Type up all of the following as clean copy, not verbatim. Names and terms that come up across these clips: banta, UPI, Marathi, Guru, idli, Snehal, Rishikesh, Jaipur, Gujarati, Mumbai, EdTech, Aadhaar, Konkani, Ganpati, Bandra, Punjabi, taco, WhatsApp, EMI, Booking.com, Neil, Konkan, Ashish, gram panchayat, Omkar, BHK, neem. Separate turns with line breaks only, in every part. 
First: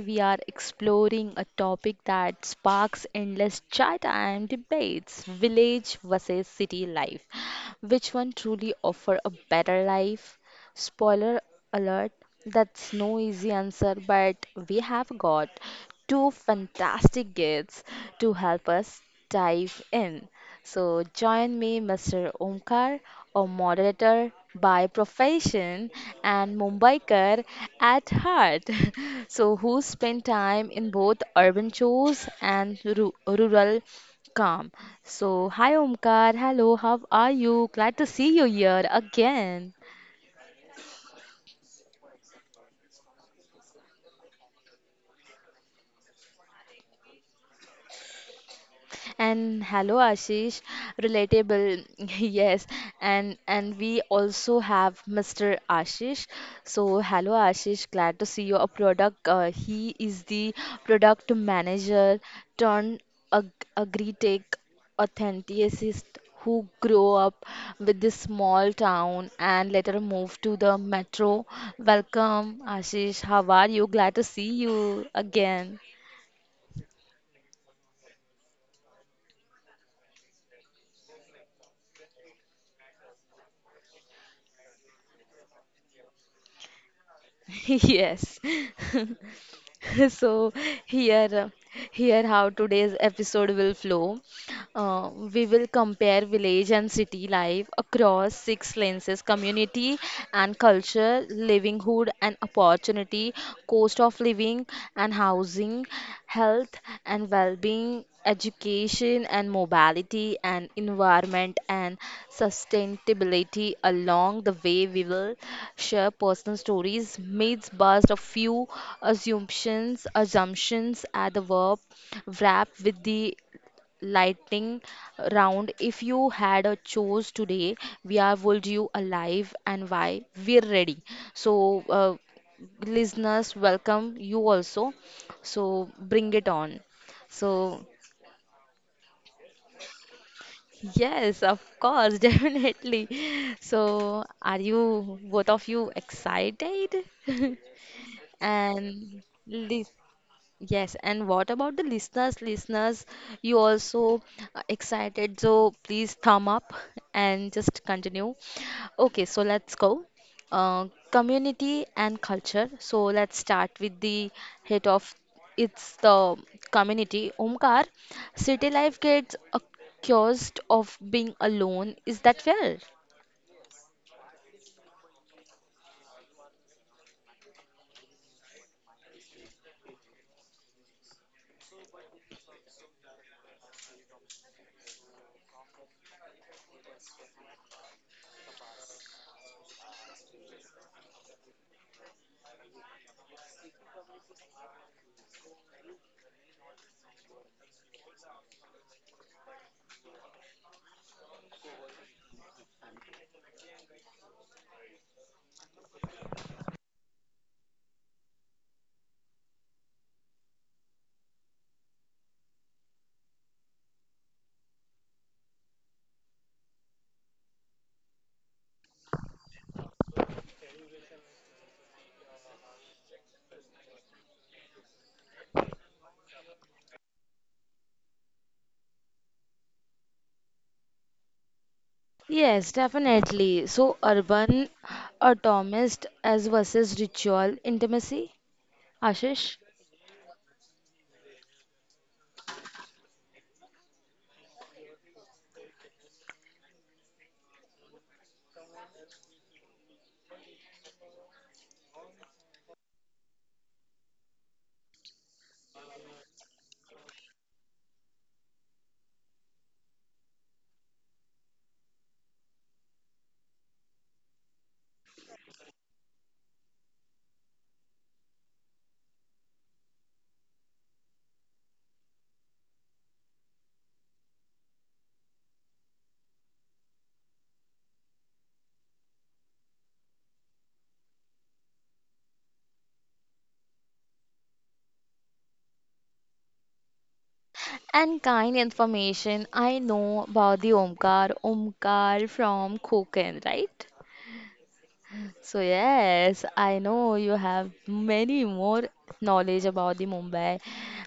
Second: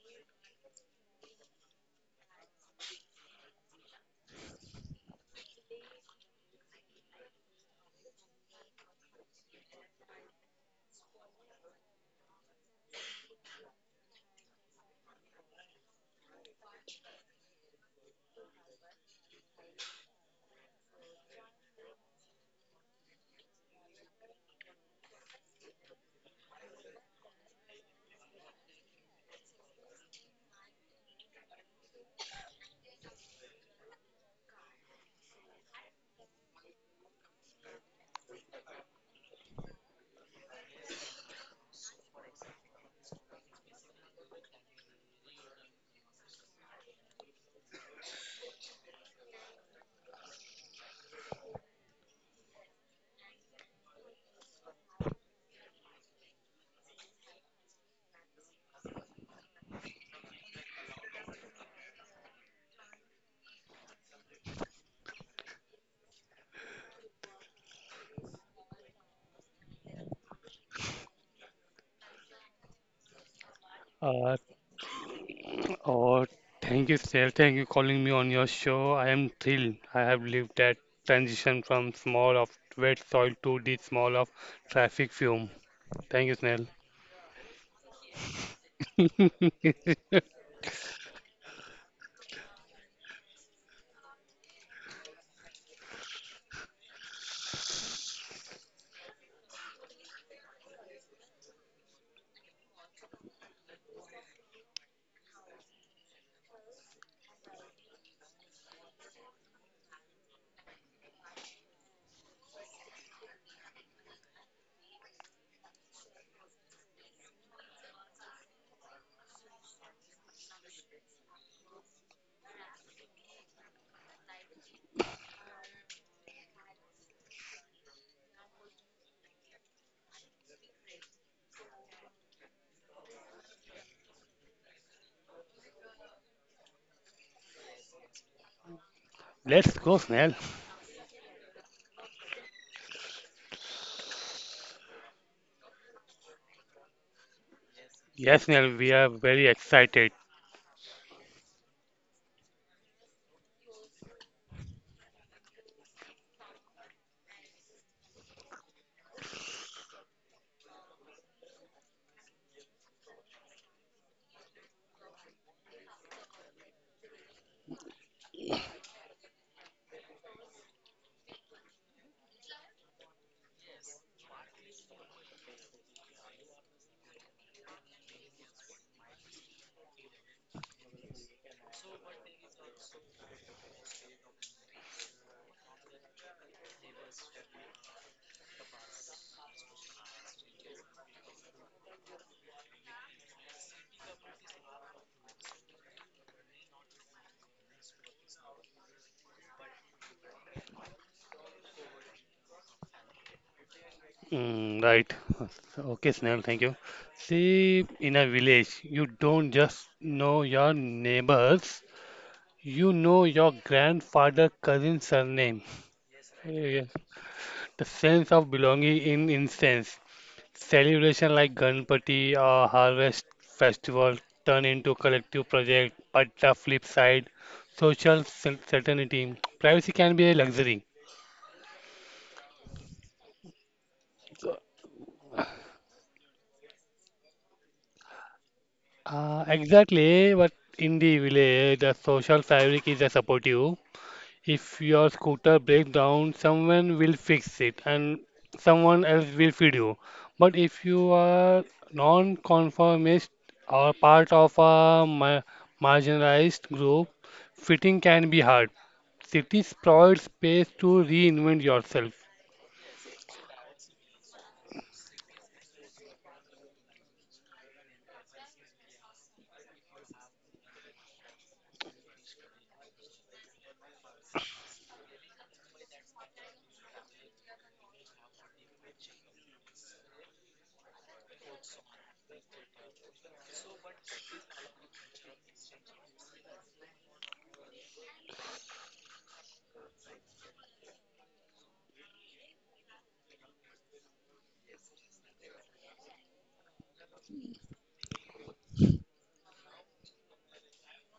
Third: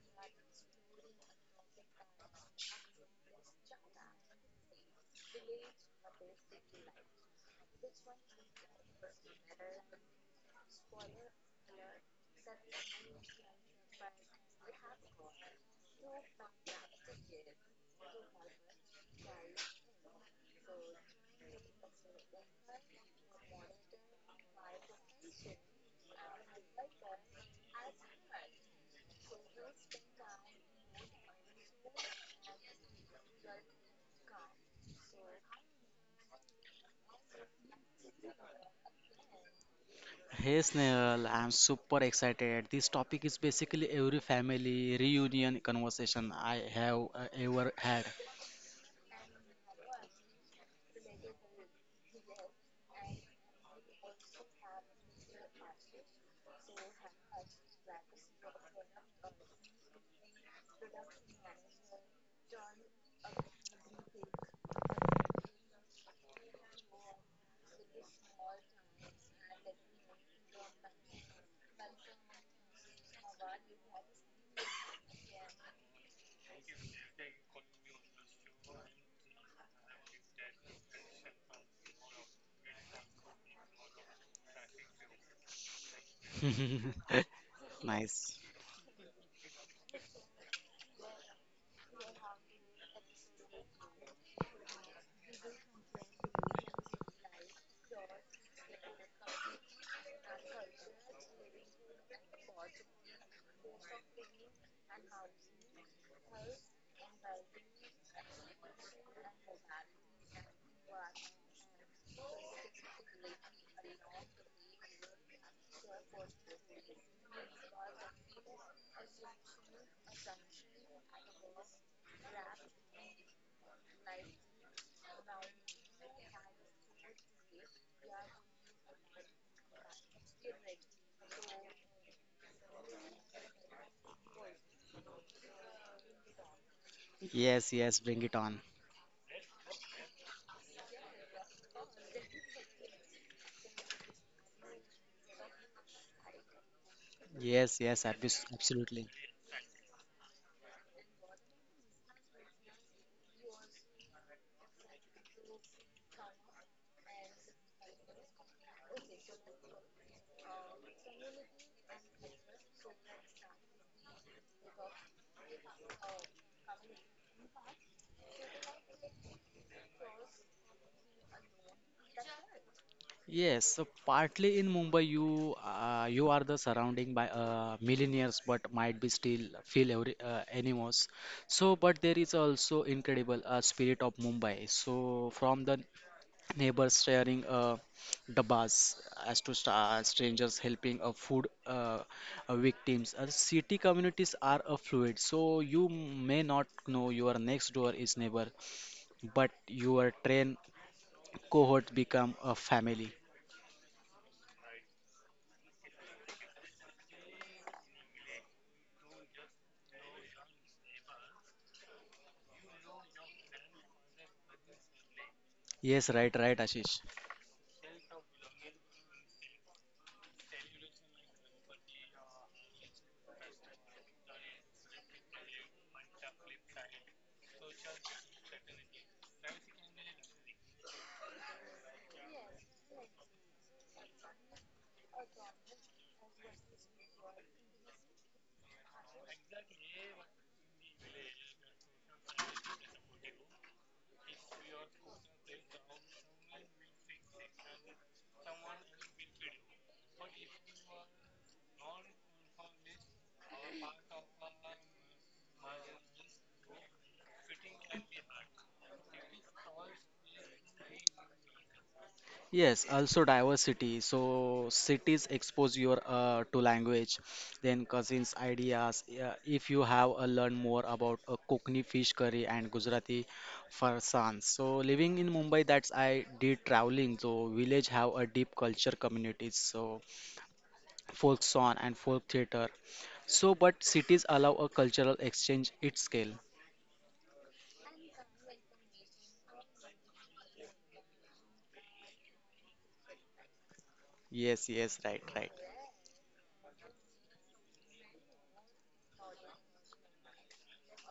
we are exploring a topic that sparks endless chat and debates, village versus city life. Which one truly offer a better life? Spoiler alert, that's no easy answer, but we have got two fantastic guests to help us dive in. So join me, Mr. Omkar, a moderator by profession and Mumbaikar at heart. So who spent time in both urban chores and rural calm. So, hi Omkar, hello, how are you? Glad to see you here again.
Hey Snehal, I'm super excited. This topic is basically every family reunion conversation I have ever had.
And hello Ashish, relatable, yes. And we also have Mr. Ashish. So hello Ashish, glad to see you. A product. He is the product manager turned ag agri-tech authenticist who grew up with this small town and later moved to the metro. Welcome Ashish. How are you? Glad to
Uh,
see you again.
oh, Thank you, sir. Thank you calling me on your show. I am thrilled. I have lived that transition from small of wet soil to the small of traffic fume. Thank you, Snell.
Nice.
Yes. So here, uh, here how today's episode will flow. We will compare village and city life across six lenses community and culture, livelihood and opportunity, cost of living and housing, health and well being, education and mobility, and environment and sustainability. Along the way, we will share personal stories, myths, bust a few assumptions at the verb wrap with the lightning round. If you had a choice today, where would you alive and why? We're ready. So, listeners, welcome you also. So, bring it on. So,
Yes, yes, bring it on.
Let's go, Snell.
yes, of course, definitely. So, are you both of you excited?
Yes, yes,
Yes, Snell, we
absolutely.
are
And
very
lis-
excited.
Yes, and what about the listeners? Listeners, you also excited, so please thumb up and just continue. Okay, so let's go. Community and culture. So let's start with the head of it's the community. Omkar, city life gets accused of being alone. Is that fair?
Yes, so partly in Mumbai, you are the surrounding by millionaires, but might be still feel every, animals. So, but there is also incredible spirit of Mumbai. So, from the neighbors sharing dabbas as to strangers helping food victims, city communities are fluid, so you may not know your next door is neighbor, but your train cohort become a family.
Mm, right. Okay, Snell, thank you. See, in a village, you don't just know your neighbors, you know your grandfather cousin's surname.
Yes, right, right,
Yeah.
Ashish.
The sense of belonging in incense, celebration like Ganpati or harvest festival turn into collective project. But the flip side, social certainty, privacy can be a luxury.
Yes, definitely. So,
So,
urban, atomist as versus ritual intimacy, Ashish?
Exactly, but in the village, the social fabric is a supportive. If your scooter breaks down, someone will fix it and someone else will feed you. But if you are non-conformist or part of a marginalized group, fitting can be hard. Cities provide space to reinvent yourself.
Yes, also diversity. So cities expose your to language, then cousins ideas. If you have learn more about Kokni fish curry and Gujarati farsan. So living in Mumbai, that's I did traveling. So village have a deep culture communities. So folk song and folk theater. So but cities allow a cultural exchange at scale.
And kind information I know about the Omkar, Omkar from Konkan, right?
Yes, yes, right, right.
So yes, I know you have many more knowledge about the Mumbai,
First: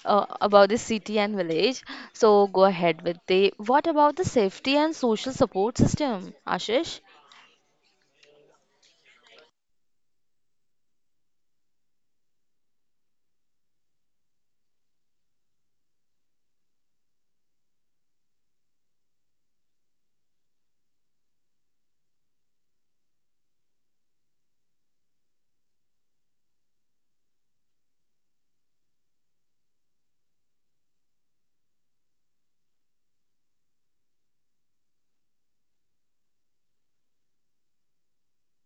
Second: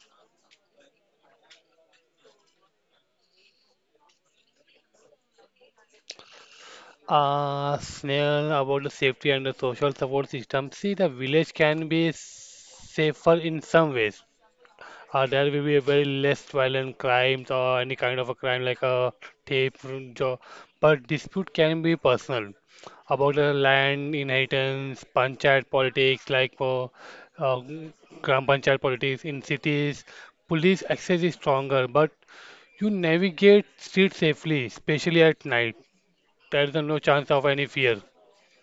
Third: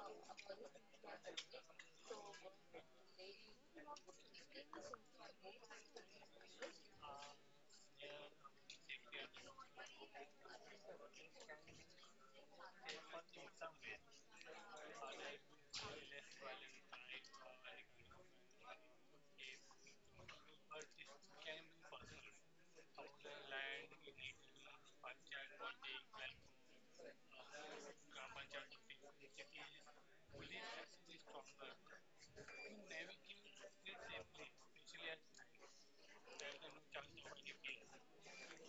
about the city and village. So go ahead with the. What about the safety and social support system, Ashish?
Snail, about the safety and the social support system. See, the village can be safer in some ways. There will be a very less violent crimes or any kind of a crime like a tape job. But dispute can be personal about the land inheritance, panchayat politics like for uh, gram panchayat politics in cities. Police access is stronger, but you navigate streets safely, especially at night. There is no chance of any fear.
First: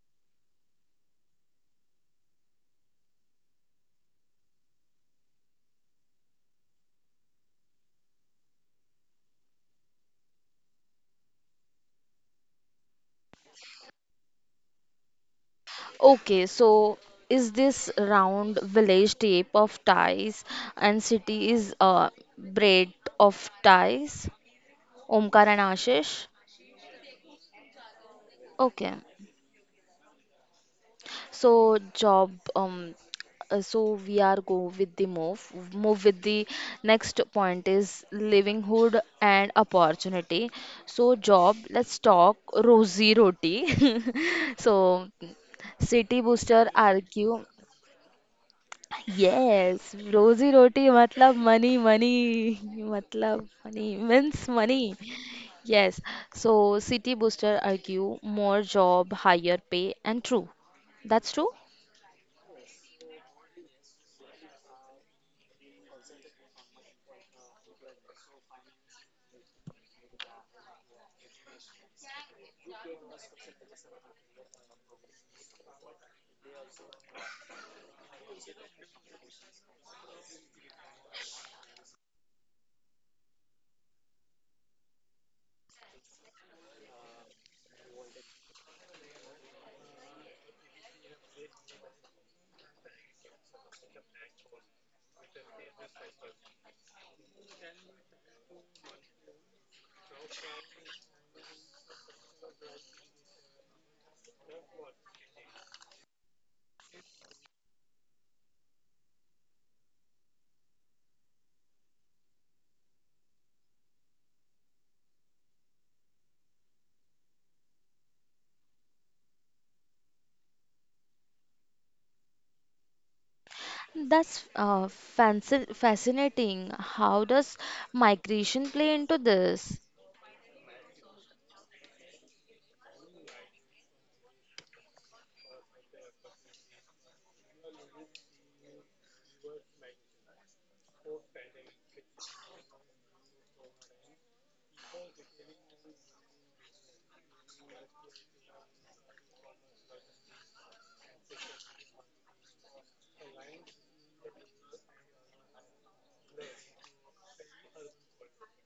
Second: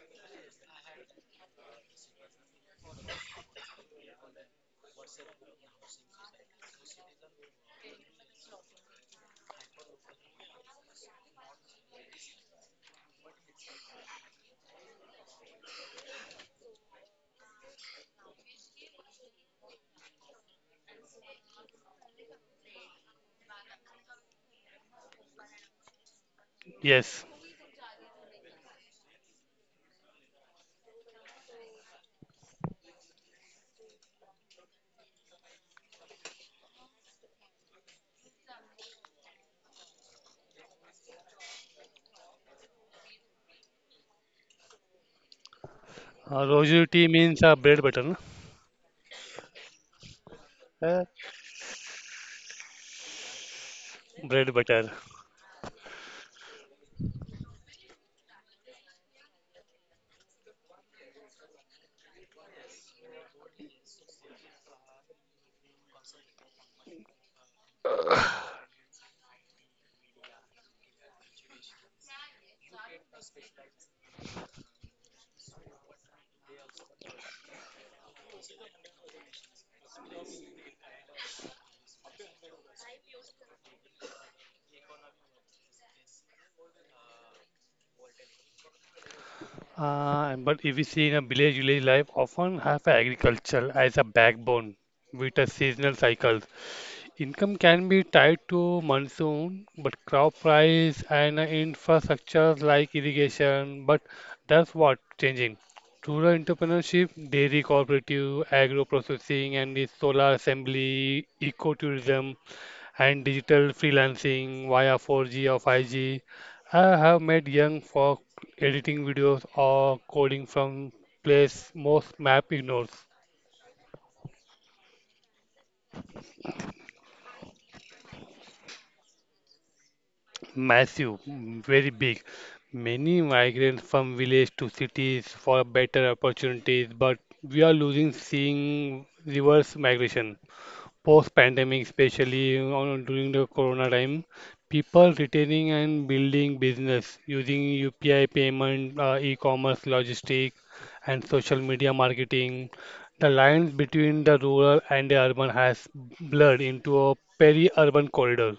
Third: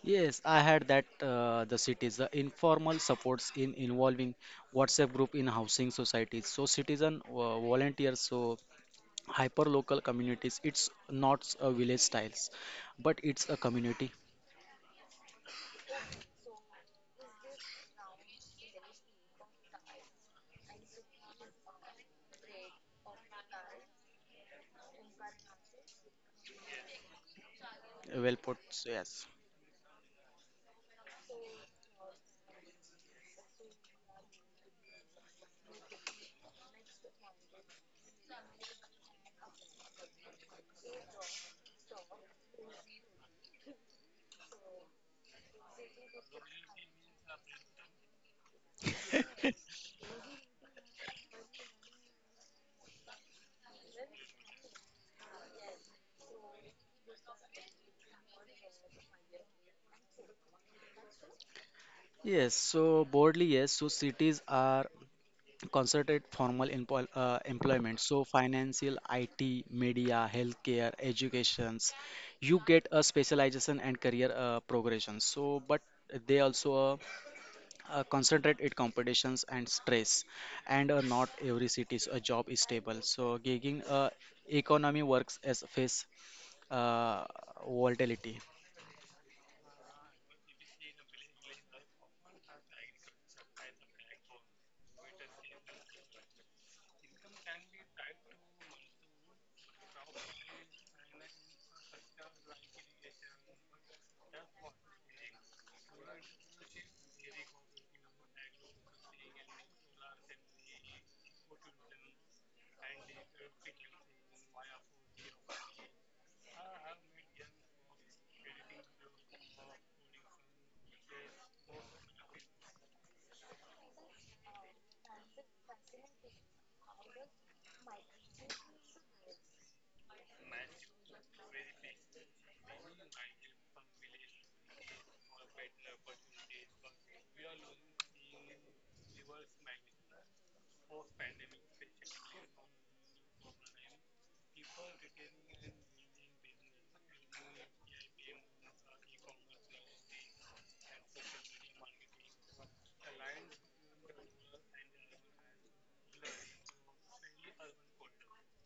Yes, I had that the cities, the informal supports in involving WhatsApp group in housing societies. So citizen volunteers, so hyper local communities. It's not a village styles, but it's a community.
Okay, so is this round village tape of ties and city is braid of ties? Omkar and Ashish?
Yes,
Well put, so
Okay,
yes.
so job, so we are go with the move. Move with the next point is livelihood and opportunity. So job, let's talk rosy roti. So city booster
roti means
argue,
bread butter, na?
yes, rosy roti
Uh,
matlab money, money, matlab money means
Bread
money.
butter.
Yes, so city booster argue more job, higher pay, and true. That's true.
Yes, so broadly, yes. So cities are concerted formal employment. So financial, IT, media, healthcare, educations. You get a specialization and career progression. So, but they also concentrate it competitions and stress, and not every city's a job is stable, so gigging economy works as face uh, volatility.
But if we see in a village, village life often have agriculture as a backbone with a seasonal cycles. Income can be tied to monsoon, but crop price and infrastructures like irrigation, but that's what changing. Rural entrepreneurship, dairy cooperative, agro processing, and the solar assembly, ecotourism, and digital freelancing via 4G or 5G. I have met young folk editing videos or coding from place most map ignores.
That's fascinating. How does migration play into this?
Massive, very big. Many migrants from village to cities for better opportunities, but we are losing seeing reverse migration. Post-pandemic, especially on, during the corona time, people retaining and building business using UPI payment, e-commerce, logistics, and social media marketing. The lines between the rural and the urban has blurred into a peri-urban corridor.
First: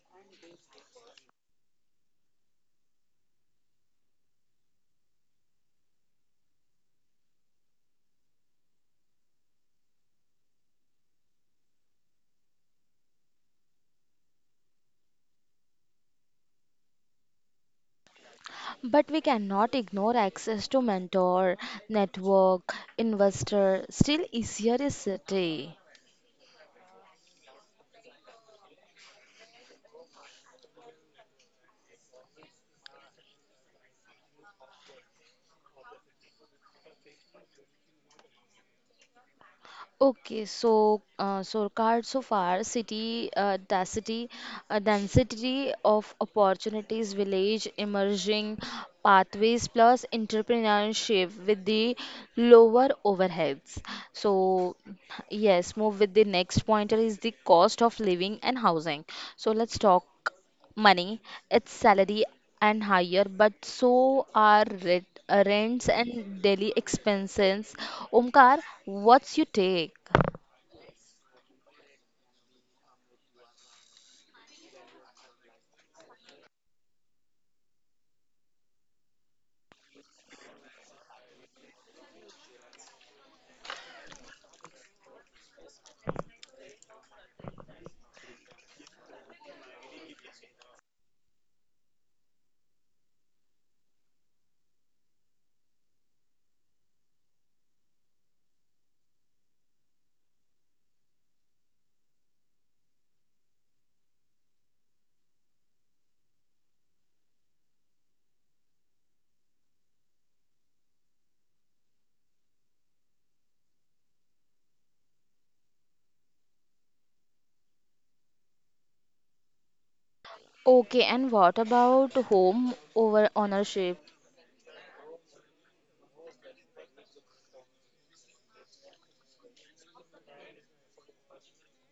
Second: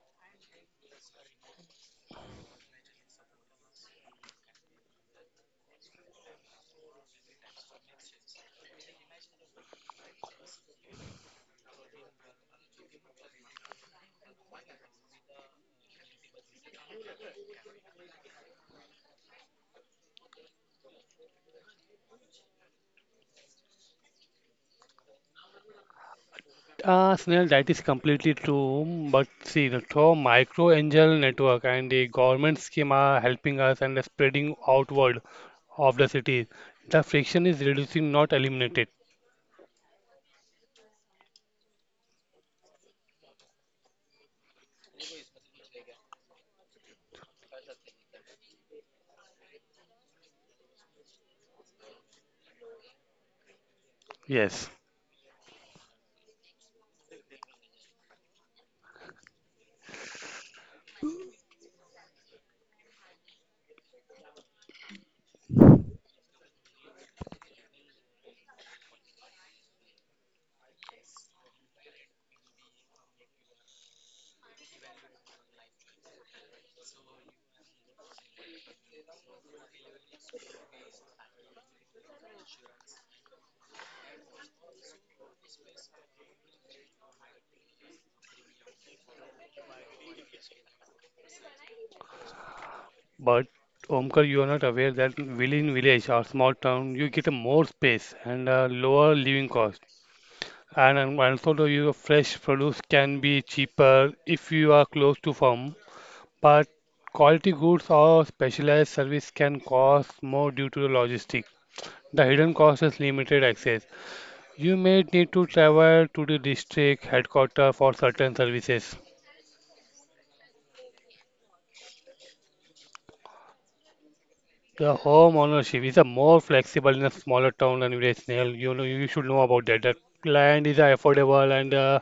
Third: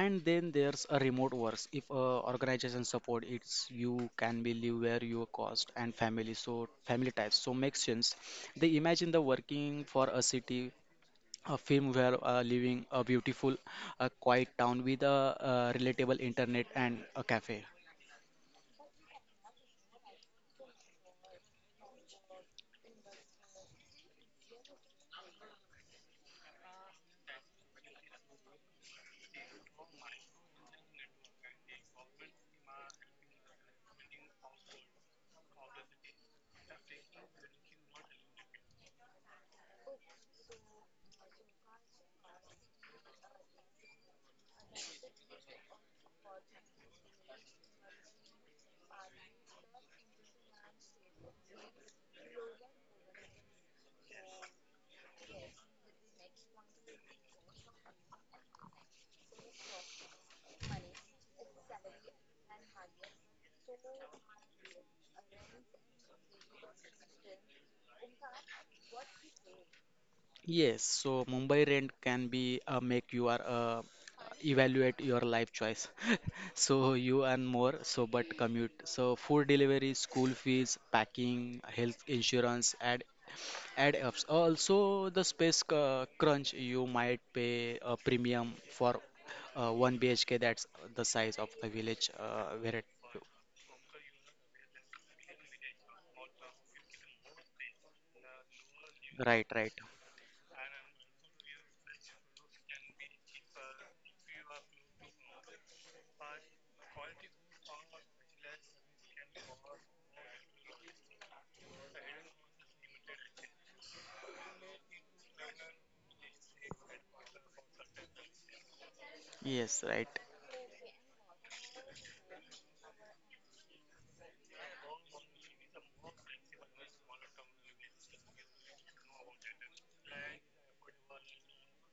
And then there's a remote works if organization support, it's you can be live where your cost and family, so family types, so makes sense they imagine the working for a city, a film where living a beautiful a quiet town with a relatable internet and a cafe.
But we cannot ignore access to mentor, network, investor. Still, easier is city.
Snell, that is completely true. But see, the through micro angel network and the government scheme are helping us and spreading outward of the city. The friction is reducing, not eliminated.
Okay, so so card so far, city density of opportunities, village, emerging pathways, plus entrepreneurship with the lower overheads.
Yes,
So yes, move with the next pointer is the cost of living and housing. So let's talk money, its salary and higher, but so are rent, rents and daily expenses. Omkar, what's your take?
Yes, so Mumbai rent can be make you are evaluate your life choice. So you earn more, so but commute. So food delivery, school fees, packing, health insurance, add ups. Also the space crunch, you might pay a premium for one BHK. That's the size of the village. Where it,
but Omkar, you are not aware that village in village or small town, you get a more space and a lower living
right,
cost.
right.
And Also, the, your fresh produce can be cheaper if you are close to farm. But quality goods or specialized service can cost more due to the logistics. The hidden cost is limited access. You may need to travel to the district headquarters for certain services.
Yes, right.
Okay, and what about home over ownership?
The home ownership is a more flexible in a smaller town than village. Snail. You know, you should know about that. The land is affordable and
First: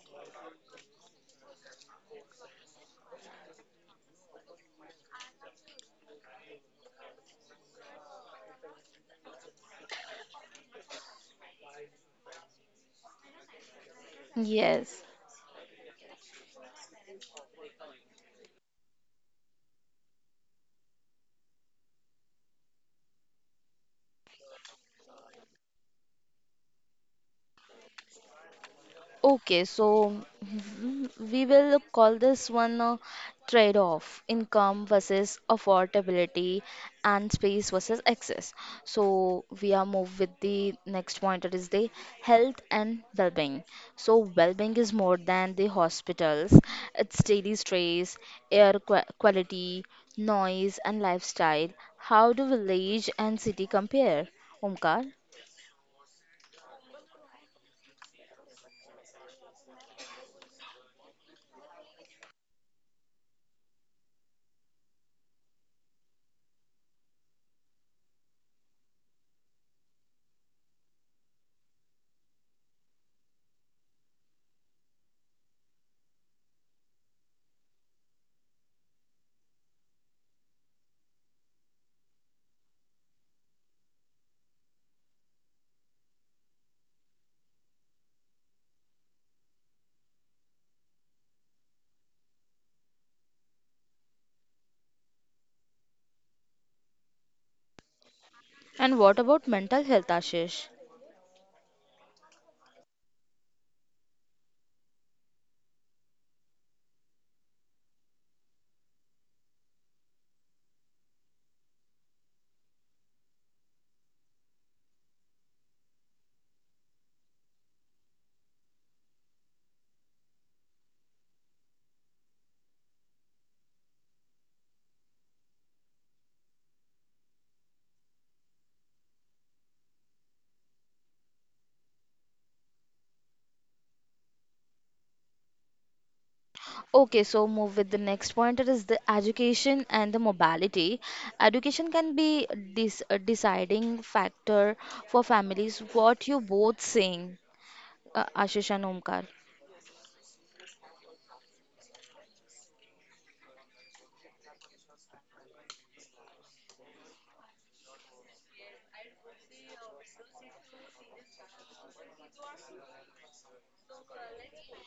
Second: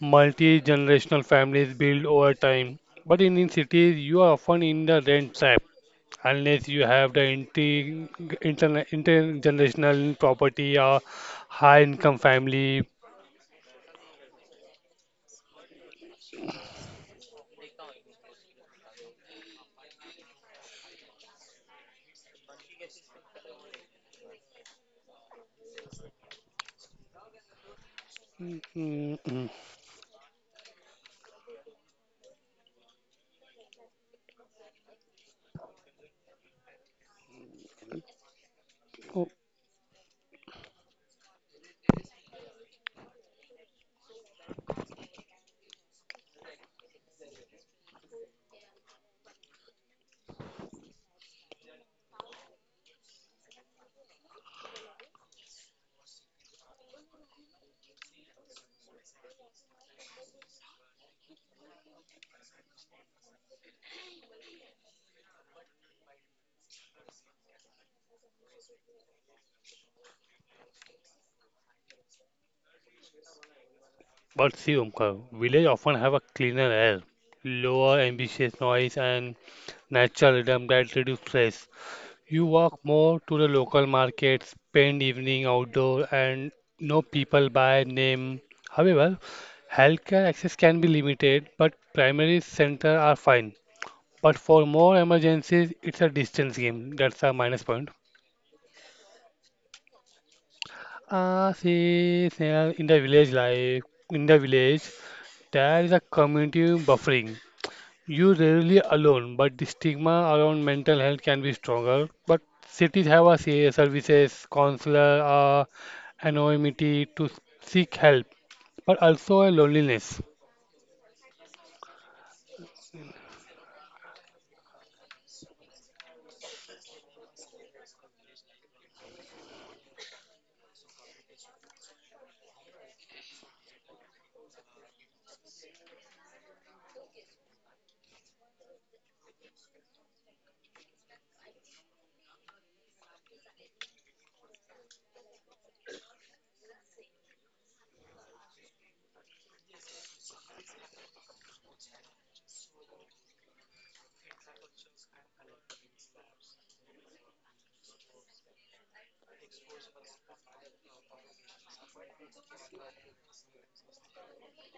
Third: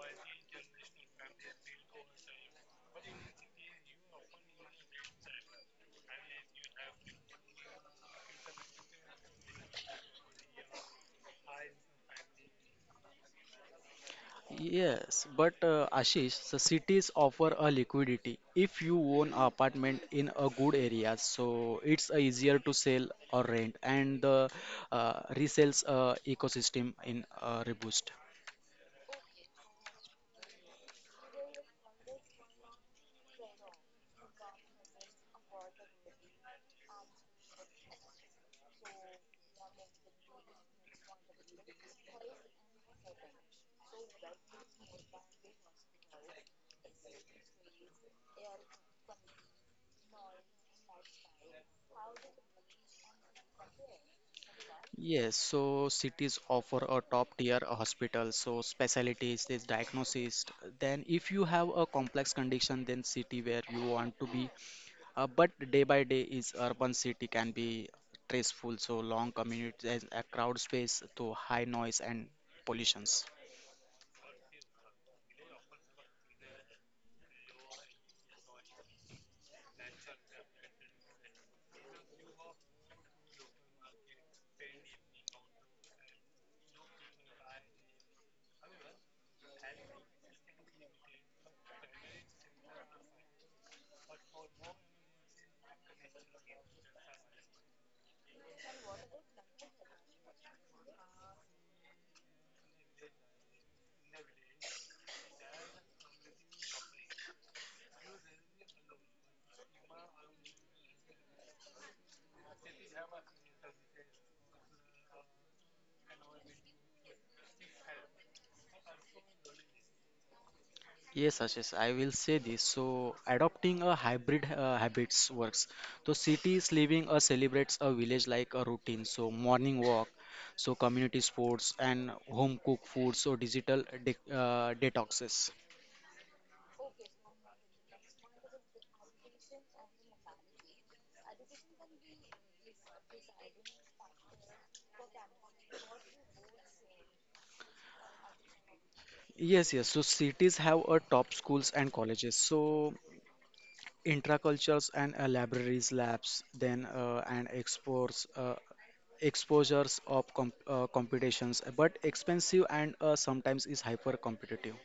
multi-generational families build over time. But in cities, you are often in the rent trap. Unless you have the intergenerational property or high income family.
Yes.
Yes, but Ashish, the cities offer a liquidity. If you own an apartment in a good area, so it's easier to sell or rent, and the resales ecosystem in Reboost.
Mm, mm.
Okay, so we will call this one a trade-off, income versus affordability and space versus access.
oh,
So we are moved with the next point that is the health and well-being. So well-being is more than the hospitals. It's daily stress, air qua quality, noise and lifestyle. How do village and city compare? Omkar?
Yes, so cities offer a top tier hospital, so specialties, this diagnosis. Then, if you have a complex condition, then city where you want to be. But day by day is urban city can be stressful, so long commute as a crowd space to high noise and pollutions.
But see, Omkar, village often have a cleaner air, lower ambitious noise, and natural rhythm that reduce stress. You walk more to the local market, spend evening outdoor, and know people by name. However, healthcare access can be limited, but primary centers are fine. But for more emergencies, it's a distance game. That's a minus point.
And what about mental health, Ashish?
See, Sneha, in the village life, in the village, there is a community buffering. You rarely alone, but the stigma around mental health can be stronger. But cities have a say, services, counselor, anonymity to seek help, but also a loneliness.
Yes, Ashish, I will say this. So, adopting a hybrid habits works. So, cities living a celebrates a village like a routine. So, morning walk, so community sports and home cooked food. So, digital de detoxes.
Okay, so move with the next point. It is the education and the mobility. Education can be this deciding factor for families. What you both saying, Ashish and Omkar.
Yes, yes. So cities have a top schools and colleges. So intracultures and libraries labs, then and exports exposures of competitions, but expensive and sometimes is hyper competitive.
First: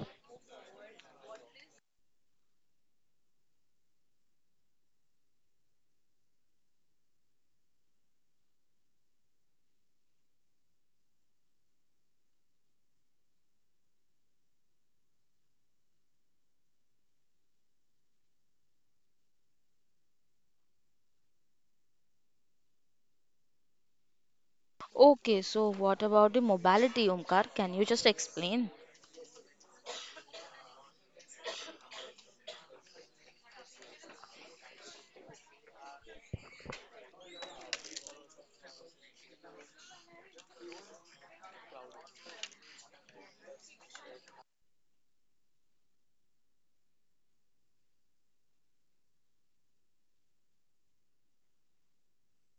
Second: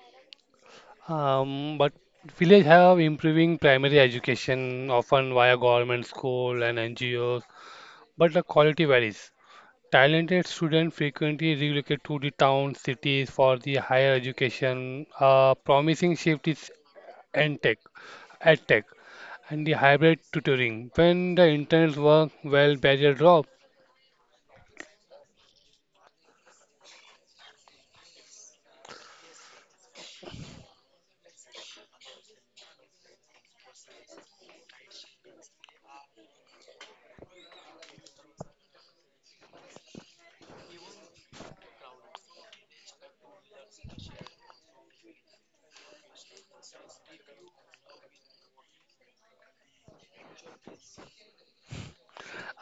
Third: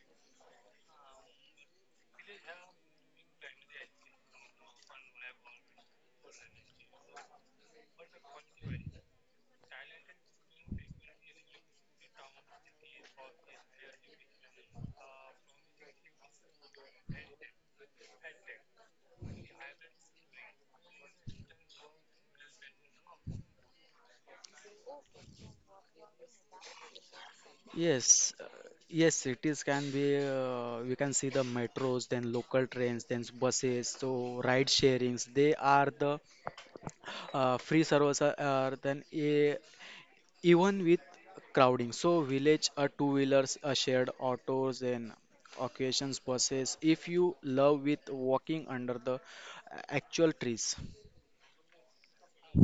But village have improving primary education, often via government school and N G O's. But the quality varies. Talented students frequently relocate to the town cities for the higher education. A promising shift is EdTech, EdTech, and the hybrid tutoring. When the interns work well, barrier drop.
Okay, so what about the mobility, Omkar? Can you just
Yes,
explain?
yes, cities can be we can see the metros, then local trains, then buses, so ride sharings, they are the free service are, then a. Even with crowding, so village are two wheelers, a shared autos and occasions buses. If you love with walking under the actual trees.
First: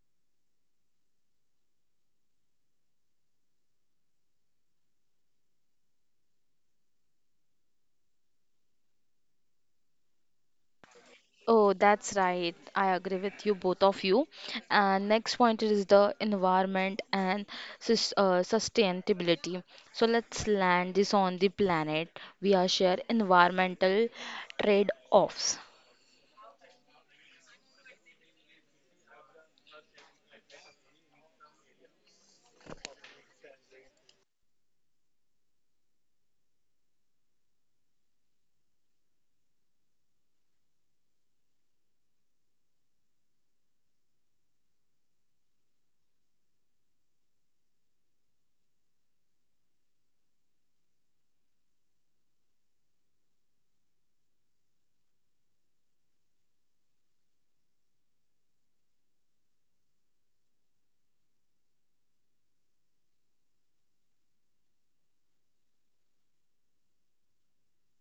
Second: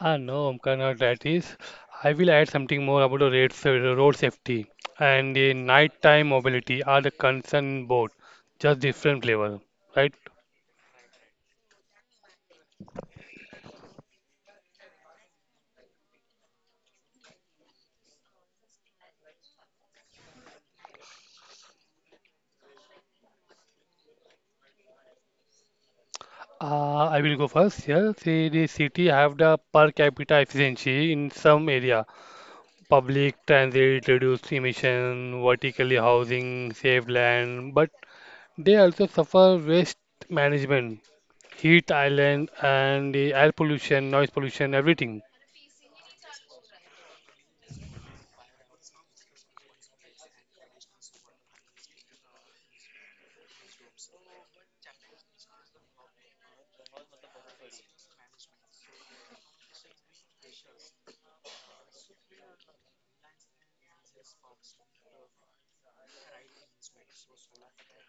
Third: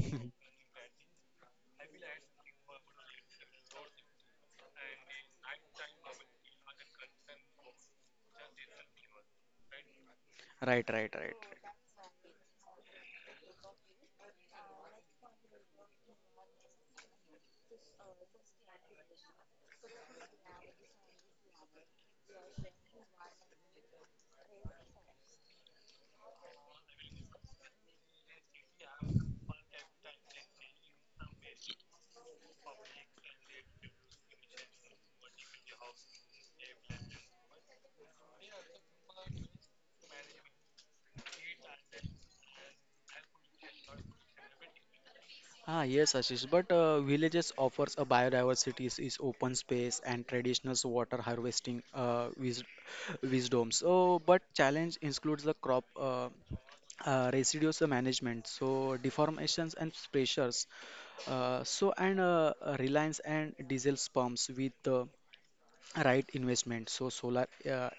Ah, no, Omkar, not that is. I will add something more about the road safety and the nighttime mobility are the concern both, just different level, right?
Right, right, right,
Oh,
right.
that's right. I agree with you, both of you. And next point is the environment and sustainability. So let's land this on the planet. We are share environmental trade-offs.
I will go first here. See, the city have the per capita efficiency in some area. Public transit reduced emission, vertically housing, save land, but they also suffer waste management, heat island, and the air pollution, noise pollution, everything.
Ah, yes, Ashish. But villages offers a biodiversity is open space and traditional water harvesting wisdom. So, but challenge includes the crop residues management. So, deformations and pressures. So and Reliance and diesel pumps with the right investment. So solar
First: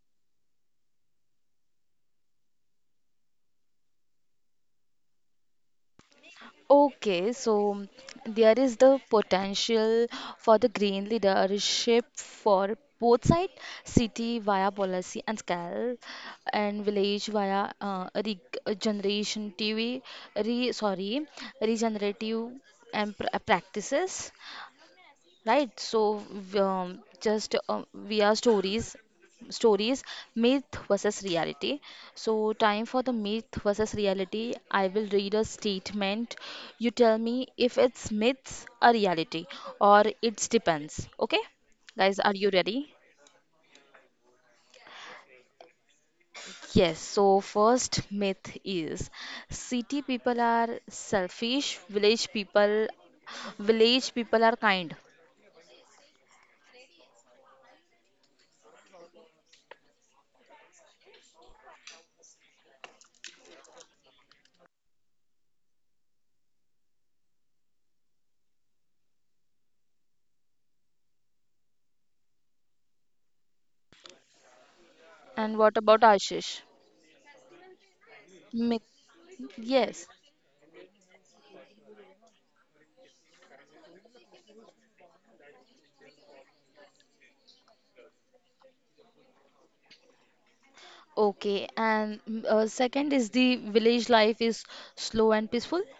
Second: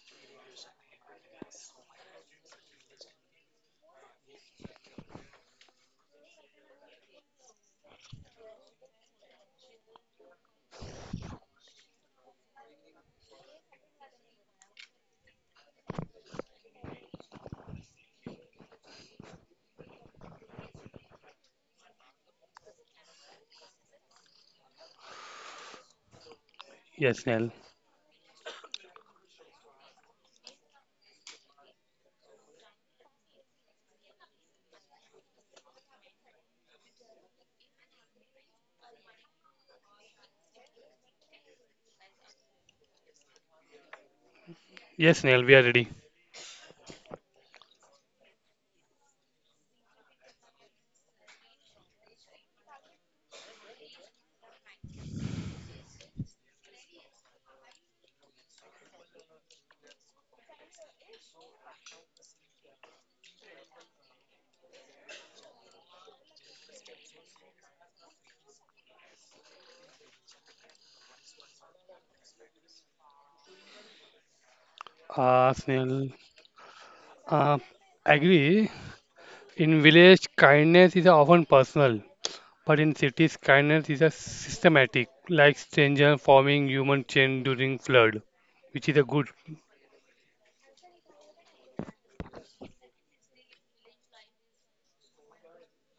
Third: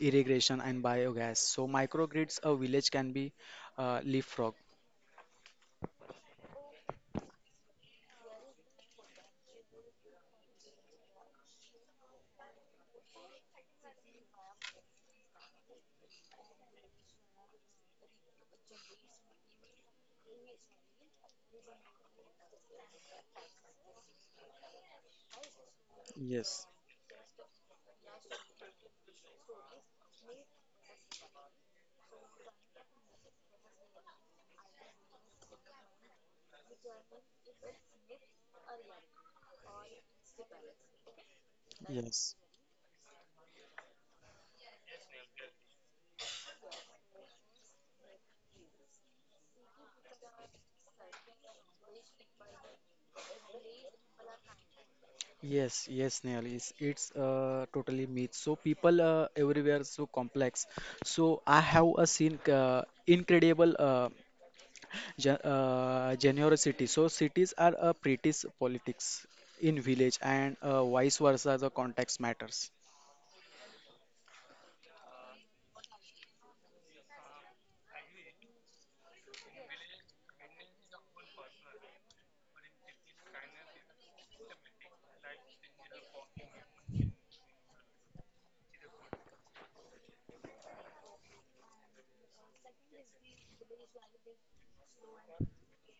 irrigation and biogas. So microgrids a village can be leapfrog.
Okay, so there is the potential for the green leadership for both side, city via policy and scale, and village via uh, regeneration TV, re, sorry, regenerative and practices right? So v-
Yes,
Yes, Snell.
just we are stories, stories, myth versus reality. So time for the myth versus reality. I will read a statement. You tell me if it's myths or reality, or it's depends. Okay, guys, are
yes.
you ready?
Yes, Snell, we are ready.
Yes, so first myth is city people are selfish, village people are kind.
Yes, yes, Neil, it's totally myth. So people everywhere so complex. So I have a seen incredible generosity. So cities are a British politics in village and vice versa, the context matters.
Uh,
And what about
Snell,
Ashish?
uh, Agree.
Myth.
In
Yes.
village, kindness is often personal. But in cities, kindness is a systematic, like stranger forming human chain during flood, which is a good.
Okay, and second is the village life is slow and peaceful.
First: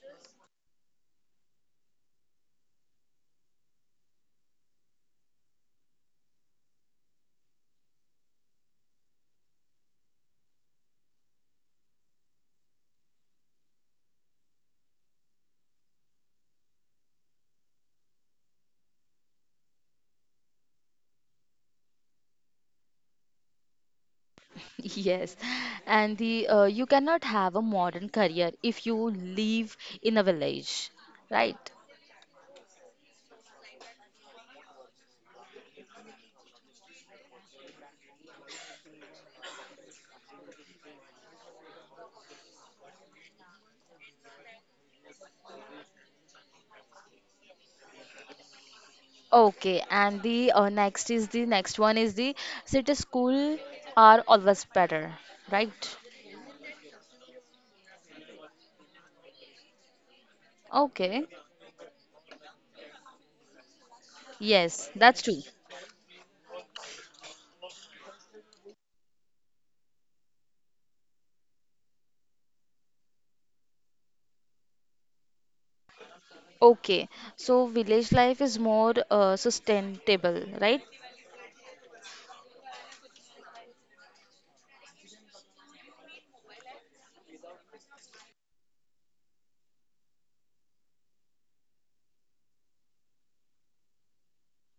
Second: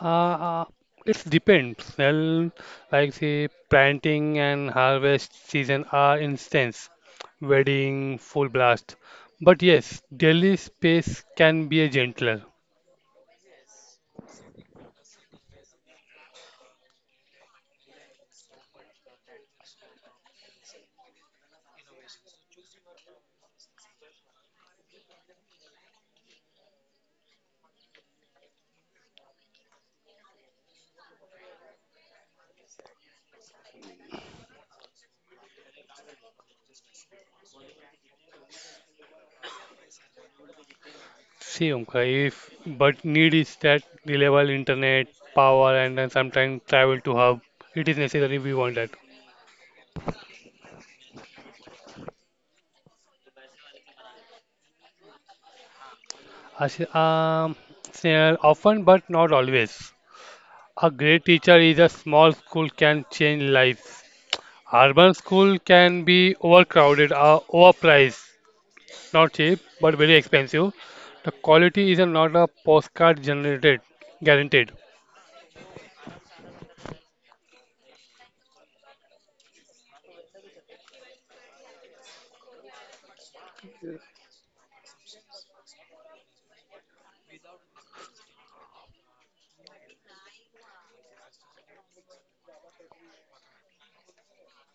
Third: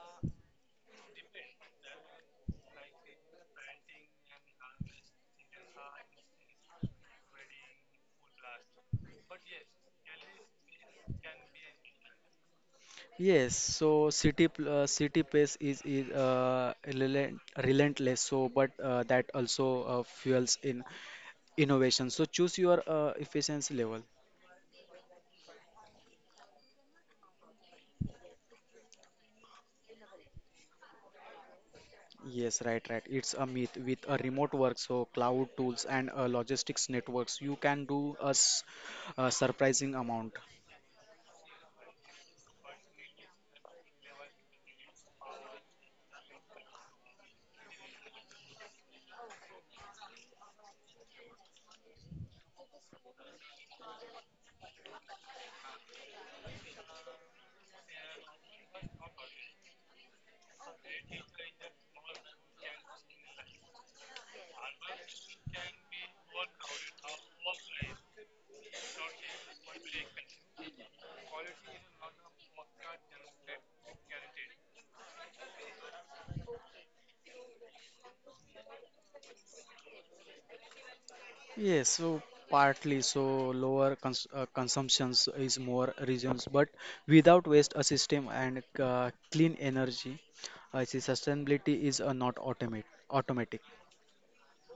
Uh, uh, it depends. Well, like say planting and harvest season are instance, wedding full blast. But yes, daily space can be a gentler.
Yes, so city pace is relentless. So, but that also fuels in innovation. So choose your efficiency level.
Yes, and the you cannot have a modern career if you live in a village, right?
Yes, right, right. It's a myth with a remote work, so cloud tools and logistics networks. You can do a surprising amount.
See, Omkar, if but need is that reliable internet, power, and then sometimes travel to hub. It is necessary. We want that.
Okay, and the next one is the city school are always better, right?
Ashi- Um, Snehal, often but not always. A great
Okay,
teacher is a small school can change lives.
yes,
Urban
that's true.
school can be overcrowded, overpriced, not cheap but very expensive. The quality is not a postcard generated, guaranteed.
Okay, so village life is more sustainable, right?
Yes, so partly so lower consumptions is more reasons, but without waste a system and clean energy, I see sustainability is not automate automatic.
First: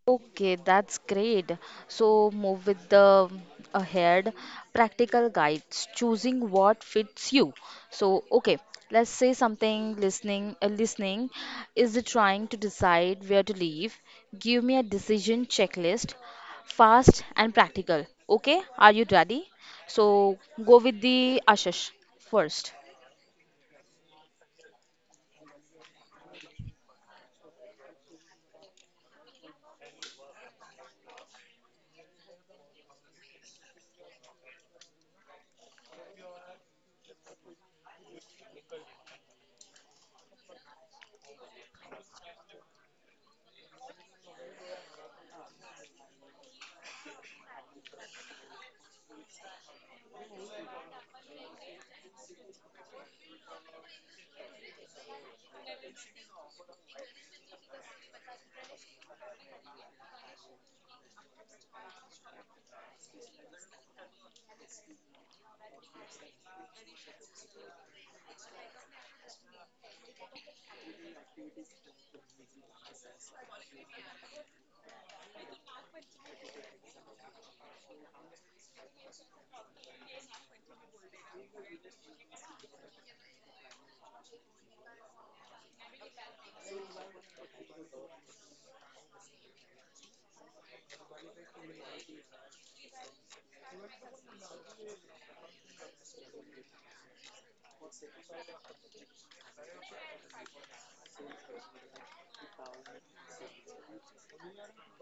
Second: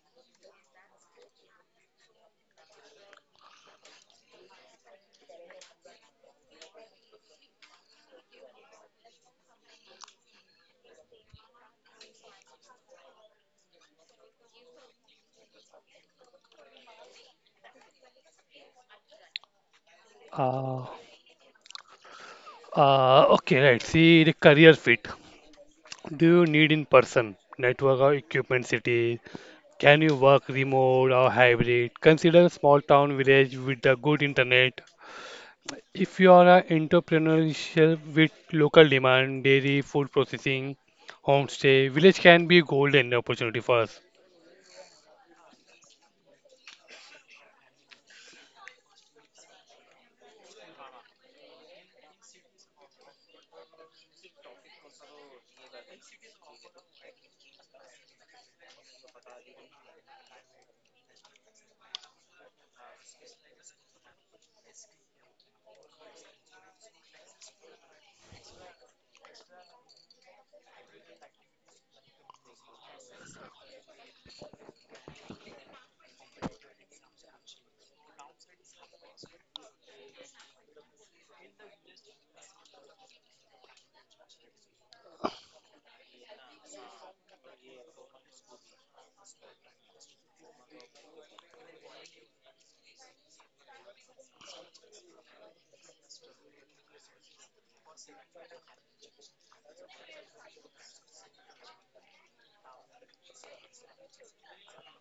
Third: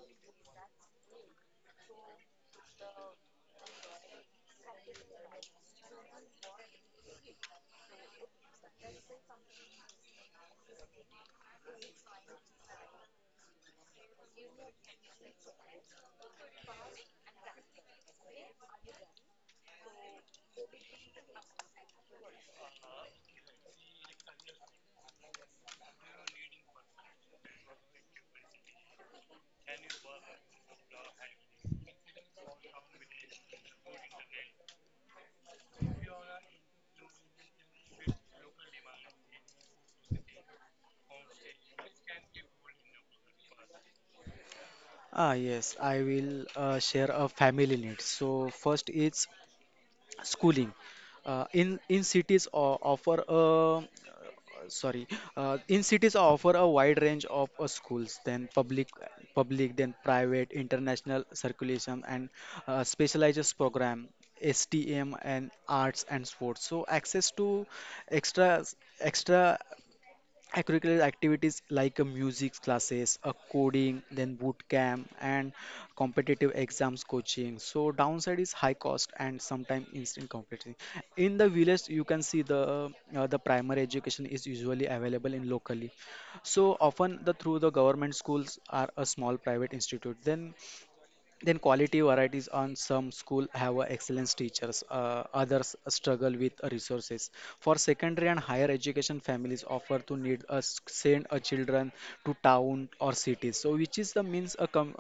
Okay, that's great. So move with the ahead practical guides, choosing what fits you. So okay, let's say something listening is it trying to decide where to live. Give me a decision checklist, fast and practical. Okay, are you ready? So go
Uh,
with the Ashish first.
okay, right. See the career fit. Do you need in person? Network or equipment city? Can you work remote or hybrid? Consider a small town village with a good internet. If you are an entrepreneurship with local demand, dairy, food processing, homestay, village can be golden opportunity for us.
Ah, yes, I will share a family needs. So first is schooling. In cities offer a sorry, in cities offer a wide range of schools, then public, then private international circulation and specialized program STM, and arts and sports, so access to extra extra extracurricular activities like music classes, a coding, then boot camp, and competitive exams coaching. So downside is high cost and sometimes instant competition. In the village, you can see the primary education is usually available in locally. So often the through the government schools are a small private institute. Then quality varieties on some school have a excellence teachers, others struggle with resources for secondary and higher education, families offer to need send a children to town or cities, so which is the means a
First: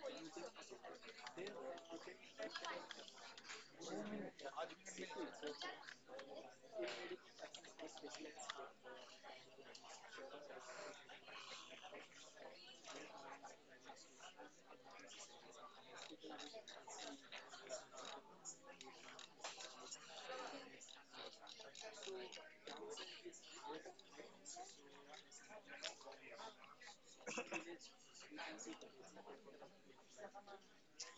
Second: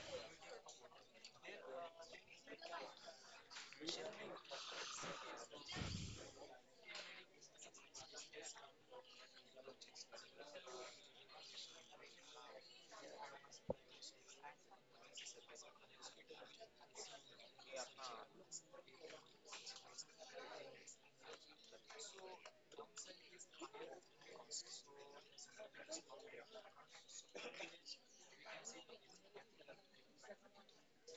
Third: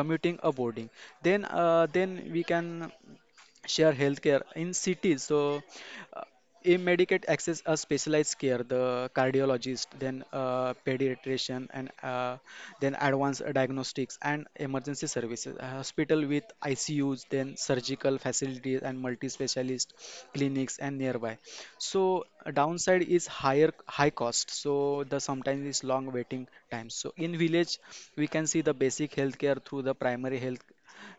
commuting a boarding, then we can share healthcare in cities. So, uh, in Medicaid access a specialized care, the cardiologist, then pediatrician, and then advanced diagnostics and emergency services. A hospital with ICUs, then surgical facilities and multi-specialist clinics and nearby. So, a downside is high cost. So, the sometimes is long waiting times. So, in village, we can see the basic healthcare through the primary health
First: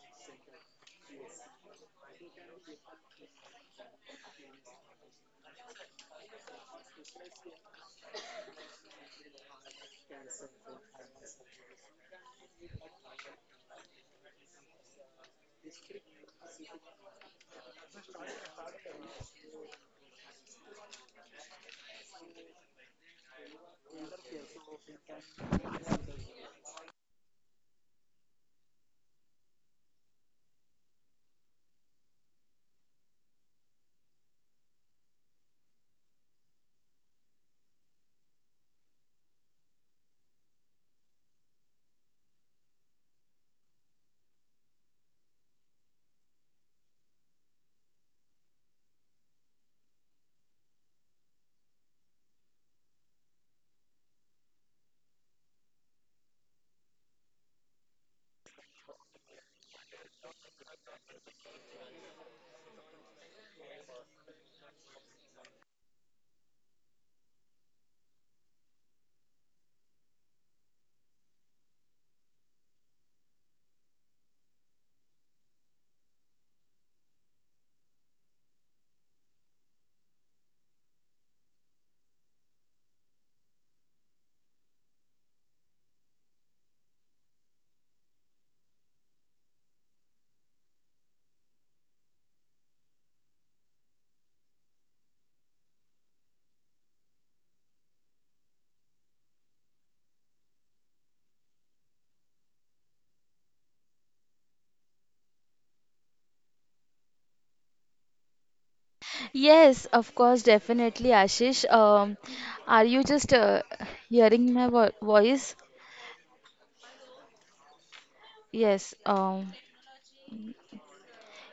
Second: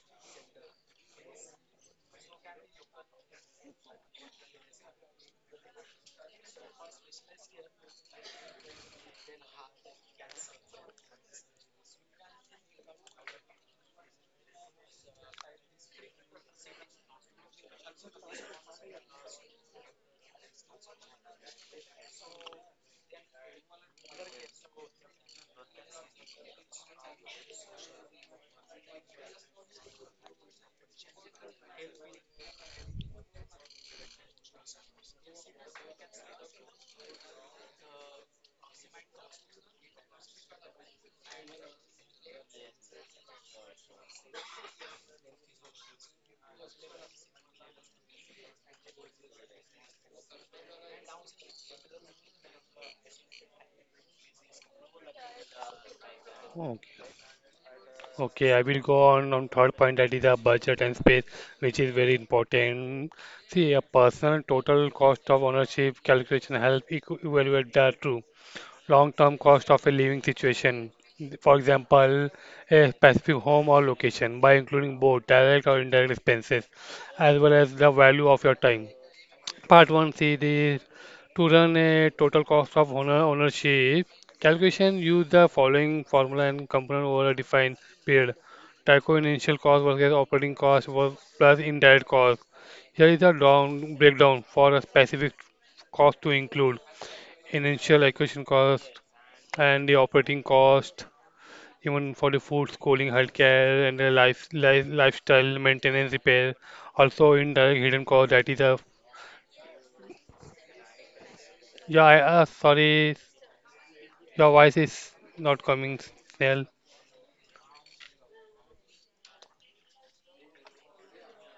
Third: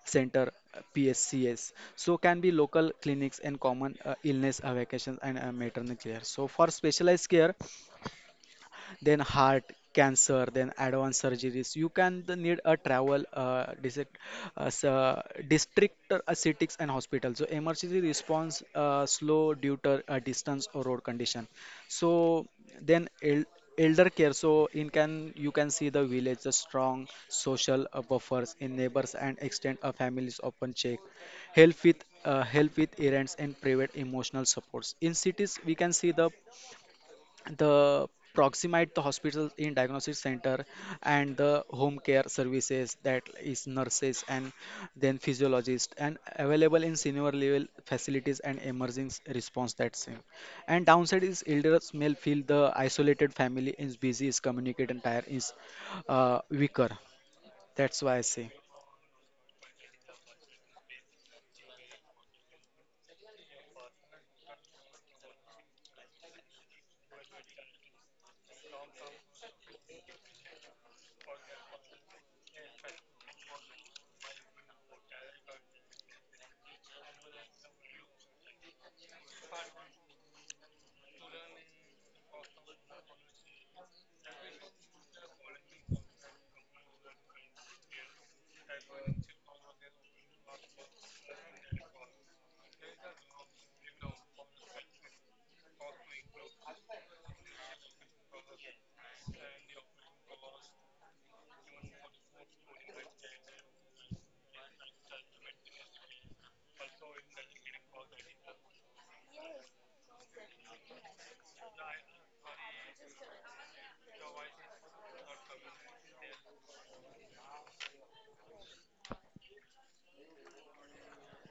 center PSCS. So can be local clinics and common illness, vacations and maternal care. So for specialized care, then heart cancer, then advanced surgeries, you can the need a travel district aesthetics, and hospital. So emergency response slow due to distance or road condition, so then elder care, so in can you can see the village the strong social buffers in neighbors and extend a families often check help with errands and private emotional supports. In cities we can see the proximate the hospital in diagnostic center, and the home care services, that is nurses and then physiologist and available in senior level facilities and emerging response, that's it. And downside is elders may feel the isolated family is busy is communicate and tire is
Okay.
weaker. That's why I say
Okay, I will go on third point that is a budget and space, which is very important. See, a personal total cost of ownership calculation help evaluate the true long-term cost of a living situation. For example, a specific home or location by including both direct or indirect expenses, as well as the value of your time. Part 1 theory to run a total cost of owner ownership calculation use the following formula and component over a defined period tyco initial cost versus operating cost was plus indirect cost. Here is the down breakdown for a specific cost to include initial acquisition cost and the operating cost even for the food schooling healthcare and the life, life lifestyle maintenance repair, also indirect hidden cost that is a
Yes, of course, definitely, Ashish. Are you
sorry.
just
The
hearing my
voice
vo
is
voice?
not coming, well.
Yes,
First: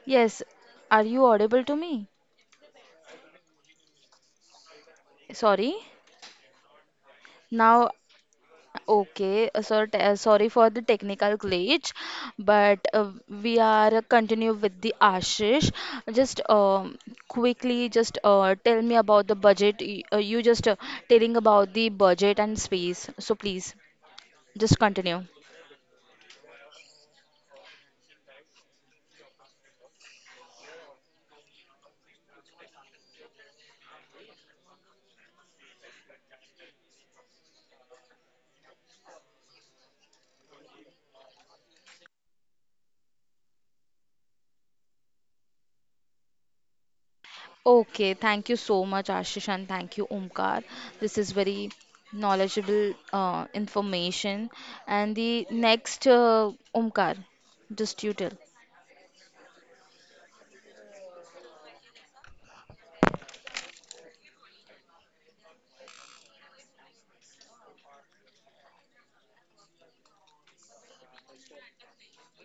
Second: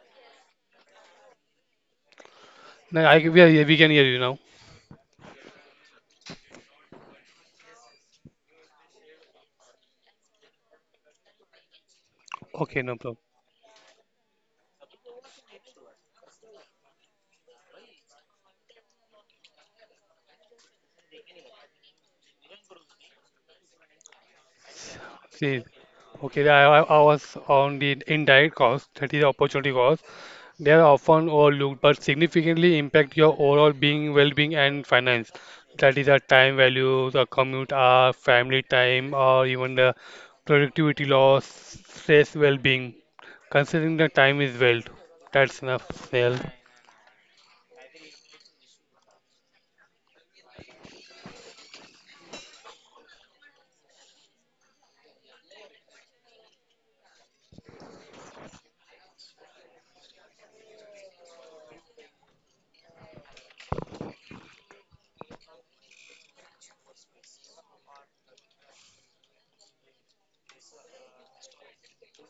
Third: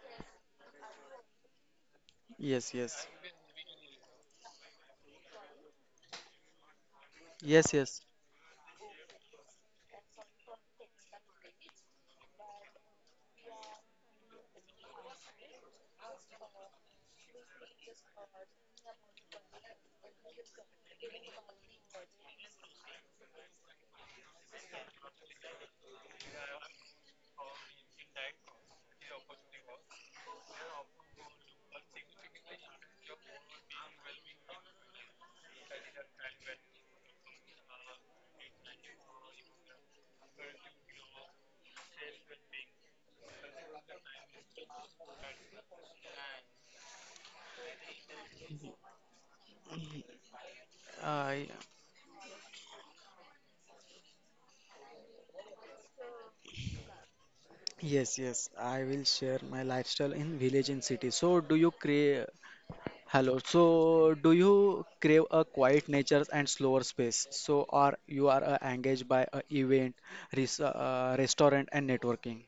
yes. Are you audible to me?
yes,
No,
yes,
I, we can hear you now.
Sorry.
yes,
Now,
yes,
okay. So, sorry for the technical glitch, but
Okay, no problem.
we are continue with the Ashish. Just quickly, just tell me about the budget. You just telling about the budget and space. So please, just continue.
See, okay, I was on the indirect cost, that is opportunity cost. They are often overlooked, but significantly impact your overall well-being, and finance. That is our time value, the commute hour, family time, or even the productivity loss, stress, well-being. Considering the time is wealth. That's enough, Snail.
Okay, thank you so much, Ashish, and thank you, Omkar. This is
I.
very knowledgeable information. And the next, Omkar, just you
Yes,
tell.
yes, I will share my lifestyle in village and city. So, do you create? Hello. So, do you crave a quiet nature and slower space? So, or you are engaged by a event, restaurant, and networking?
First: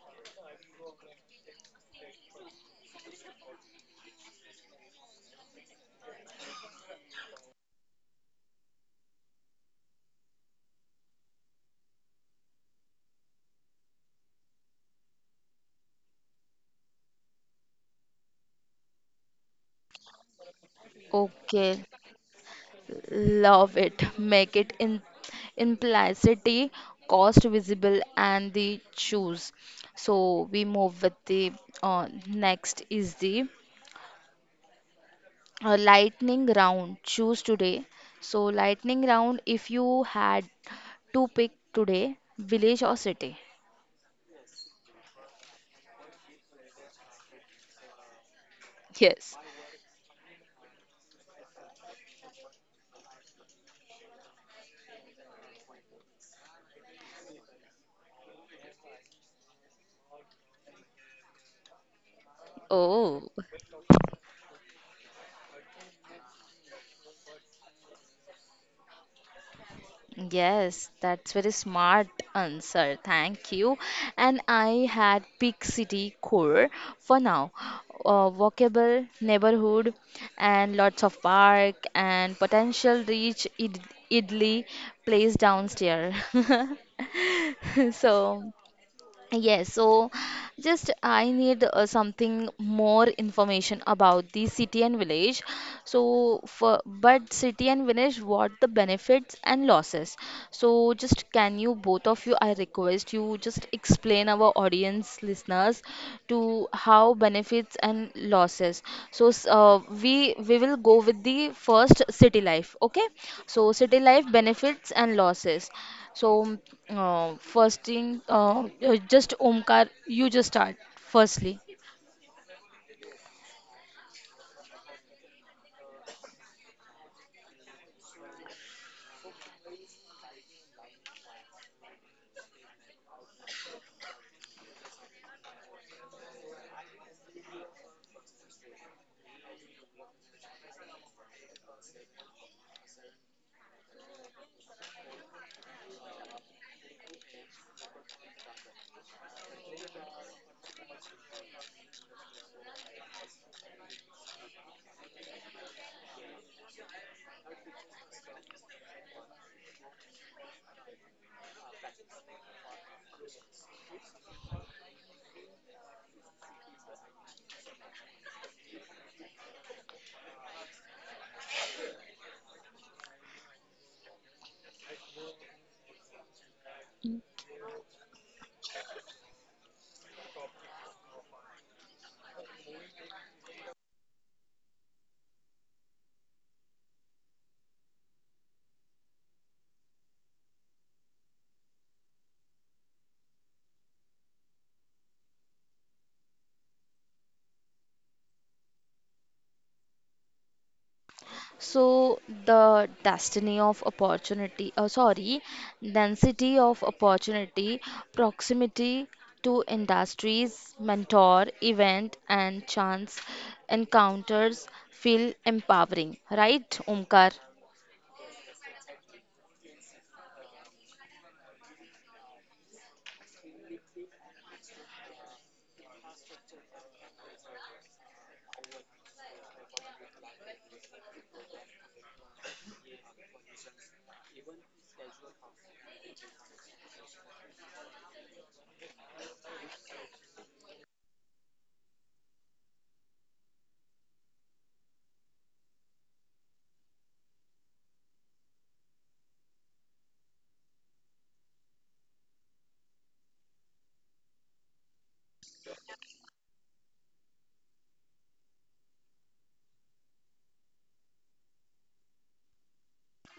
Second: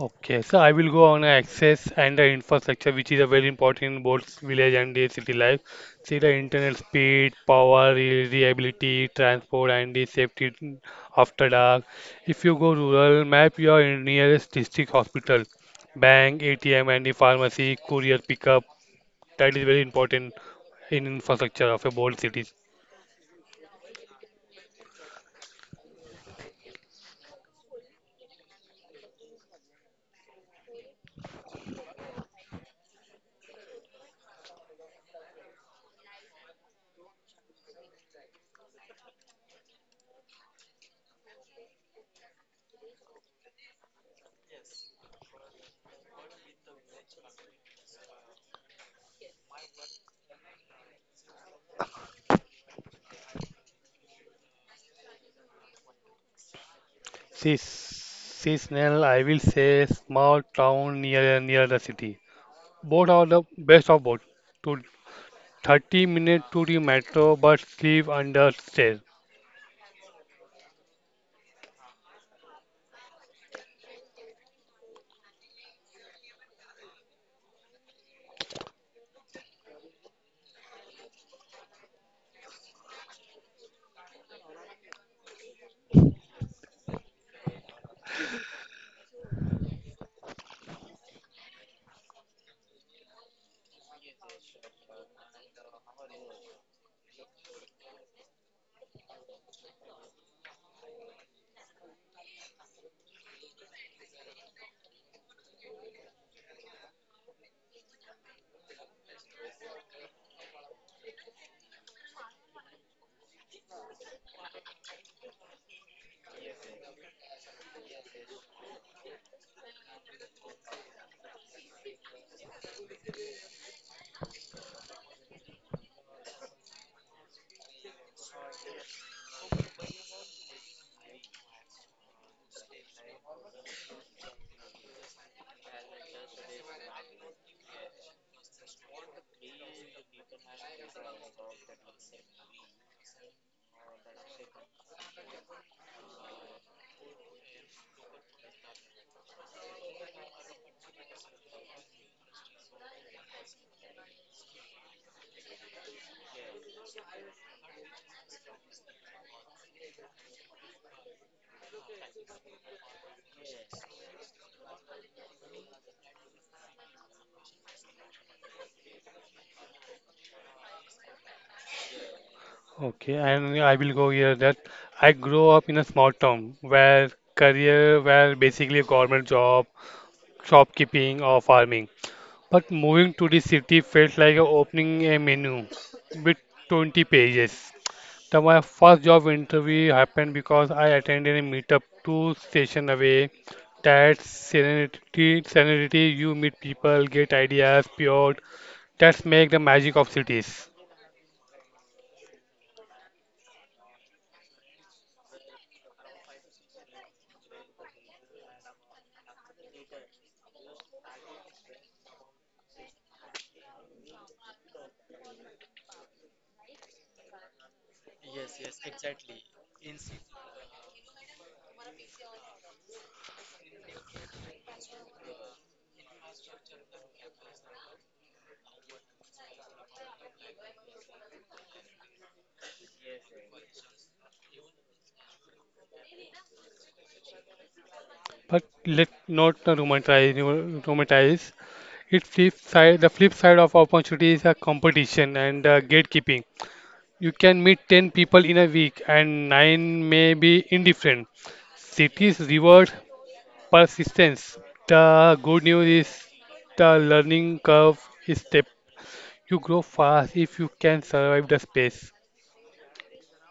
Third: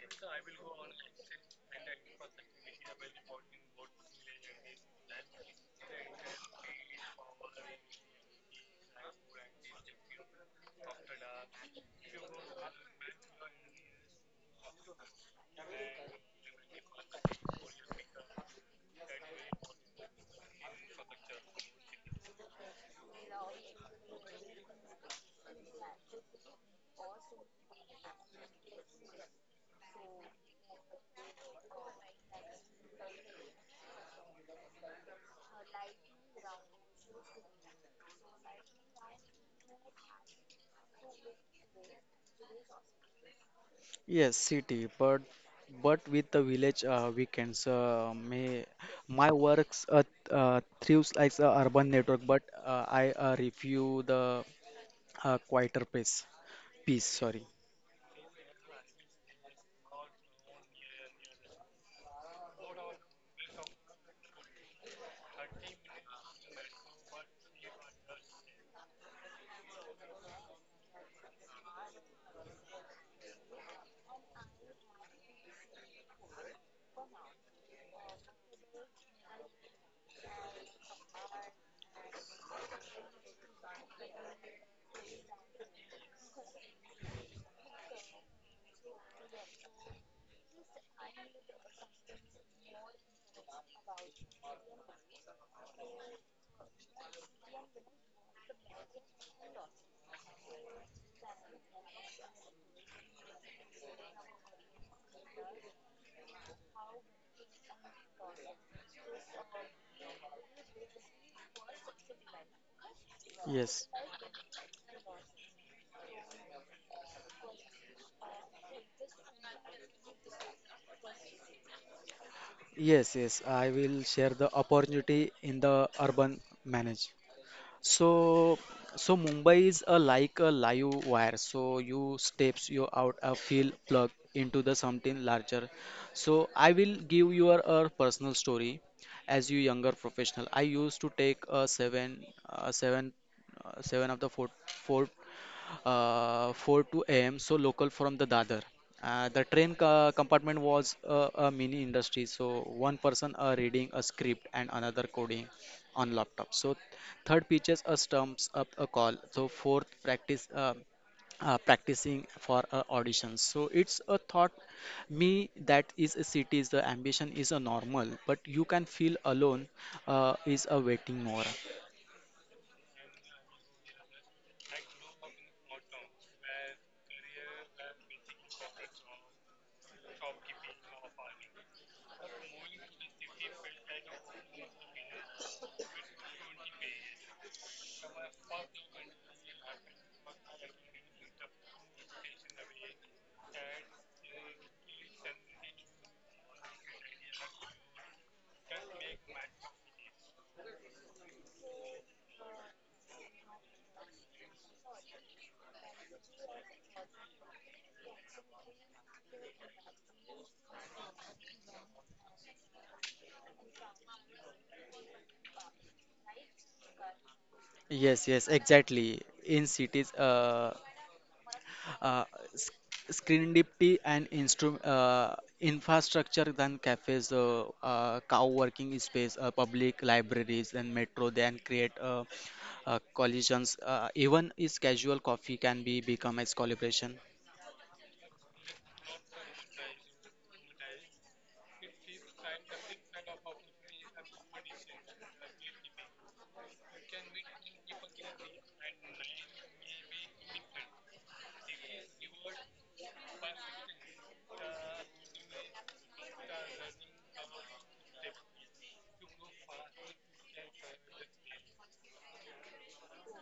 Okay, so I will go on access and the infrastructure, which is a very important in both village and the city life. See the internet speed, power, reliability, transport, and the safety after dark. If you go rural, map your nearest district hospital, bank, ATM, and the pharmacy, courier pickup. That is very important in infrastructure of
Okay,
a bold city.
love it. Make it in implicity, cost visible, and the choose. So we move with the next is the a lightning round choose today so lightning round if you had to pick today village or city.
Yes, city, but with the village weekends, may my
Yes.
works thrives like a urban network, but I review the quieter pace. Peace,
See,
sorry.
seasonal, I will say small town near the city. Both are the
Oh,
best of both. To 30 minutes to the metro but sleep under stairs.
yes that's very smart answer thank you and I had pick city core for now walkable neighborhood and lots of park and potential reach idli place downstairs. So yes, so just I need something more information about the city and village. So for but city and village, what the benefits and losses? So just can you both of you, I request you just explain our audience listeners to how benefits and losses. So we will go with the first city life. Okay, so
Yes,
city life benefits and losses. So, first thing, just Omkar, you just start firstly.
yes, yes. I will share the opportunity in the urban manage. So, so, Mumbai is a like a live wire. So you steps you out a field plug into the something larger. So I will give your a personal story. As you younger professional, I used to take seven of the four, four 4 to am, so local from the dadar, the train compartment was a mini industry, so one person reading a script and another coding on laptop, so third pitches a stumps up a call, so fourth practice practicing for auditions. So it's a thought me that is a city is the ambition is a normal, but you can feel alone, is a waiting more.
Okay, and I will go here that I grew up in a small town where career were basically a government job, shopkeeping or farming. But moving to the city felt like opening a menu with 20 pages. So my first job interview happened because I attended a meetup two station away. That serenity, you meet people, get ideas, pure. That's make the magic of cities.
So the destiny of opportunity, oh sorry, density of opportunity, proximity to industries, mentor, event, and chance encounters feel empowering, right, Omkar?
Yes, yes, exactly. In cities, uh, s- serendipity and infrastructure than cafes, co-working space, public libraries, and metro. Then create collisions. Even is casual coffee can be become as collaboration.
But let not romanticize, romanticize. It flip side, the flip side of opportunity is a competition and gatekeeping. You can meet 10 people in a week and 9 may be indifferent. Cities reward persistence. The good news is the learning curve is steep. You grow fast if you can survive the space.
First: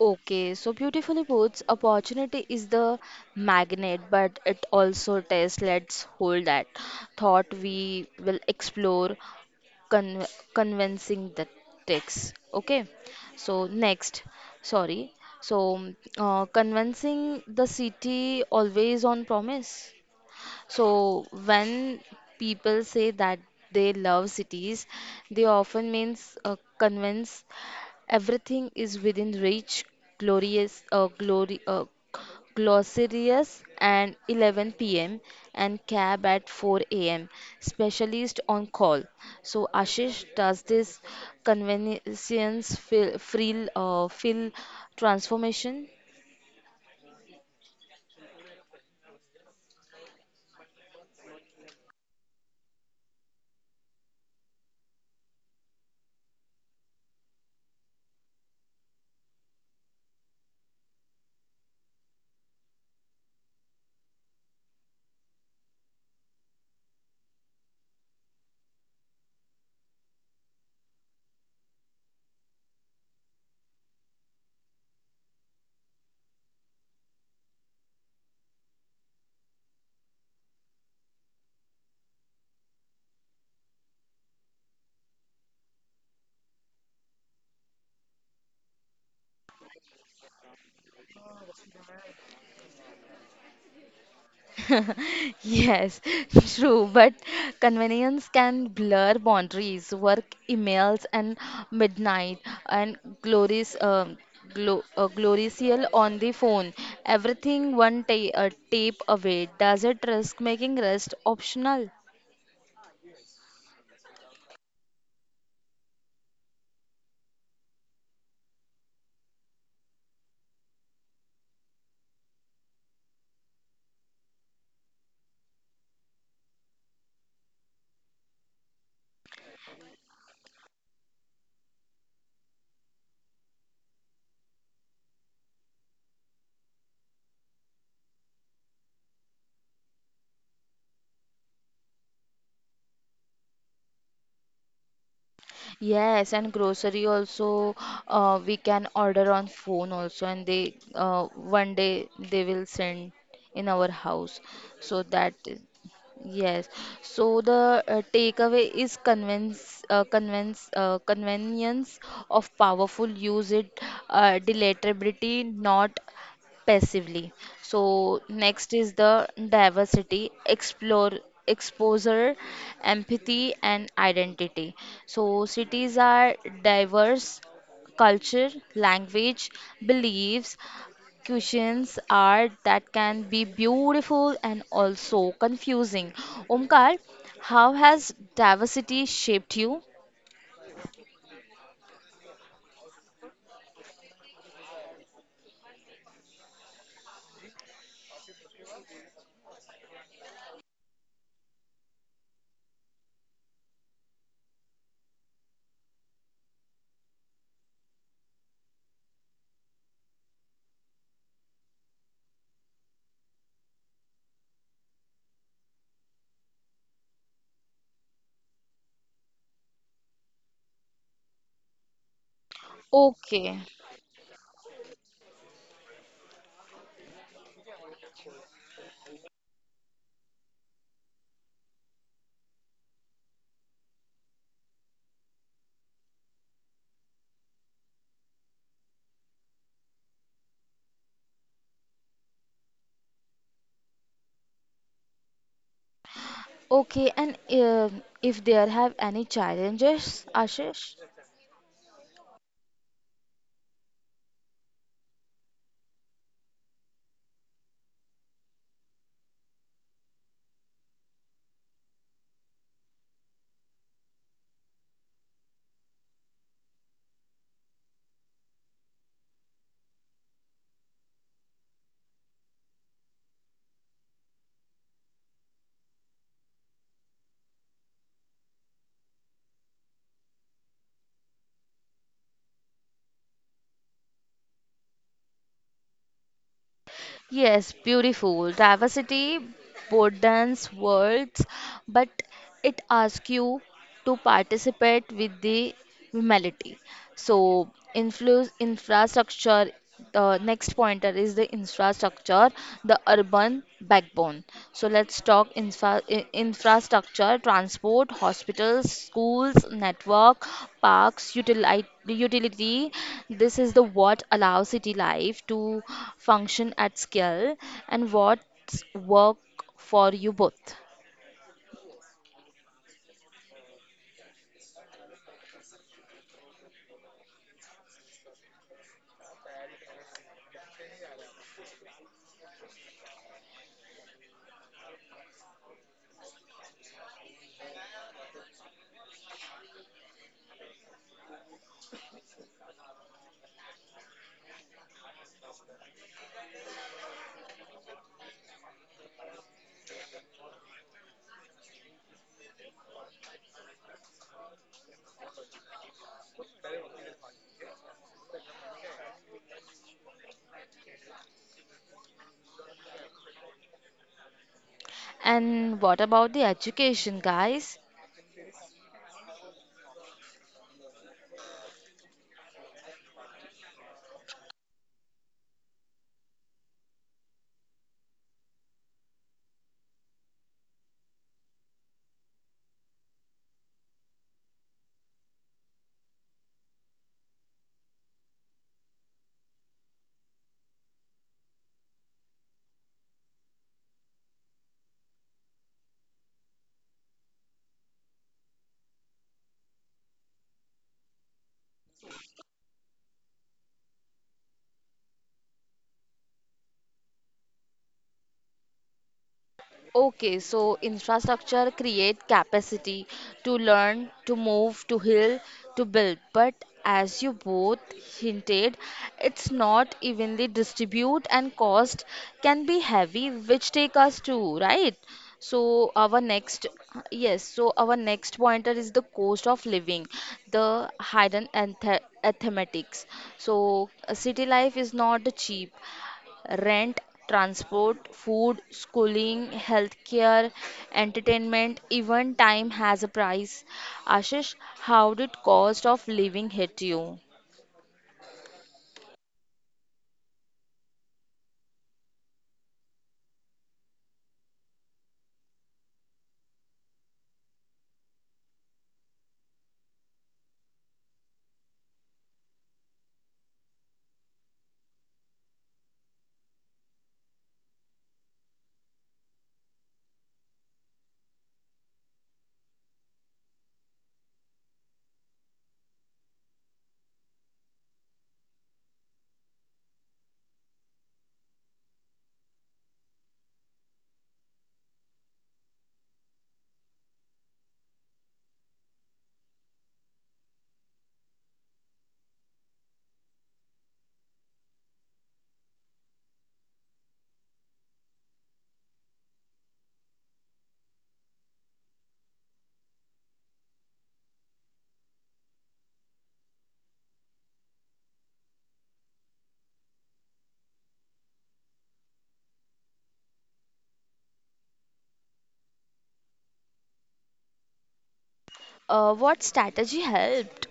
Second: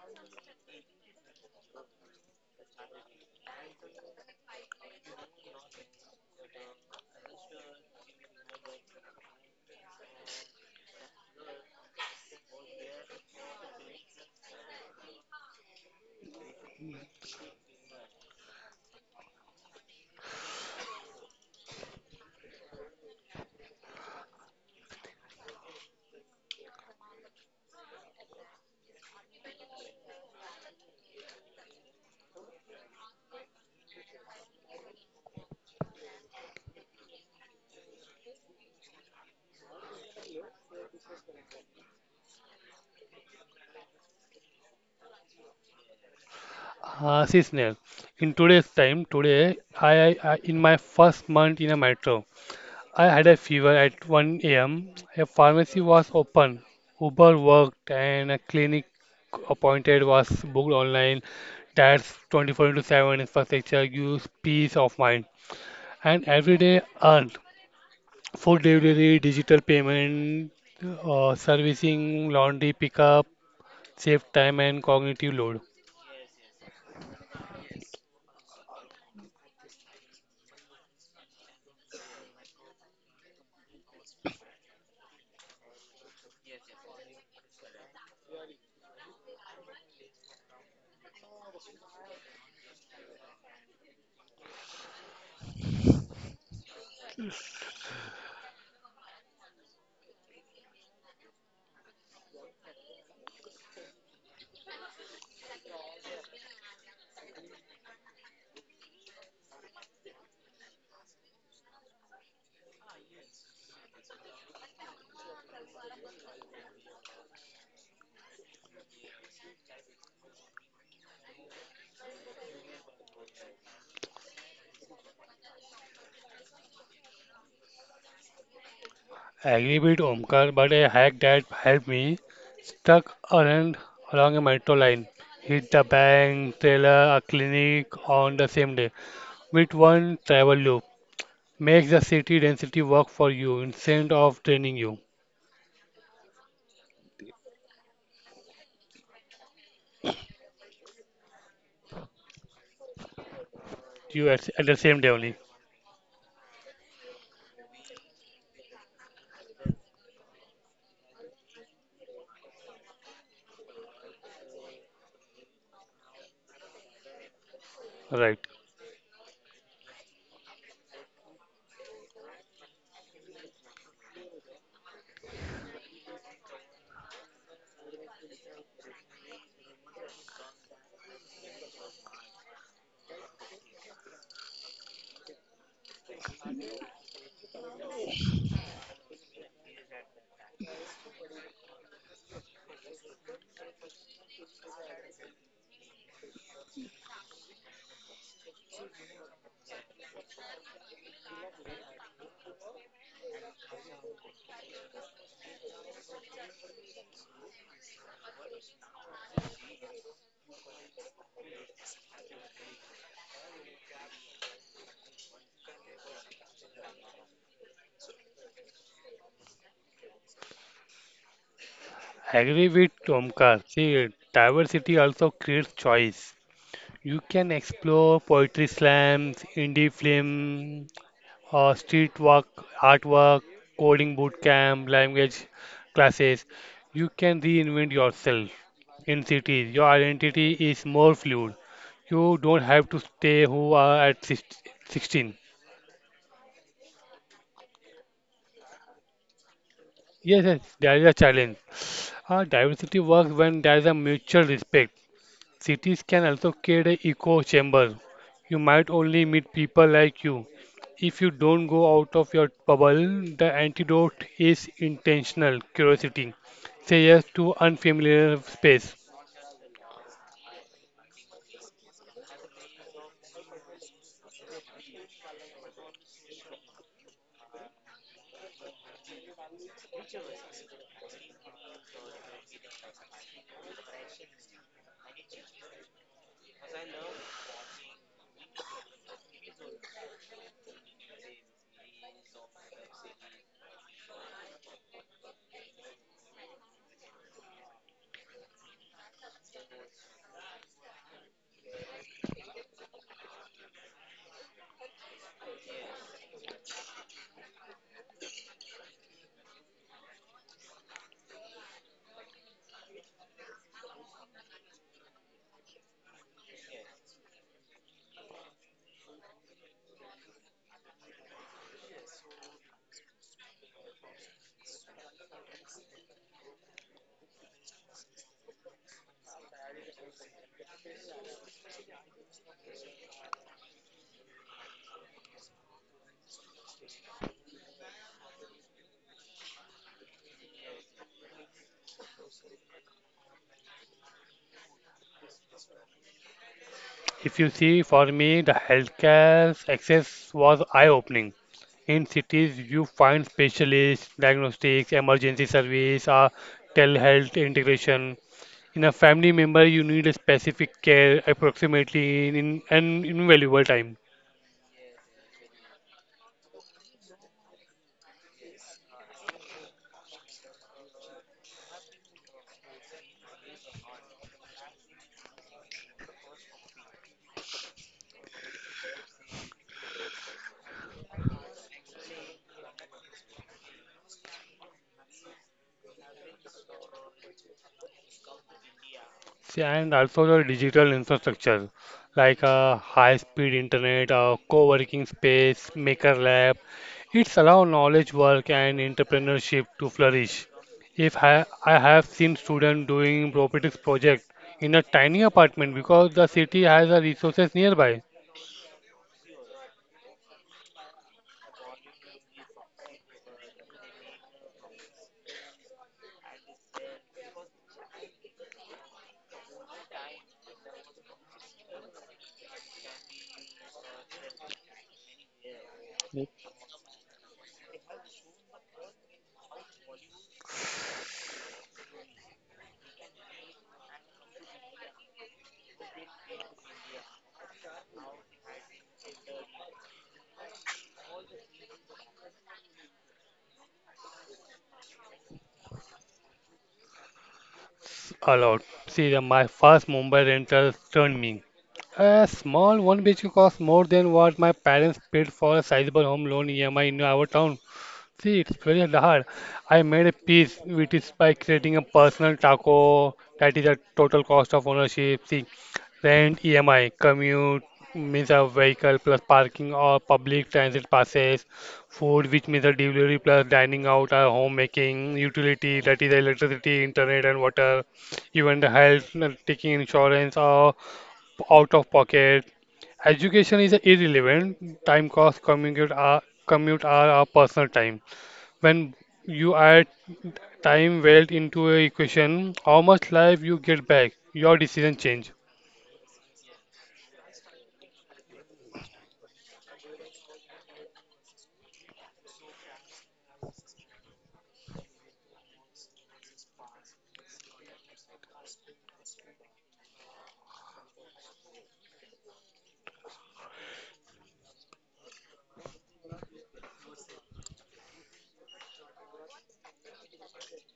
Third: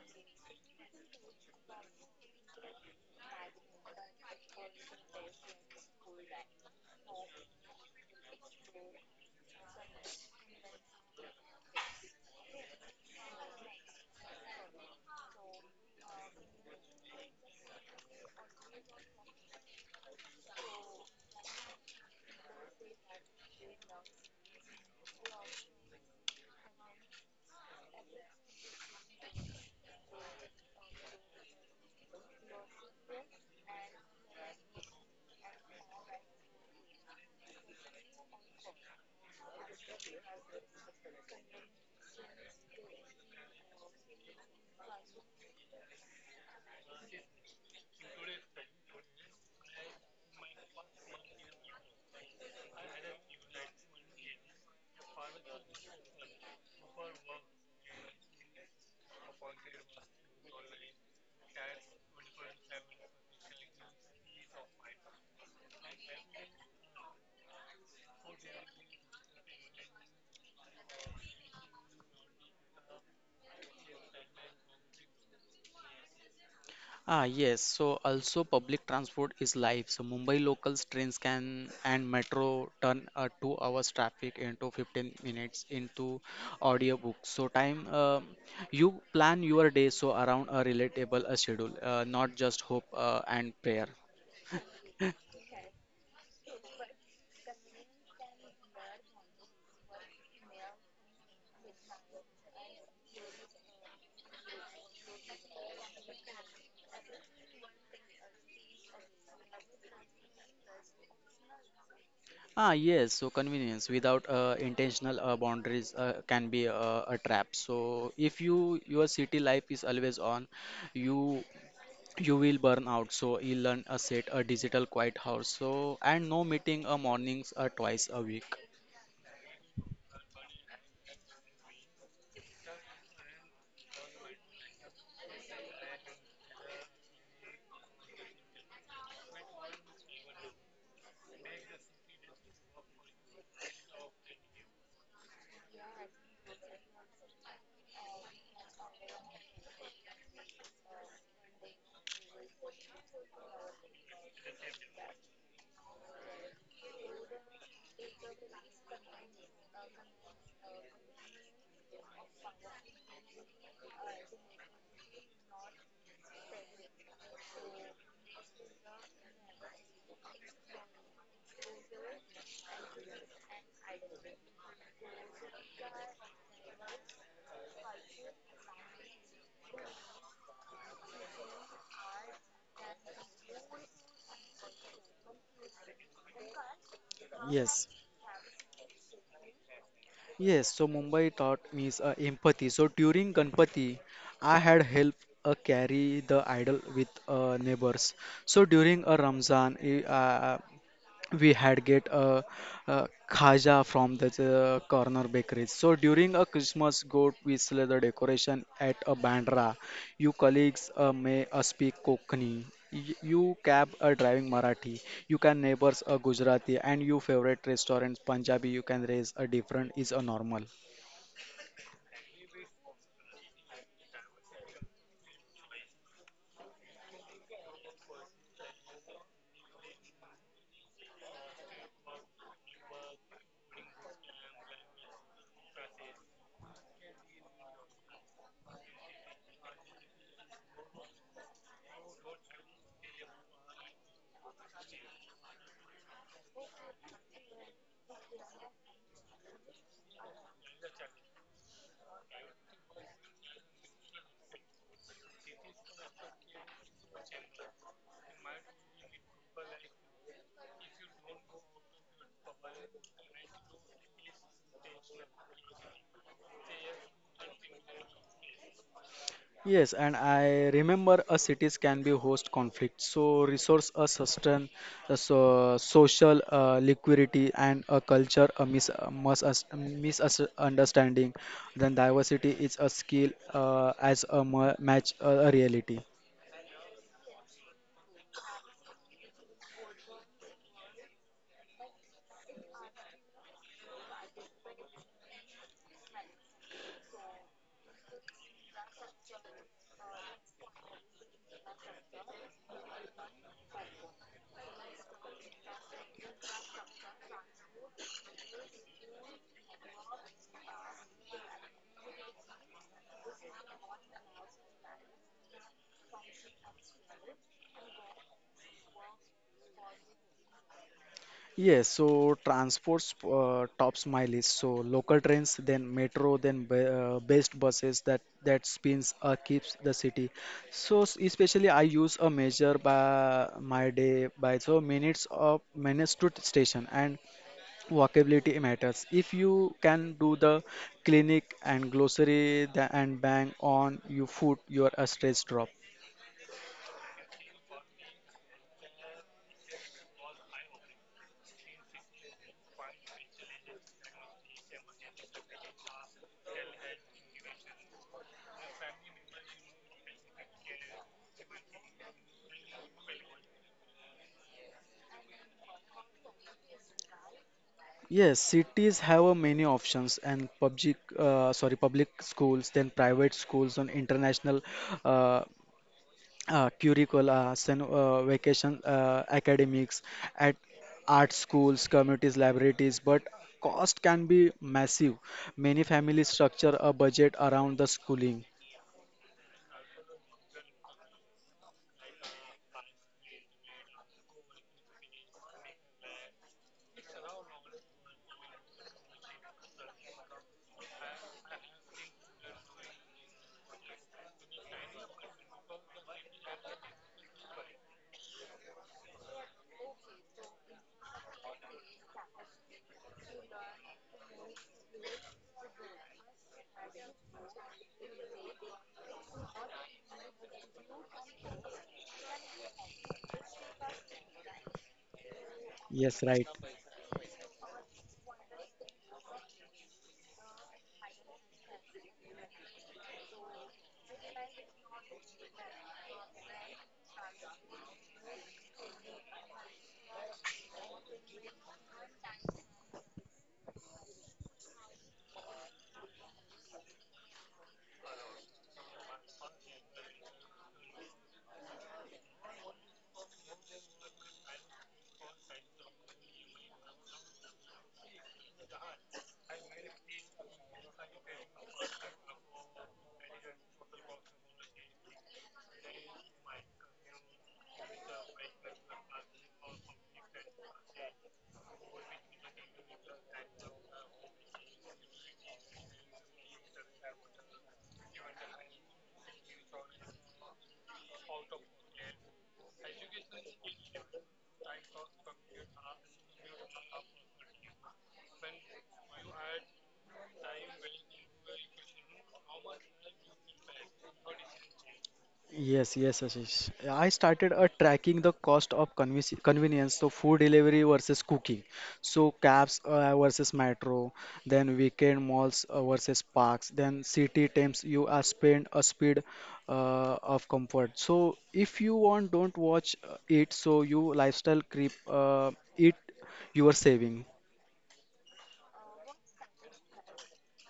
Okay, so beautifully puts, opportunity is the magnet, but it also tests. Let's hold that thought. We will explore con convincing the text. Okay, so sorry, so convincing the city always on promise. So when people say that they love cities, they often means convince everything is within reach, glorious, uh, glory, uh, Glossarius and 11 p.m. and cab at 4 a.m. Specialist on call. So Ashish, does this feel transformation?
Ah, seasonal. In today's time, today I- in my first month in a metro. I had a fever at 1 a.m. A pharmacy was open. Uber worked and a clinic appointed was booked online. That's 24 into 7 infrastructure gives peace of mind. And everyday earn. Food delivery, digital payment, servicing, laundry pickup, save time and cognitive load.
Ah, yes. So also public transport is life. So Mumbai locals trains can and metro turn a 2 hours traffic into 15 minutes into audiobook. So time you plan your day so around a relatable schedule, not just hope and prayer.
Yes, true, but convenience can blur boundaries, work emails and midnight and glories glo gloriously on the phone. Everything one ta uh, tape away. Does it risk making rest optional?
Ah, yes. So convenience without intentional boundaries can be a trap. So if your city life is always on, you you will burn out, so you learn a set a digital quiet house, so and no meeting a mornings or twice a week.
I agree with Omkar, but a hack that helped me stuck around along a metro line, hit the bank, teller, a clinic on the same day with one travel loop. Makes the city density work for you instead of draining you.
Yes, and grocery also we can order on phone also, and they one day they will send in our
You
house.
at the
So
same day
that
only.
is- yes. So the takeaway is convince convince convenience of powerful use it delectability, not passively. So
Right.
next is the diversity, explore, exposure, empathy, and identity. So cities are diverse culture, language, beliefs, cuisines, art that can be beautiful and also confusing. Omkar, how
Yes.
has diversity shaped you?
Yes, so Mumbai taught me is, empathy. So during Ganpati I had helped carry the idol with neighbors. So during a Ramzan we had get a khaja from the corner bakery. So during a Christmas goat we sell the decoration at a Bandra. You colleagues may speak Konkani. You cab a driving Marathi. You can neighbors a Gujarati and you favorite restaurants Punjabi. You can raise a different is a normal.
I agree with
Okay,
Omkar. See, diversity also creates choice. You can explore poetry slams, indie film, street work, artwork, coding bootcamp, language classes. You can reinvent yourself in cities. Your identity is more fluid. You don't have to stay who are at 16.
okay, and if there have any challenges,
Yes, yes,
Ashish?
there is a challenge. Diversity works when there is a mutual respect. Cities can also create an echo chamber. You might only meet people like you. If you don't go out of your bubble, the antidote is intentional curiosity. Say yes to unfamiliar space.
Yes, and I remember a cities can be host conflict. So resource a sustain, so social liquidity and a culture a mis misunderstanding. Then diversity is a skill as a match a reality.
Yes, beautiful. Diversity broadens worlds, but it asks you to participate with the humility. So, influ infrastructure, the next pointer is the infrastructure, the urban backbone. So let's talk infrastructure, transport, hospitals, schools, network, parks, utility. This is the what allows city life to function at scale and what's work for you both.
Yes, so transports tops my list. So local trains, then metro, then be, best buses that spins keeps the city. So especially I use a measure by my day by so minutes of minutes to station and walkability matters. If you can do the clinic and grocery the, and bang on you food, your a stress drop.
If you see, for me, the healthcare access was eye opening. In cities, you find specialists, diagnostics, emergency service, or telehealth integration. In a family member, you need a specific care approximately in an invaluable time.
And what about the education, guys?
Yes, cities have many options and public, sorry, public schools, then private schools on international uh, curricula, then vacation academics at art schools, communities, libraries, but cost can be massive. Many families structure a budget around the schooling.
See, and also the digital infrastructure like a high-speed internet, a co-working space, maker lab. It's allow knowledge work and entrepreneurship to flourish. If I, I have seen students doing robotics project in a tiny apartment because the city has the resources nearby.
Okay, so infrastructure create capacity to learn, to move, to heal, to build. But as you both hinted, it's not evenly distribute, and cost can be heavy, which take us to, right? So
Yes,
our
right.
next, yes, so our next pointer is the cost of living, the hidden mathematics. So city life is not cheap. Rent, transport, food, schooling, healthcare, entertainment, even time has a price. Ashish, how did cost of living hit you?
It's allowed. See, my first Mumbai rental turned me. A small one BHK cost more than what my parents paid for a sizable home loan EMI in our town. See, it's very hard. I made a piece which is by creating a personal taco that is a total cost of ownership. See, rent, EMI, commute means a vehicle plus parking or public transit passes, food which means a delivery plus dining out or homemaking, utility that is electricity, internet and water, even the health, taking insurance or out of pocket. Education is irrelevant. Time cost, commute, commute are our personal time. When you add time wealth into a equation, how much life you get back, your decision change.
Yes, yes, Ashish. I started tracking the cost of convenience, so food delivery versus cooking, so cabs versus metro, then weekend malls versus parks, then city times you are spend a speed of comfort. So if you want, don't watch it. So you lifestyle creep it you are saving.
What strategy helped?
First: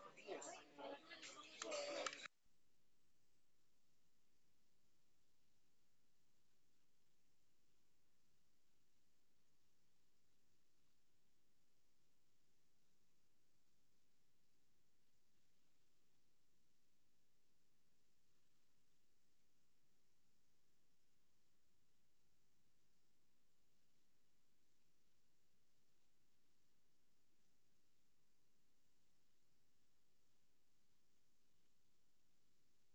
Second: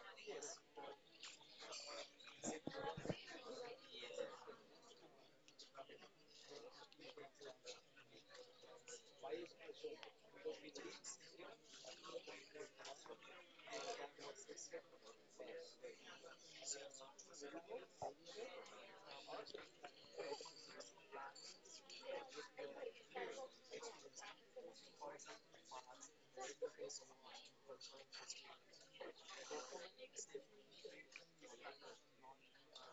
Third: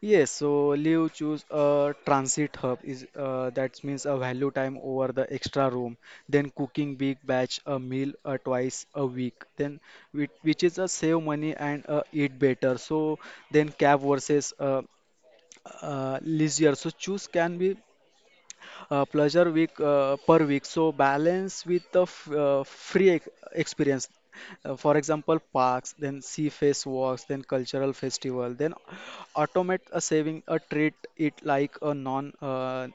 Yes, so Liu choose a transit hub is that means a value time over the extra room, then cooking big batch a meal twice a week, then which is a save money and eat better. So then cab versus leisure. So choose can be pleasure week per week. So balance with the f free ex experience. For example, parks, then sea face walks, then cultural festival, then automate a saving a treat it like a non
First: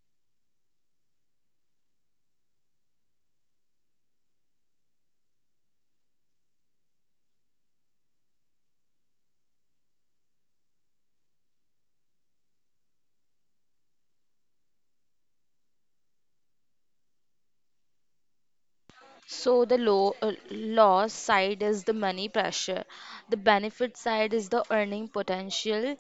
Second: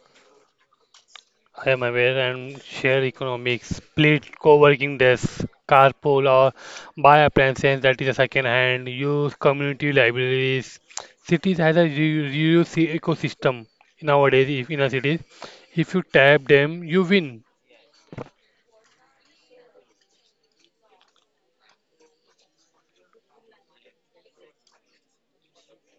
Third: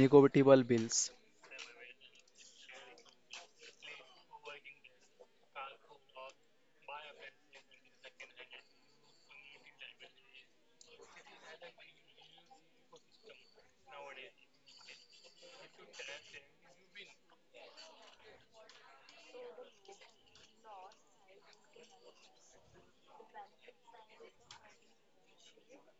negotiable bills.
I am aware and share economics, split co-working desks, carpool or buy appliances that is a second hand, use community libraries. Cities has a reuse ecosystem nowadays if in a cities, if you tap them, you win.
So the loss side is the money pressure. The benefit side is the earning potential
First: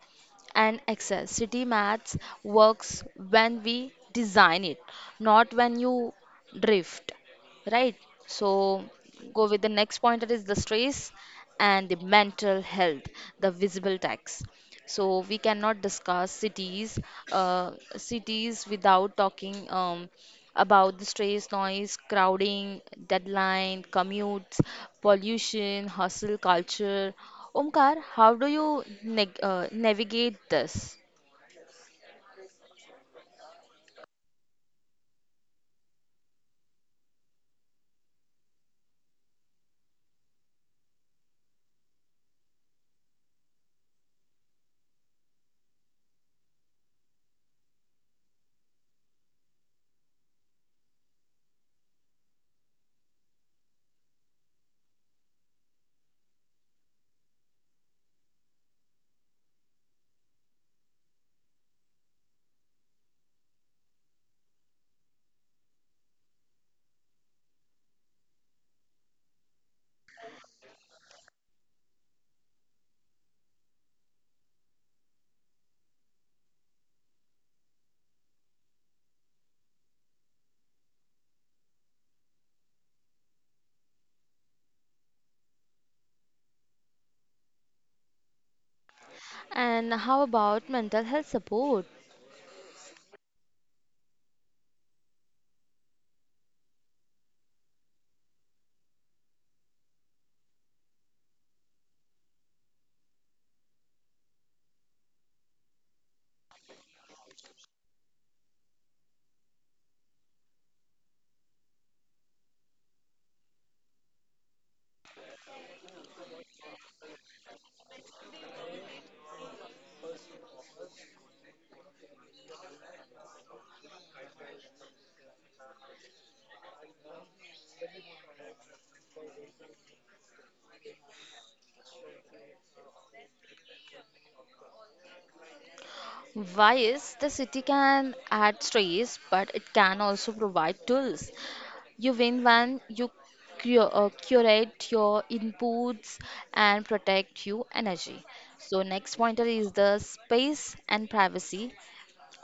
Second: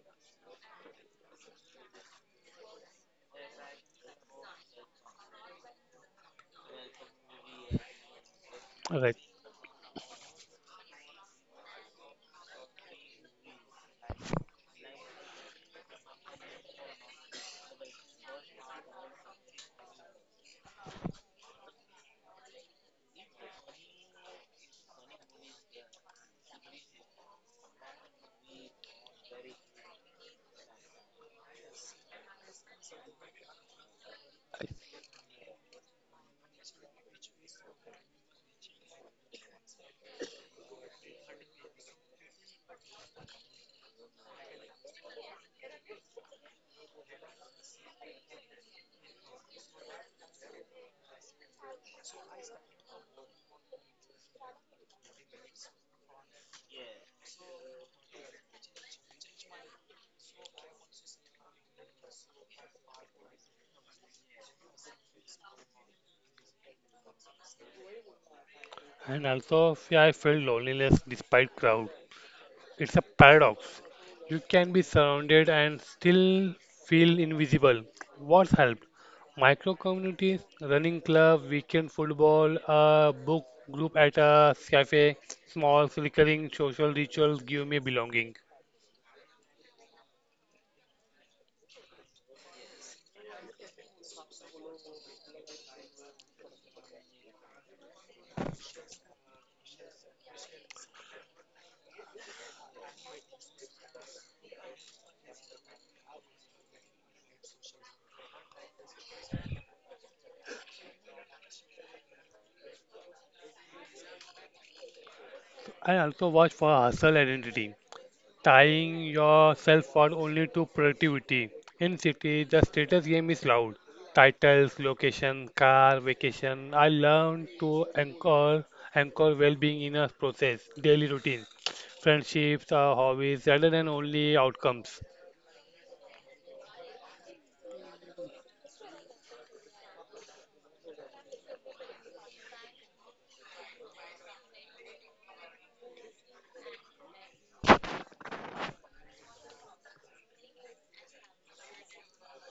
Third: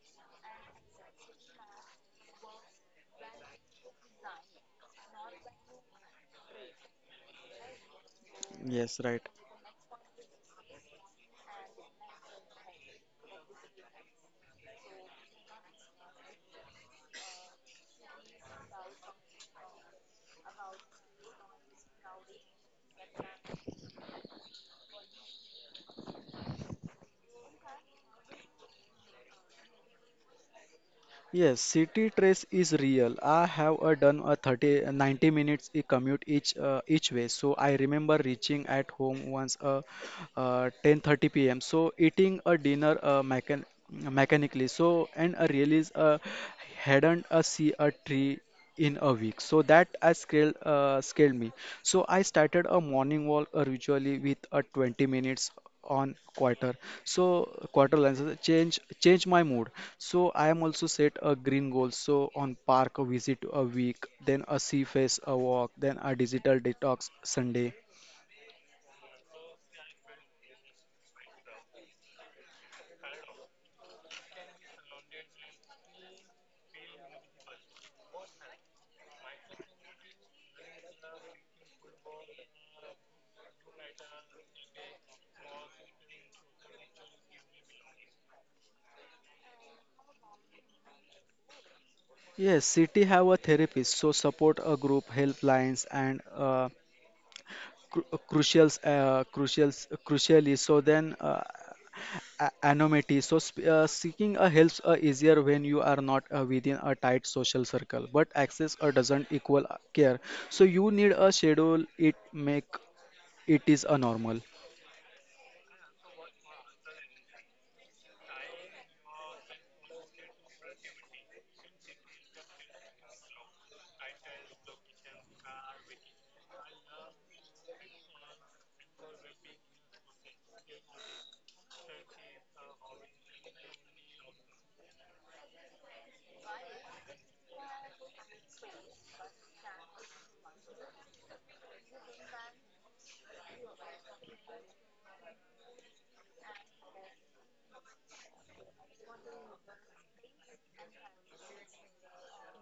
and access. City maths works when we design it, not when you drift, right? So
Yes,
Right.
right.
go with the next point that is the stress and the mental health, the visible tax. So we cannot discuss cities without talking about the stress, noise, crowding, deadline, commutes, pollution, hustle culture. Omkar, how do you navigate this?
Yes, city trace is real. I have done a 30, 90 minutes commute each way. So I remember reaching at home once 10:30 p.m. So eating a dinner mechanically. So and I realize hadn't a see a tree in a week so that I scaled me. So I started a morning walk usually with a 20 minutes on quarter, so quarter lenses change my mood. So I am also set a green goal so on park a visit a week, then a sea face a walk, then a digital detox Sunday.
And also yeah, I felt loneliness despite crowd. It's a paradox. You can be surrounded and still feel invisible. What's helped? Micro communities, running club, weekend football, a book group at a cafe, small recurring social rituals give me belonging.
And how about mental health support?
Yes, city have a therapist, so support a group, helplines, and cru- crucials crucials crucially. So then anonymity so seeking a helps easier when you are not within a tight social circle, but access doesn't equal care. So you need a schedule it make it is a normal.
I also watch for hustle identity, tying yourself for only to productivity. In city, the status game is loud. Titles, location, car, vacation. I learned to anchor well-being in a process, daily routine, friendships, hobbies, rather than only outcomes.
Why is the city can add stress, but it can also provide tools. You win when you curate your inputs and protect your energy. So next pointer is the space and privacy.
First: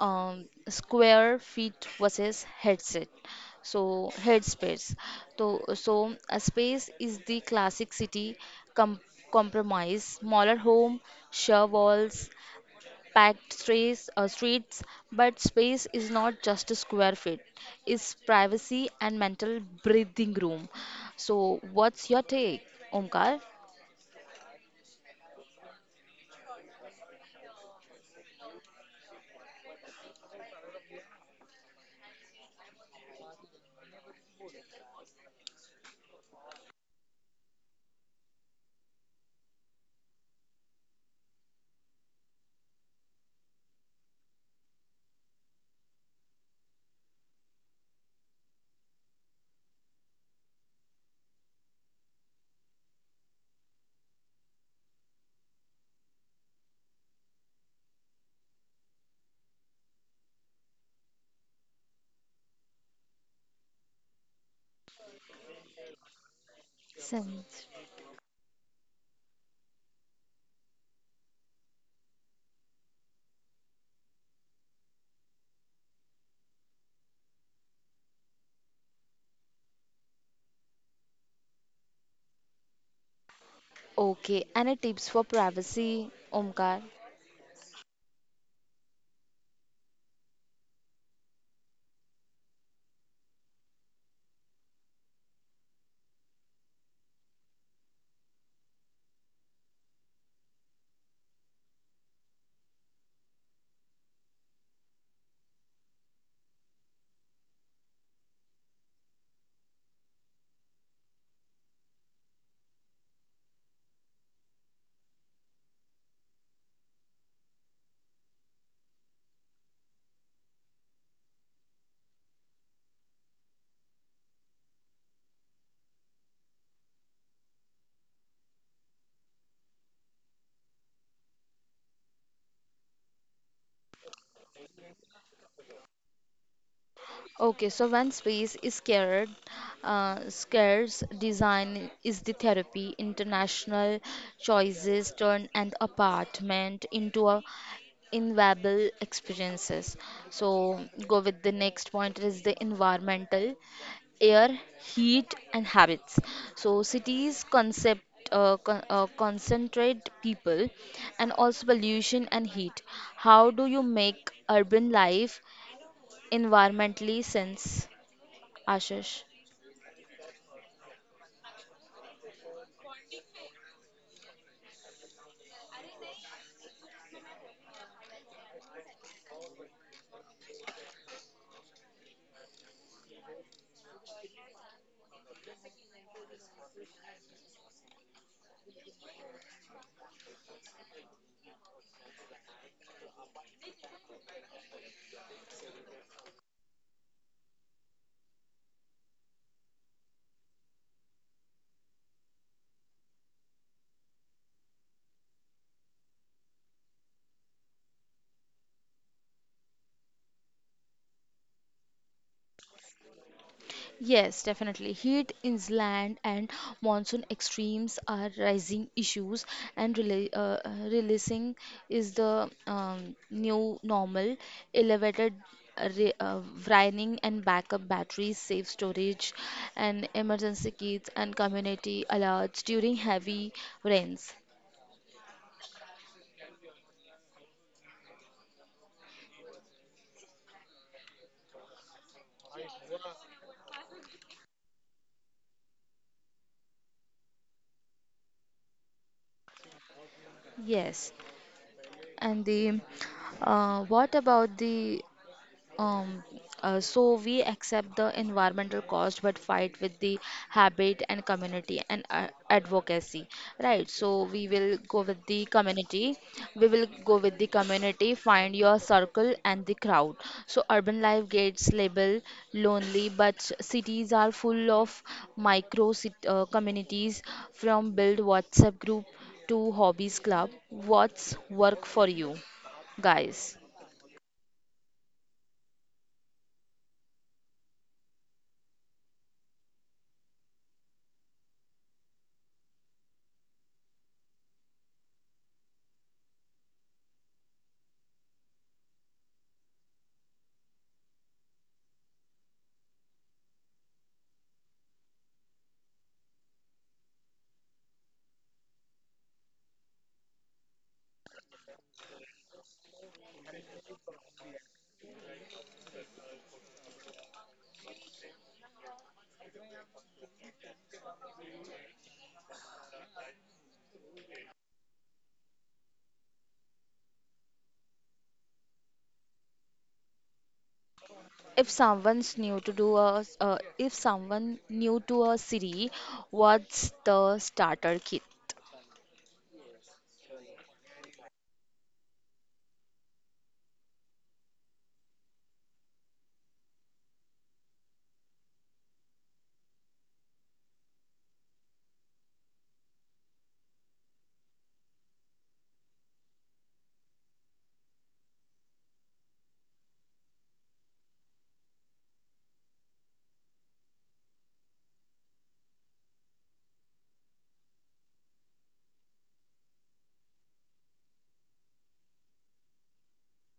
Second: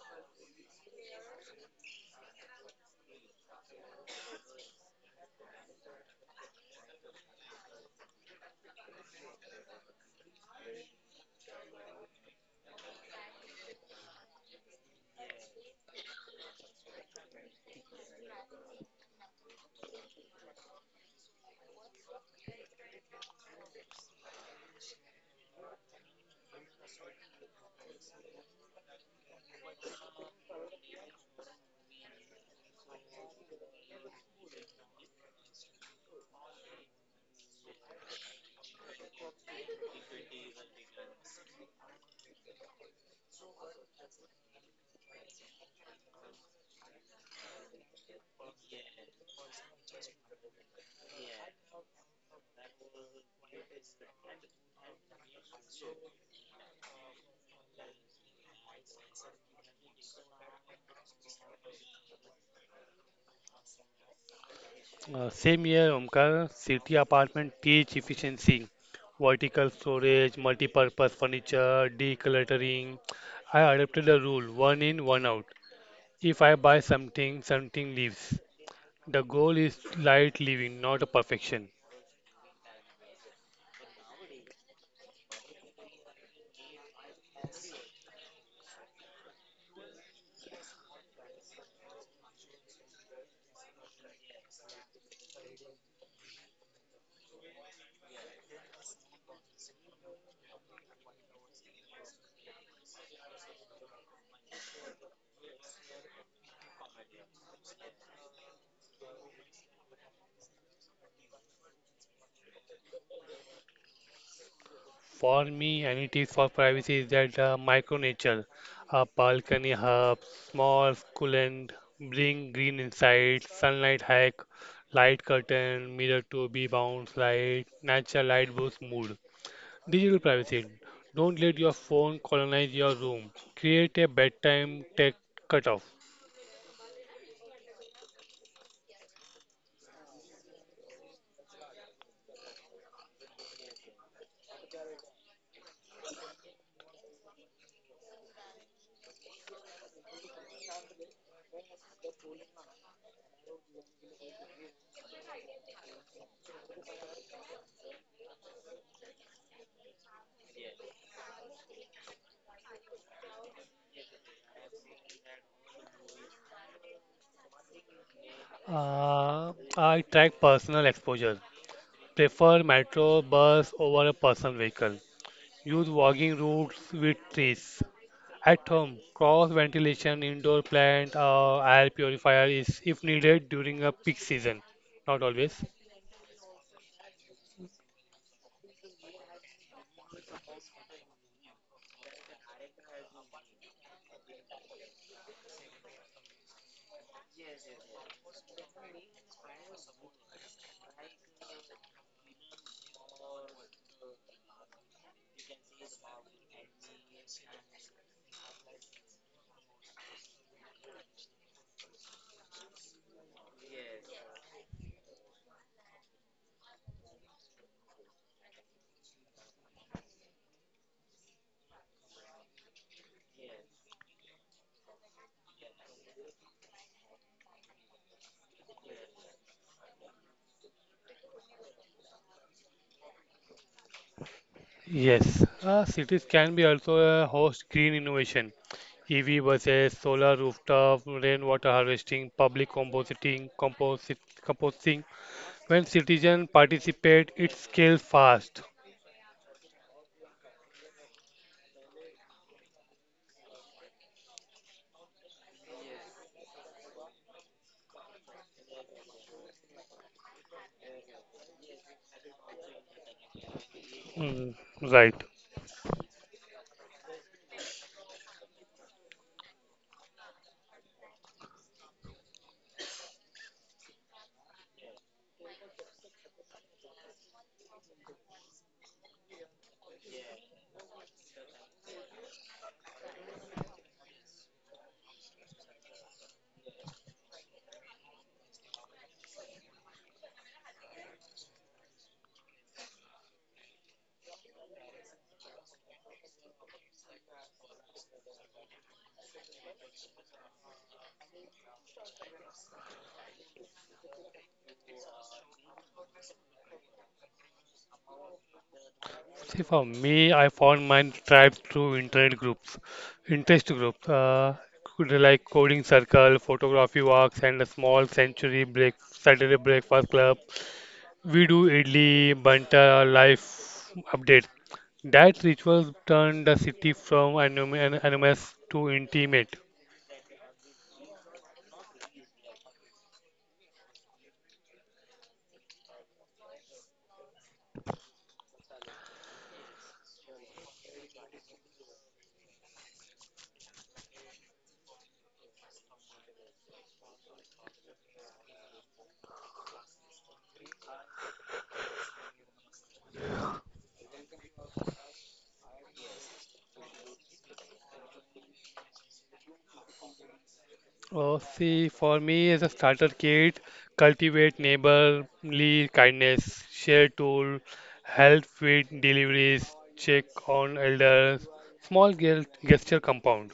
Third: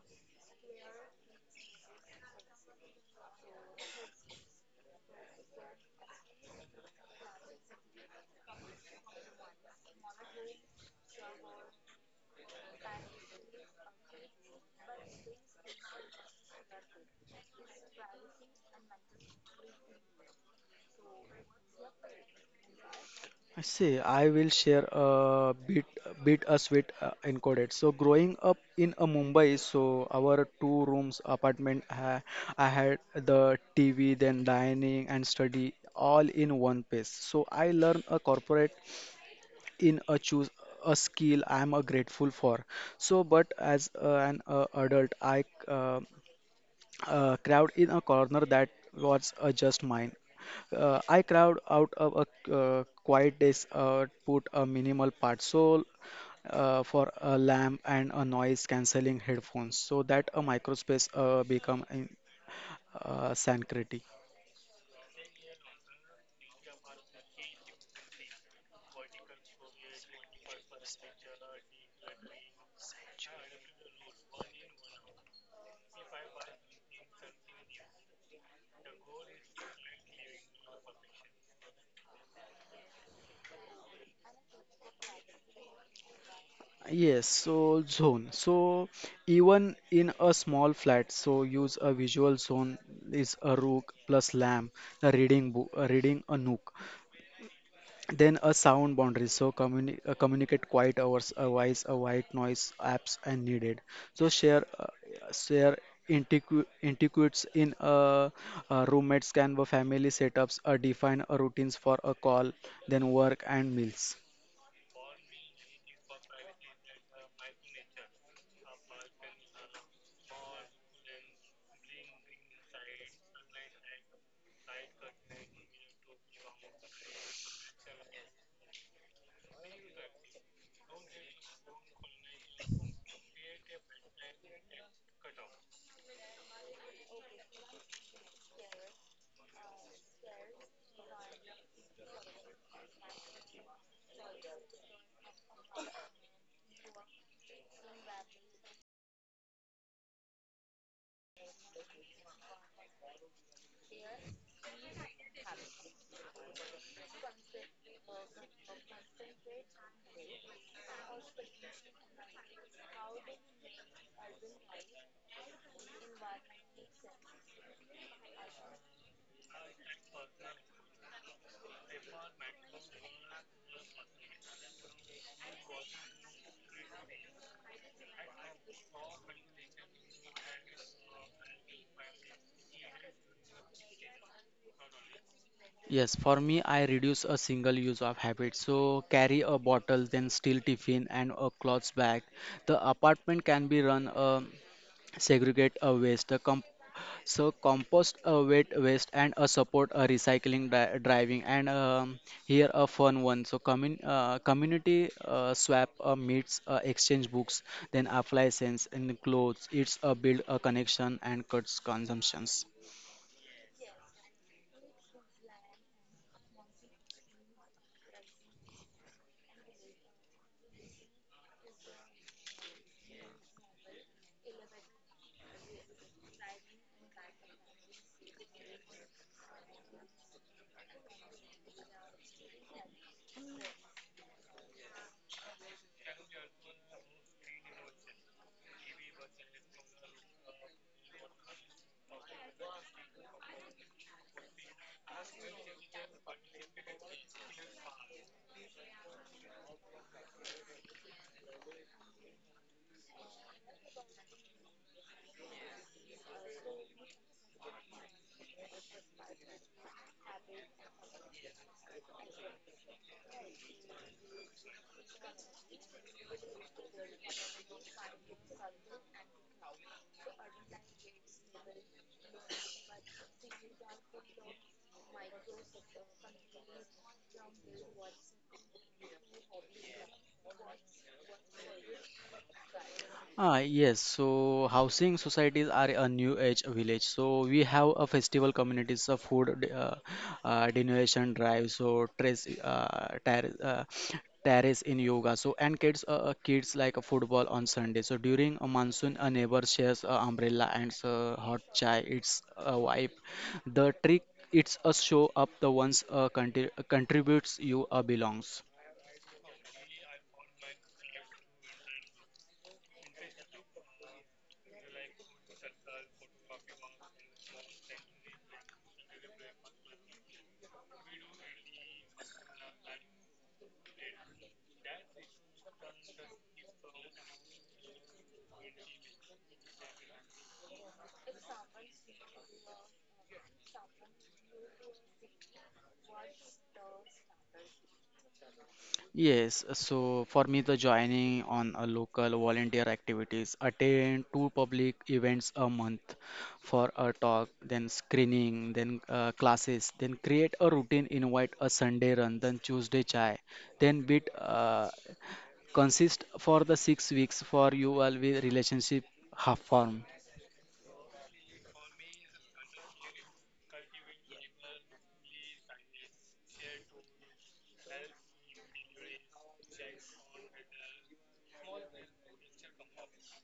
Square feet versus headset, so headspace. So a space is the classic city com- compromise, smaller home, sheer walls, packed streets. But space is not just a square feet, it's privacy and mental breathing room. So what's your take, Omkar?
I see, I will share a bit a sweet encoded. So growing up in a Mumbai, so our two rooms apartment, I had the TV, then dining and study all in one place. So I learned a corporate in a choose a skill I am grateful for. So, but as an adult, I crowd in a corner that was just mine. I crowd out of a quiet days, put a minimal part soul for a lamp and a noise cancelling headphones so that a microspace become sanctity.
Same year, Omkar, city
Seven.
apartment teach efficiency, vertical storage, multi-purpose furniture, decluttering. I adopted a rule, one in, one out. If I buy something, something leaves. The goal is light living, not a perfection.
Okay, any tips for privacy, Omkar?
Yes, so zone. So even in a small flat, so use a visual zone is a rook plus lamp, a reading book, a reading a nook. Then a sound boundary. So communicate quiet hours, a voice, a white noise apps and needed. So share antiquities in roommates, Canva family setups, define routines for a call, then work and meals.
For me, and it is for privacy, is that micro nature, a balcony hub, small coolant, bring green inside, sunlight hack, light curtain, mirror to be bounce light, natural light boosts mood. Digital privacy. Don't let your phone colonize your room. Create a bedtime tech cutoff.
Okay, so when space is scarce, design is the therapy. International choices turn an apartment into a invaluable experiences. So go with the next point is the environmental, air, heat, and habits. So cities concentrate people, and also pollution and heat. How do you make urban life environmentally sense? Ashish.
I track personal exposure. Prefer metro bus over a personal vehicle. Use walking routes with trees. At home, cross ventilation, indoor plant, air purifier is if needed during a peak season. Not always.
Yes, for me, I reduce a single use of habit. So carry a bottle, then steel tiffin and a cloth bag. The apartment can be run, um, segregate a waste. The So compost a wet waste and a support a recycling driving, and, here a fun one. So community swap meets exchange books, then appliances and clothes. It's a build a connection and cuts consumptions.
Yes, definitely. Heat, inland, and monsoon extremes are rising issues, and rela releasing is the new normal. Elevated, re brining, and backup batteries, safe storage, and emergency kits, and community alerts during heavy rains.
Yes, cities can be also host green innovation. EV buses, solar rooftop, rainwater harvesting, public composting, composting. When citizens participate, it scales fast.
Yes, and the what about the Um, so we accept the environmental cost but fight with the habit and community and advocacy, right? So we
Mm,
will go
right.
with the community. We will go with the community, find your circle and the crowd. So urban life gets labeled lonely, but cities are full of micro cit communities, from build WhatsApp group to hobbies club. What's work for you,
Ah,
guys?
yes, so housing societies are a new age village. So we have a festival communities, a donation drive, so terrace in yoga. So and kids like a football on Sunday. So during a monsoon, a neighbor shares a umbrella and hot chai. It's a vibe. The trick, it's a show up the ones contributes you belongs.
See, for me, I found my tribe through internet groups, interest groups, like coding circle, photography walks, and a small century break Saturday breakfast club. We do idli, banta, life update. That rituals turned the city from anonymous to intimate.
If someone's new to do a, if someone new to a city, what's the starter kit?
Yes, so for me, the joining on a local volunteer activities, attend 2 public events a month for a talk, then screening, then classes, then create a routine, invite a Sunday run, then Tuesday chai, then bit consist for the 6 weeks for you all with relationship half form.
Oh, see, for me as a starter kit, cultivate neighborly kindness, share tool, help with deliveries, check on elders, gesture compound.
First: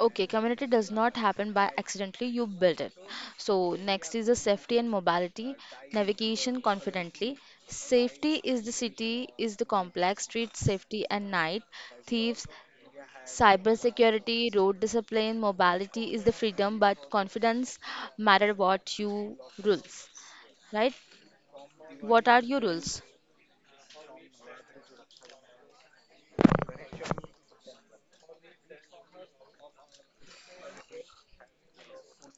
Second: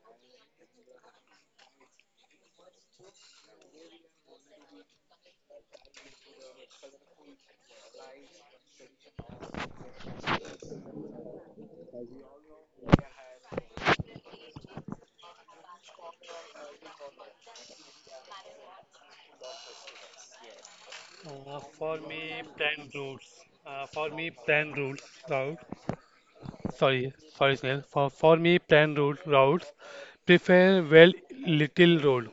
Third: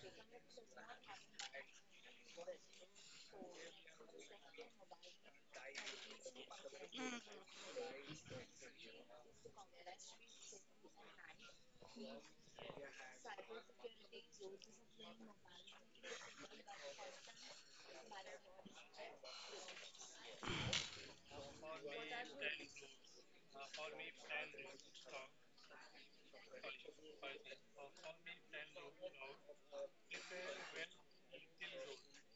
Okay, community does not happen by accidentally, you build it. So, next is the safety and mobility, navigation confidently. Safety is the city, is the complex, street safety and night, thieves, cyber security, road discipline, mobility is the freedom, but confidence matter what you rules, right?
For
What are
me,
your
plan
rules?
routes. For me, plan routes route. Sorry, sorry, Snail. For me, plan routes. Prefer well little road.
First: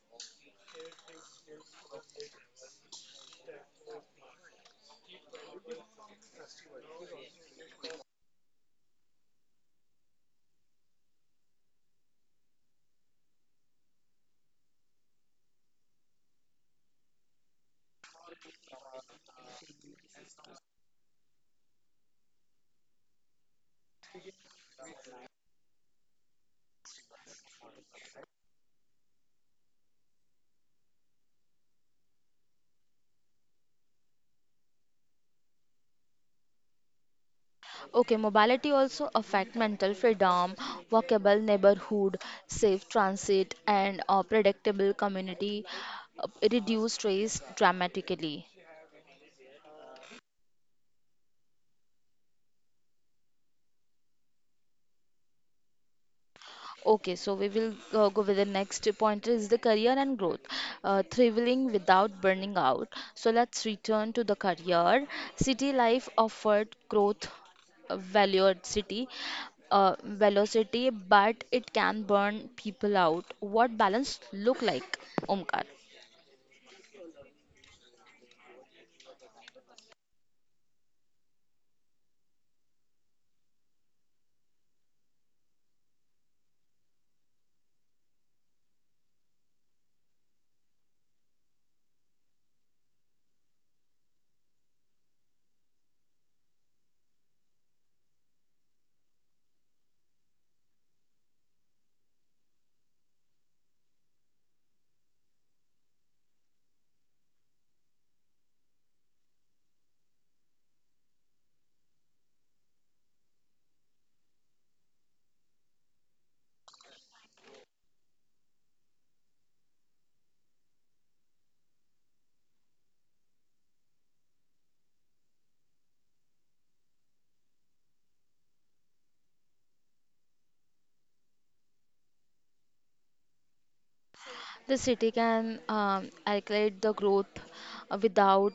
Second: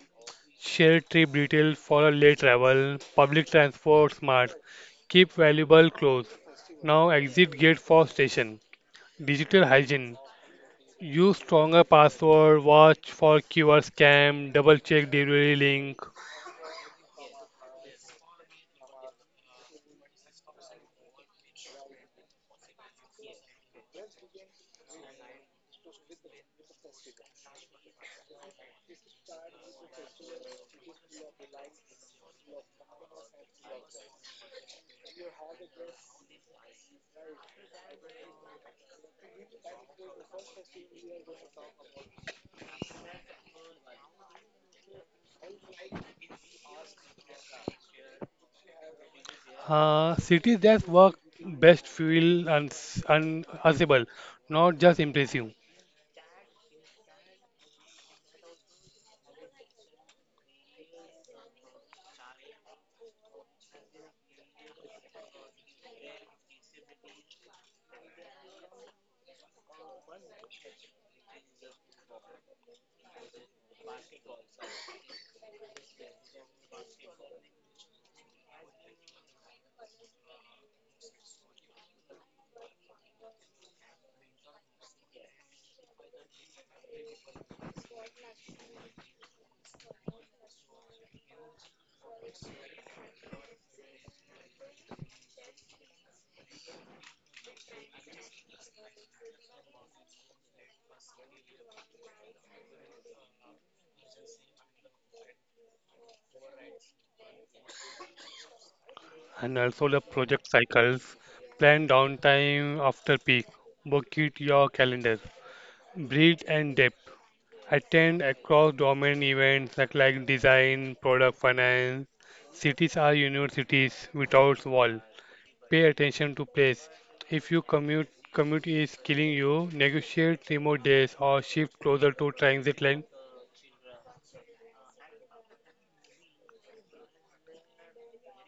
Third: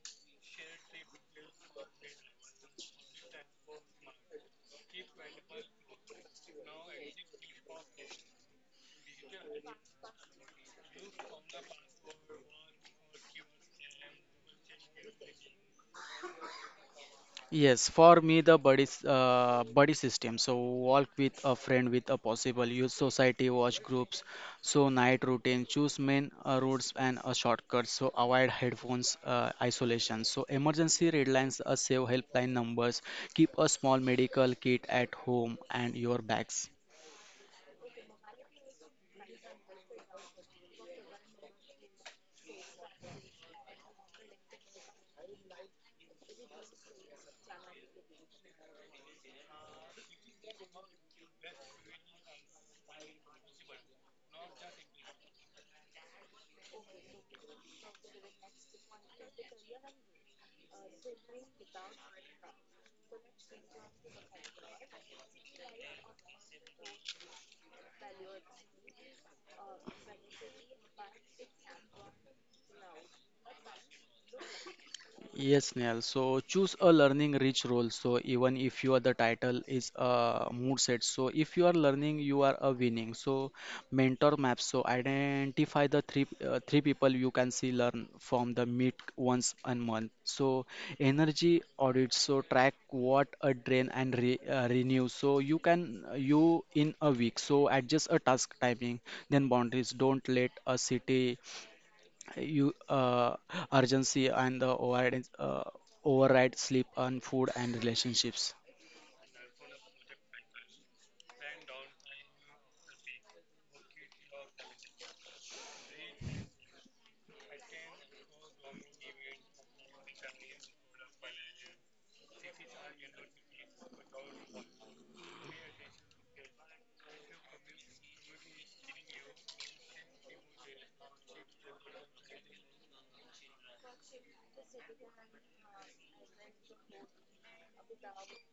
Shared trip details for a late travel, public transport smart, keep valuable clothes. Now exit gate for station. Digital hygiene. Use stronger password, watch for QR scam, double check delivery link.
Yes, for me the buddy system. So walk with a friend with a possible youth society watch groups. So night routine choose main routes and a shortcut. So avoid headphones isolation. So emergency red lines, a save helpline numbers. Keep a small medical kit at home and your bags.
Okay, mobility also affect mental freedom, walkable neighborhood, safe transit, and predictable community, reduce stress dramatically.
Cities that work best feel unanswerable, not just impressive.
Okay, so we will go with the next point is the career and growth, thriving without burning out. So let's return to the career. City life offered growth, valued velocity, but it can burn people out. What balance look like, Omkar?
Yes, Neil. So choose a learning rich role. So even if you are the title is a mood set. So if you are learning, you are a winning. So mentor maps. So identify the three people you can see learn from the meet once a month. So energy audits. So track what a drain and renew. So you can you in a week. So adjust a task timing. Then boundaries. Don't let a city you urgency and the override sleep and food and relationships.
And also the project cycles. Plan downtime after peak. Book it your calendar. Breed and depth. Attend across domain events like design, product finance. Cities are universities without wall. Pay attention to place. If you commute is killing you, negotiate remote days or shift closer to transit line.
The city can accelerate the growth without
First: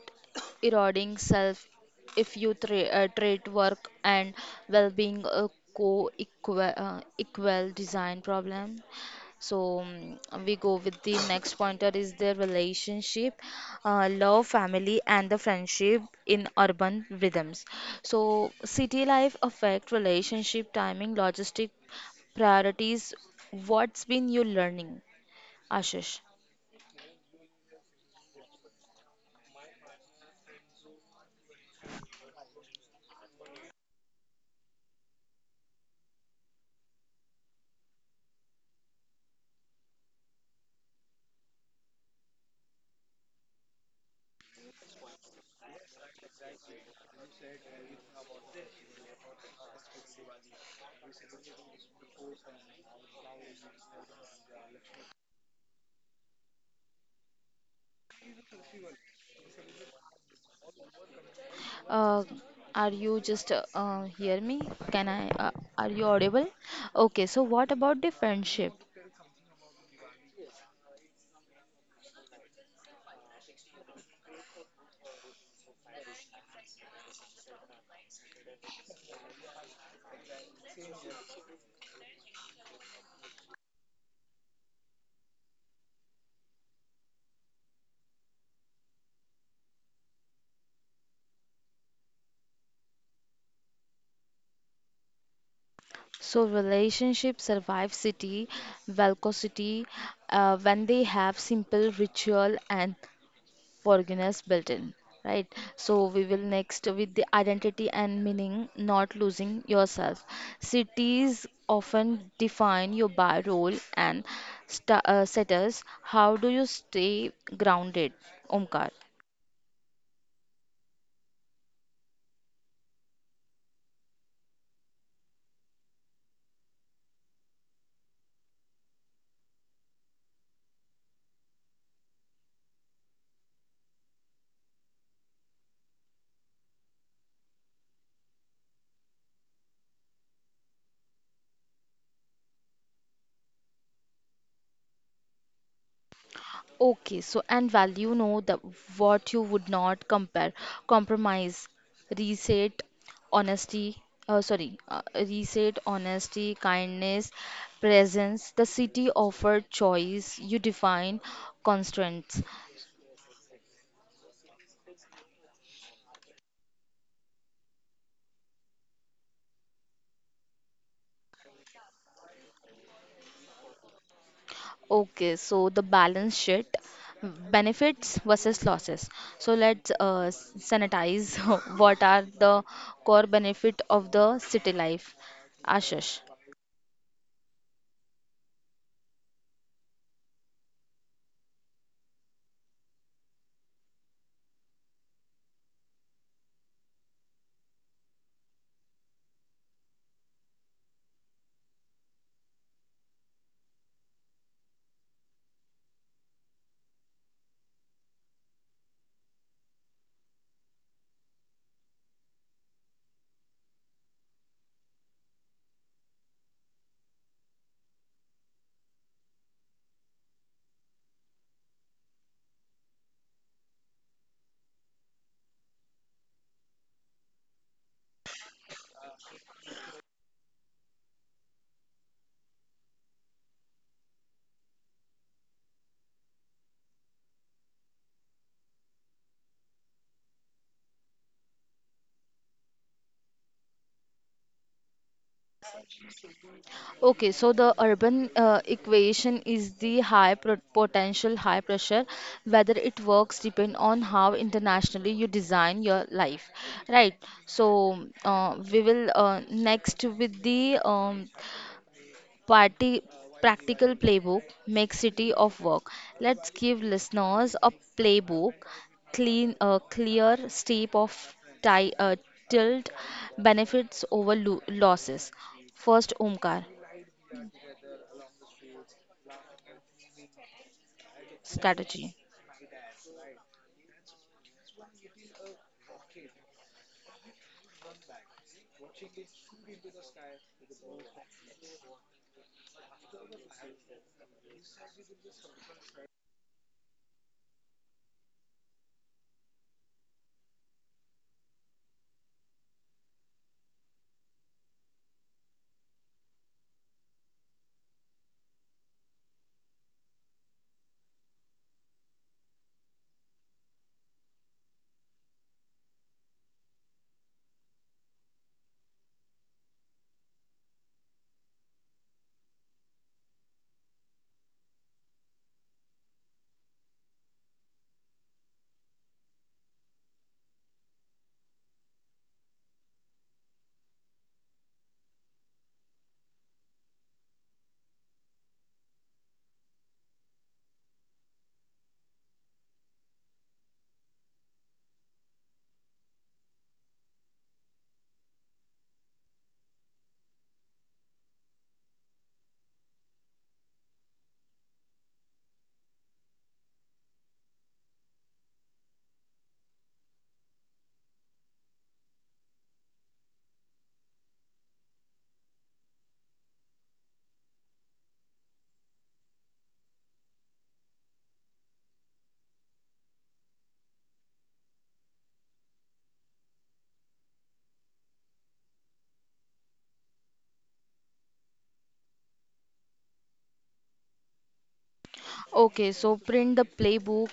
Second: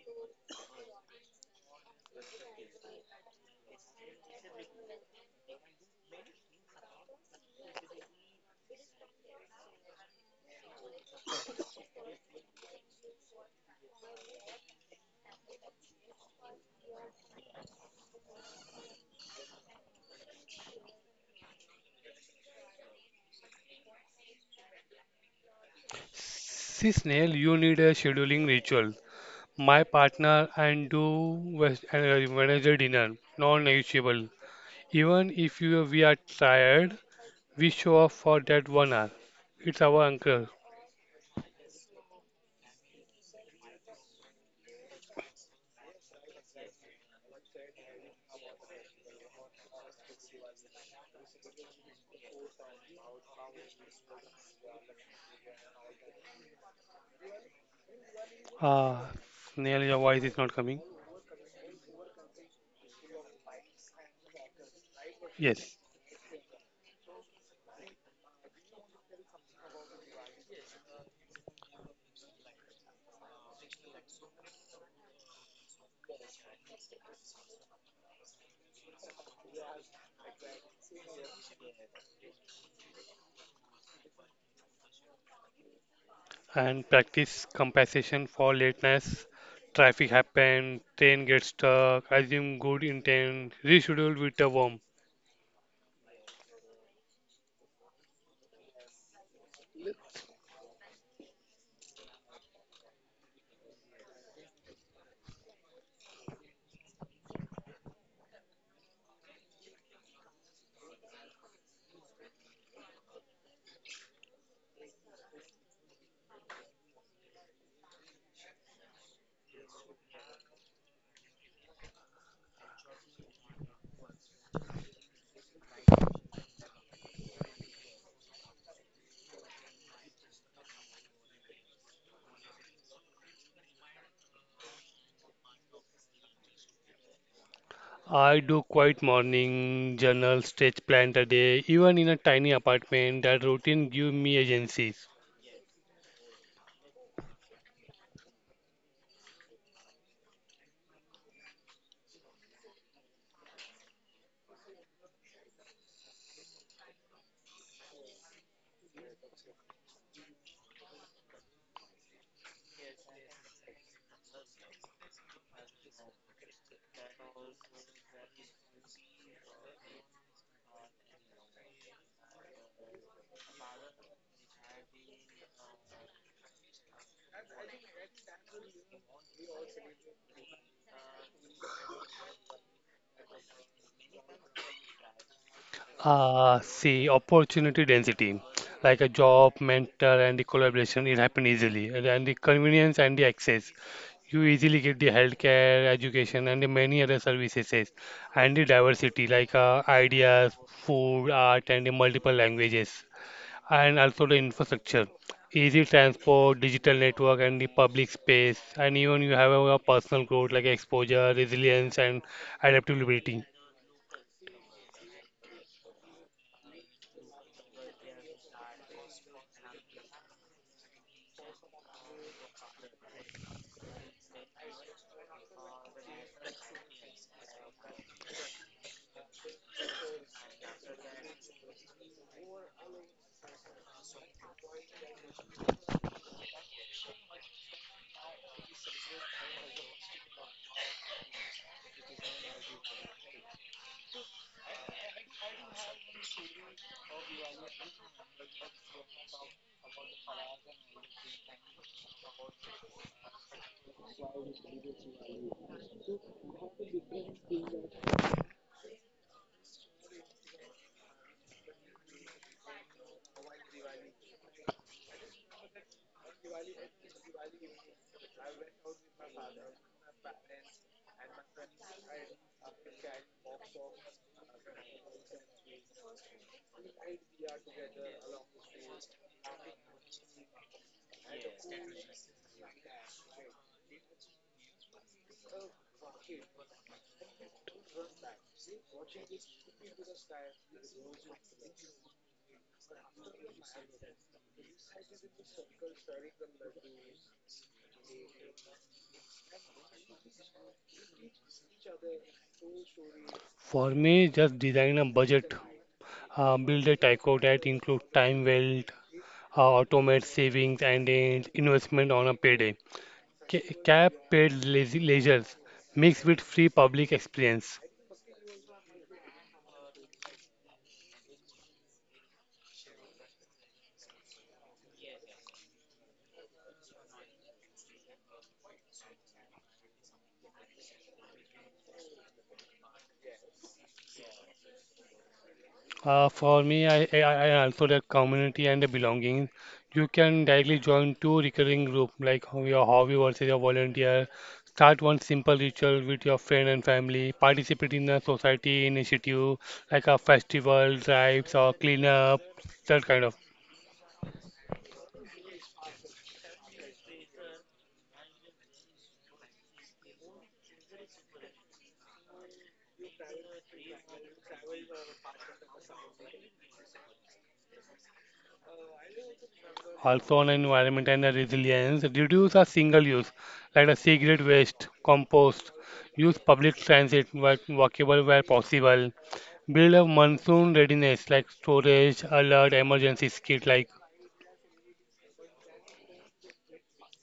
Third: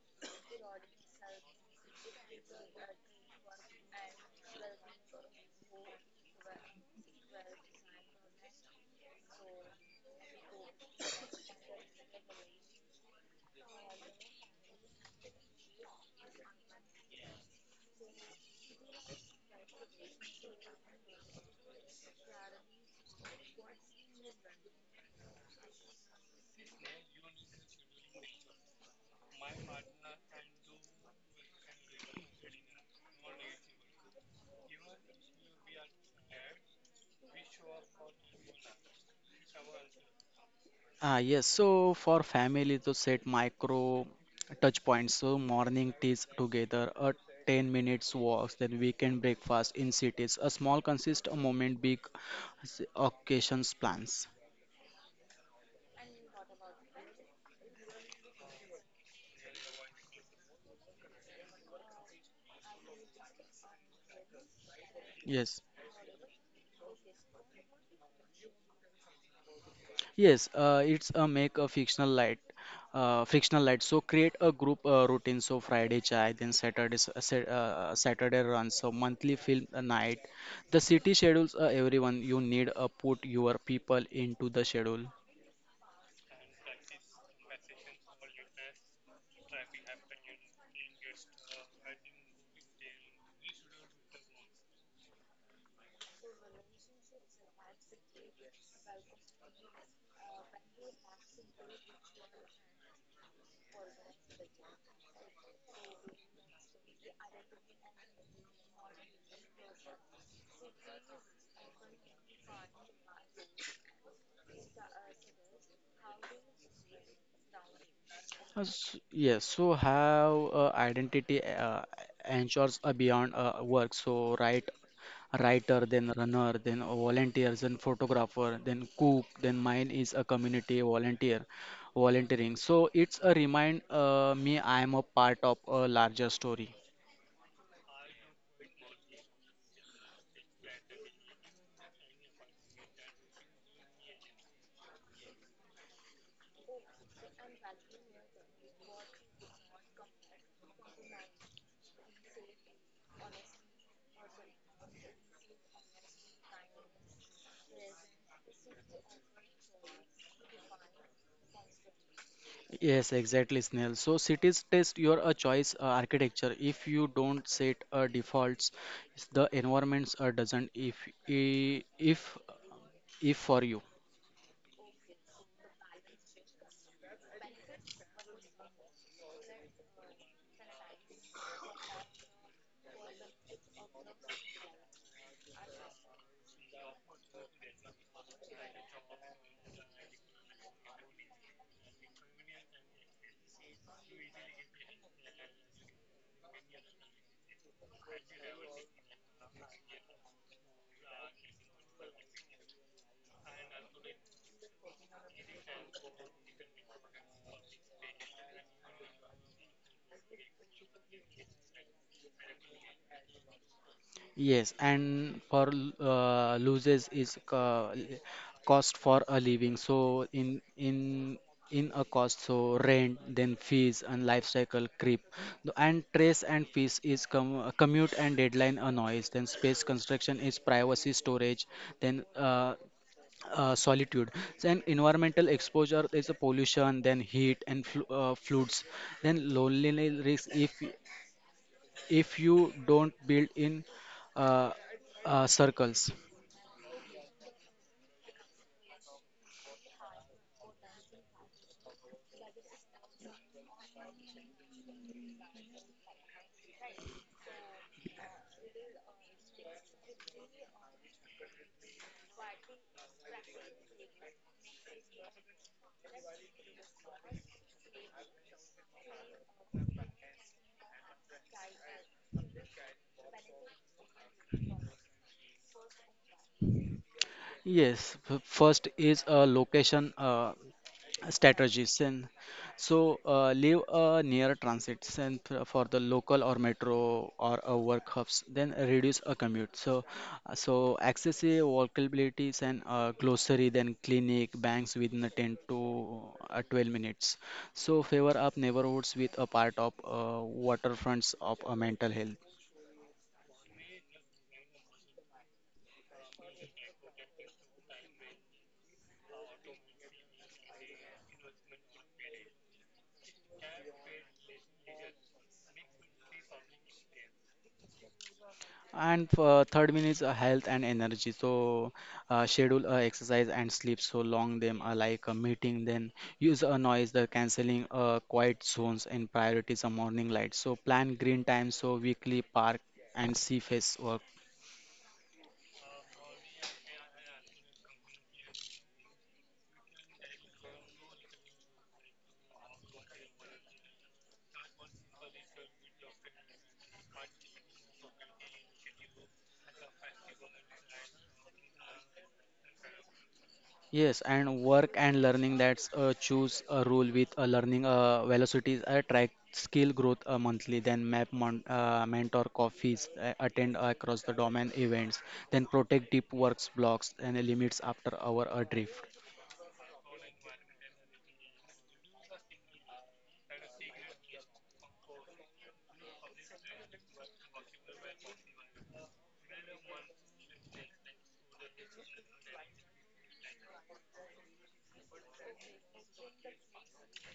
eroding self, if you treat work and well-being a co-equal equal design problem. So we go with the next pointer is the relationship, love, family, and the friendship in urban rhythms. So city life affect relationship, timing, logistic priorities. What's been you learning, Ashish?
Snail, you need a scheduling ritual. My partner and do Wednesday dinner, non-negotiable. Even if you we are tired, we show up for that one hour. It's our anchor.
Ah, yes, so for family to set micro touch points, so morning teas together a 10 minutes walks, then weekend breakfast in cities a small consist a moment big s- occasions plans.
Ah, Snail, your voice is not coming.
Uh, are you just hear me? Can I? Uh,
Yes.
Yes.
are you audible? Okay. So what about the friendship?
Yes, it's a make a frictional light. So create a group routine. So Friday chai, then Saturday run. So monthly film a night. The city schedules everyone. You need put your people into the schedule.
And practice compensation for lateness. Traffic happen, train gets stuck, assume good intent, reschedule with a worm.
So relationship survive city, velocity, when they have simple ritual and forgiveness built in, right? So we will next with the identity and meaning, not losing yourself. Cities often define your by role and status. How do you stay grounded, Omkar?
Yes, so have identity ensures a beyond work. So writer, then runner, then volunteers, then photographer, then cook, then mine is a volunteering. So it's a remind me I am a part of a larger story.
I do quiet morning, journal, stretch plan a day, even in a tiny apartment, that routine give me agencies.
Okay, so and value know the what you would not compare, compromise, reset, honesty, sorry, reset, honesty, kindness, presence. The city offered choice. You define constraints.
Yes, exactly, Snail. So cities test your a choice architecture. If you don't set defaults, the environments doesn't if I- if for you.
Okay, so the balance sheet, benefits versus losses. So let's sanitize. What are the core benefit of the city life, Ashish?
Ah, see, opportunity density, like a job, mentor, and the collaboration, it happen easily, and the convenience and the access. You easily get the healthcare, education, and the many other services, and the diversity like ideas, food, art, and the multiple languages, and also the infrastructure, easy transport, digital network, and the public space, and even you have a personal growth like exposure, resilience, and adaptability.
Yes, and for loses is cost for a living. So in a cost, so rent, then fees and life cycle creep, and trace and fees is commute and deadline a noise. Then space construction is privacy storage. Then solitude, then environmental exposure is a pollution, then heat and floods, then loneliness risk if you don't build in uh, circles.
Okay, so the urban equation is the high pro potential, high pressure. Whether it works depend on how internationally you design your life, right? So we will next with the party practical playbook. Make city of work. Let's give listeners a playbook. Clear step of ti tilt benefits over lo losses. First, Omkar.
Yes, first is a location strategies
Strategy.
and so leave a near transit and for the local or metro or a work hubs. Then reduce a commute. So so access a walkabilities and glossary, then clinic banks within a 10 to 12 minutes. So favor up neighborhoods with a part of waterfronts of a mental health.
For me, just design a budget, build a tyco that includes time, wealth, automate savings, and investment on a payday. Cap paid leisures mixed with free public experience.
And third one is health and energy. So schedule exercise and sleep so long them are like a meeting. Then use a noise, the canceling quiet zones and priorities are morning light. So plan green time. So weekly park and sea face work.
For me, I also the community and the belonging. You can directly join two recurring group like your hobby versus your volunteer. Start one simple ritual with your friend and family. Participate in a society initiative like a festival, drives or cleanup, that kind of.
Yes, and work and learning that's choose a rule with learning velocities, track skill growth monthly, then map mon mentor coffees, attend across the domain events, then protect deep works blocks and limits after our drift.
Also on environment and the resilience, reduce a single use, like a cigarette waste, compost, use public transit where possible, build a monsoon readiness like storage, alert, emergency kit like
Okay, so print the playbook,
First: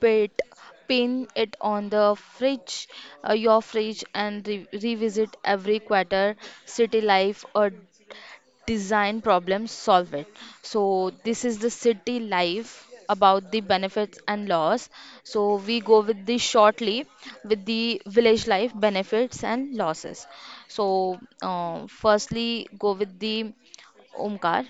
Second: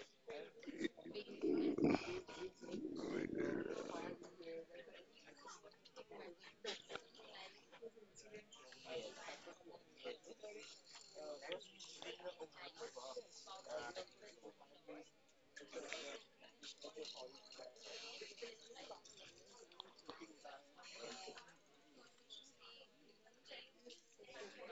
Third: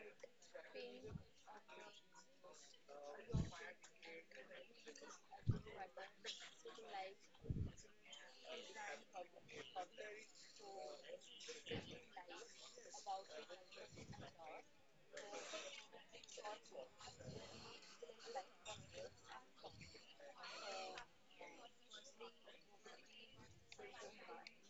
pit, pin it on your fridge, and revisit every quarter. City life or design problem, solve it. So this is the city life about the benefits and loss. So we go with the shortly with the village life benefits and losses. So firstly, go with the Omkar.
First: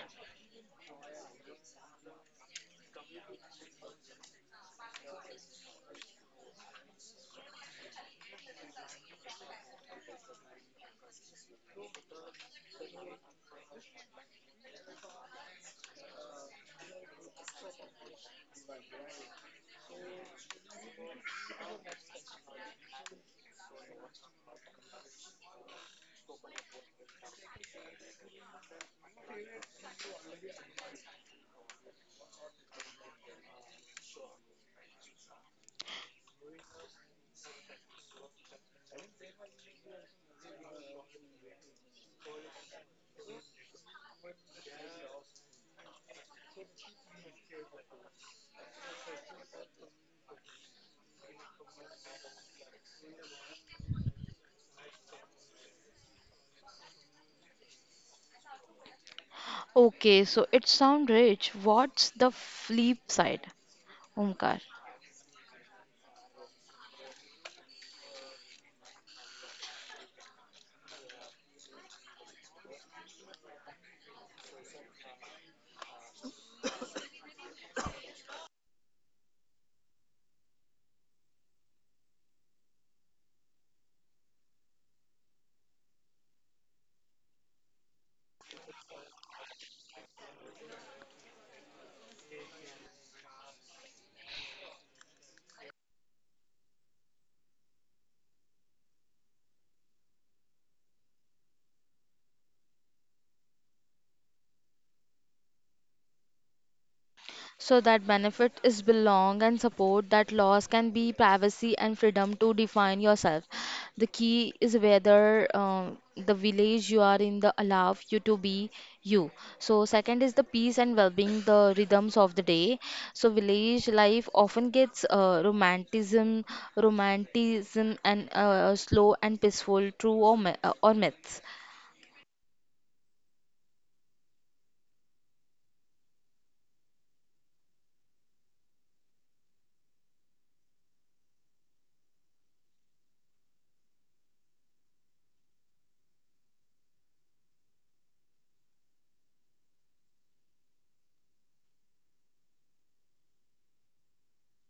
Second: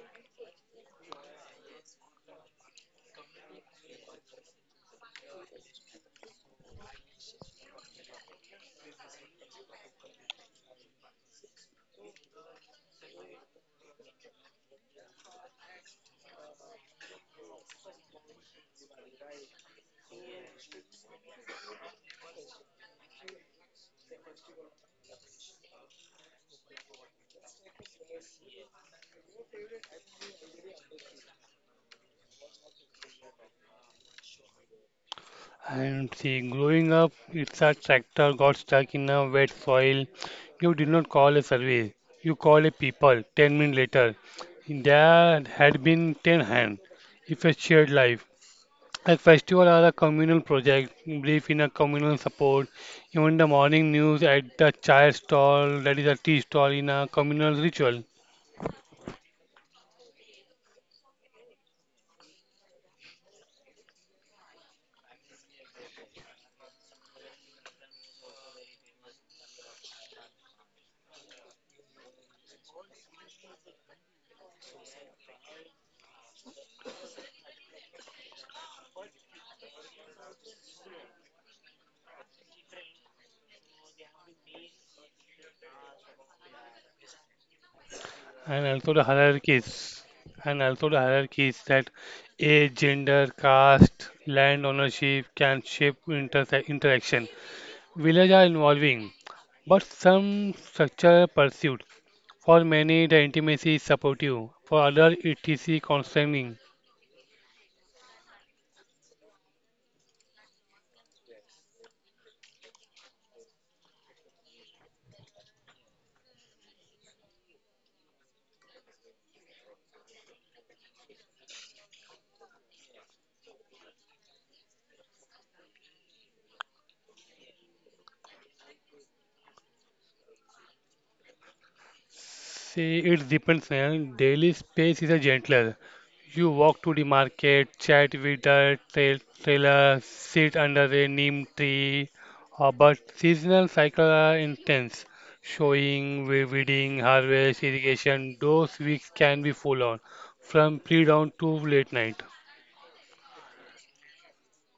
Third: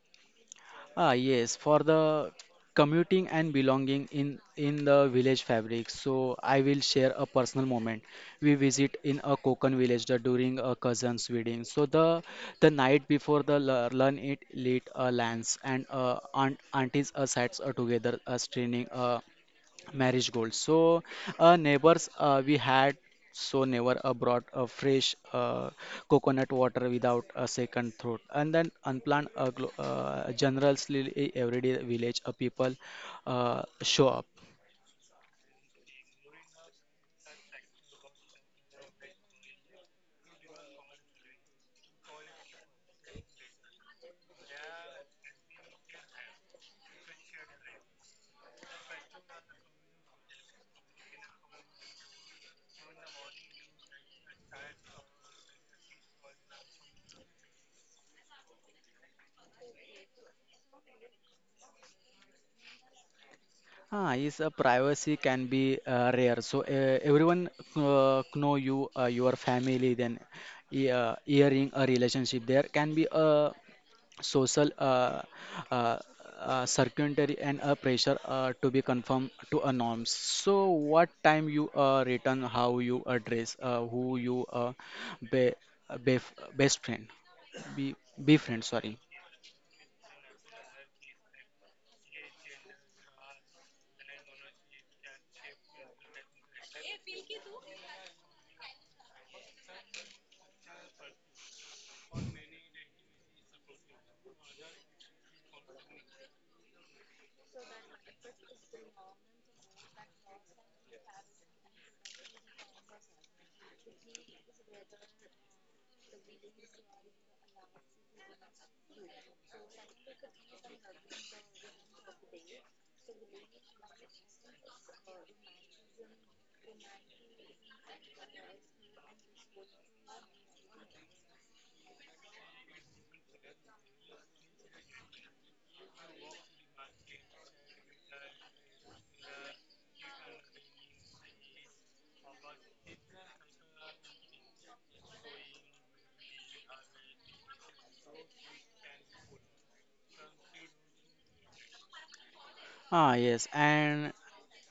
Ah, yes, for the commuting and belonging in the village fabric. So I will share a personal moment. We visit in a Konkan village during a cousin's wedding. So the night before the learn it lit a lance and aunties sat together straining marriage goals. So, neighbors, we had so never brought a fresh coconut water without a second thought. And then generously everyday village people show up.
and see growing up it's a tractor got stuck in a wet soil. You did not call a survey. You call a people 10 minutes later. There had been 10 hands. If a shared life. Like festival are a communal project, belief in a communal support. Even the morning news at the chai stall, that is a tea stall, in a communal ritual.
Okay, so it sounds rich. What's the flip side,
Ah, is
Omkar?
privacy can be rare. So everyone know you, your family, then hearing a relationship. There can be a social uh, circuitry and a pressure to be conform to a norms, so what time you return, how you address who you be, be, best friend, be, be friend,
And
sorry.
also the hierarchies, and also the hierarchies that age, gender, caste, land ownership can shape interaction. Villages are involving, but some structure pursued. For many, the intimacy is supportive. For others, it is constraining.
So that benefit is belong and support, that loss can be privacy and freedom to define yourself. The key is whether the village you are in the allow you to be you. So second is the peace and well-being, the rhythms of the day. So village life often gets romanticism and slow and peaceful, true or myths.
See, it depends. Man. Daily space is a gentler. You walk to the market, chat with a trailer, sit under a neem tree. But seasonal cycles are intense. Showing, weeding, harvest, irrigation, those weeks can be full on, from pre-dawn to late night.
Ah, yes,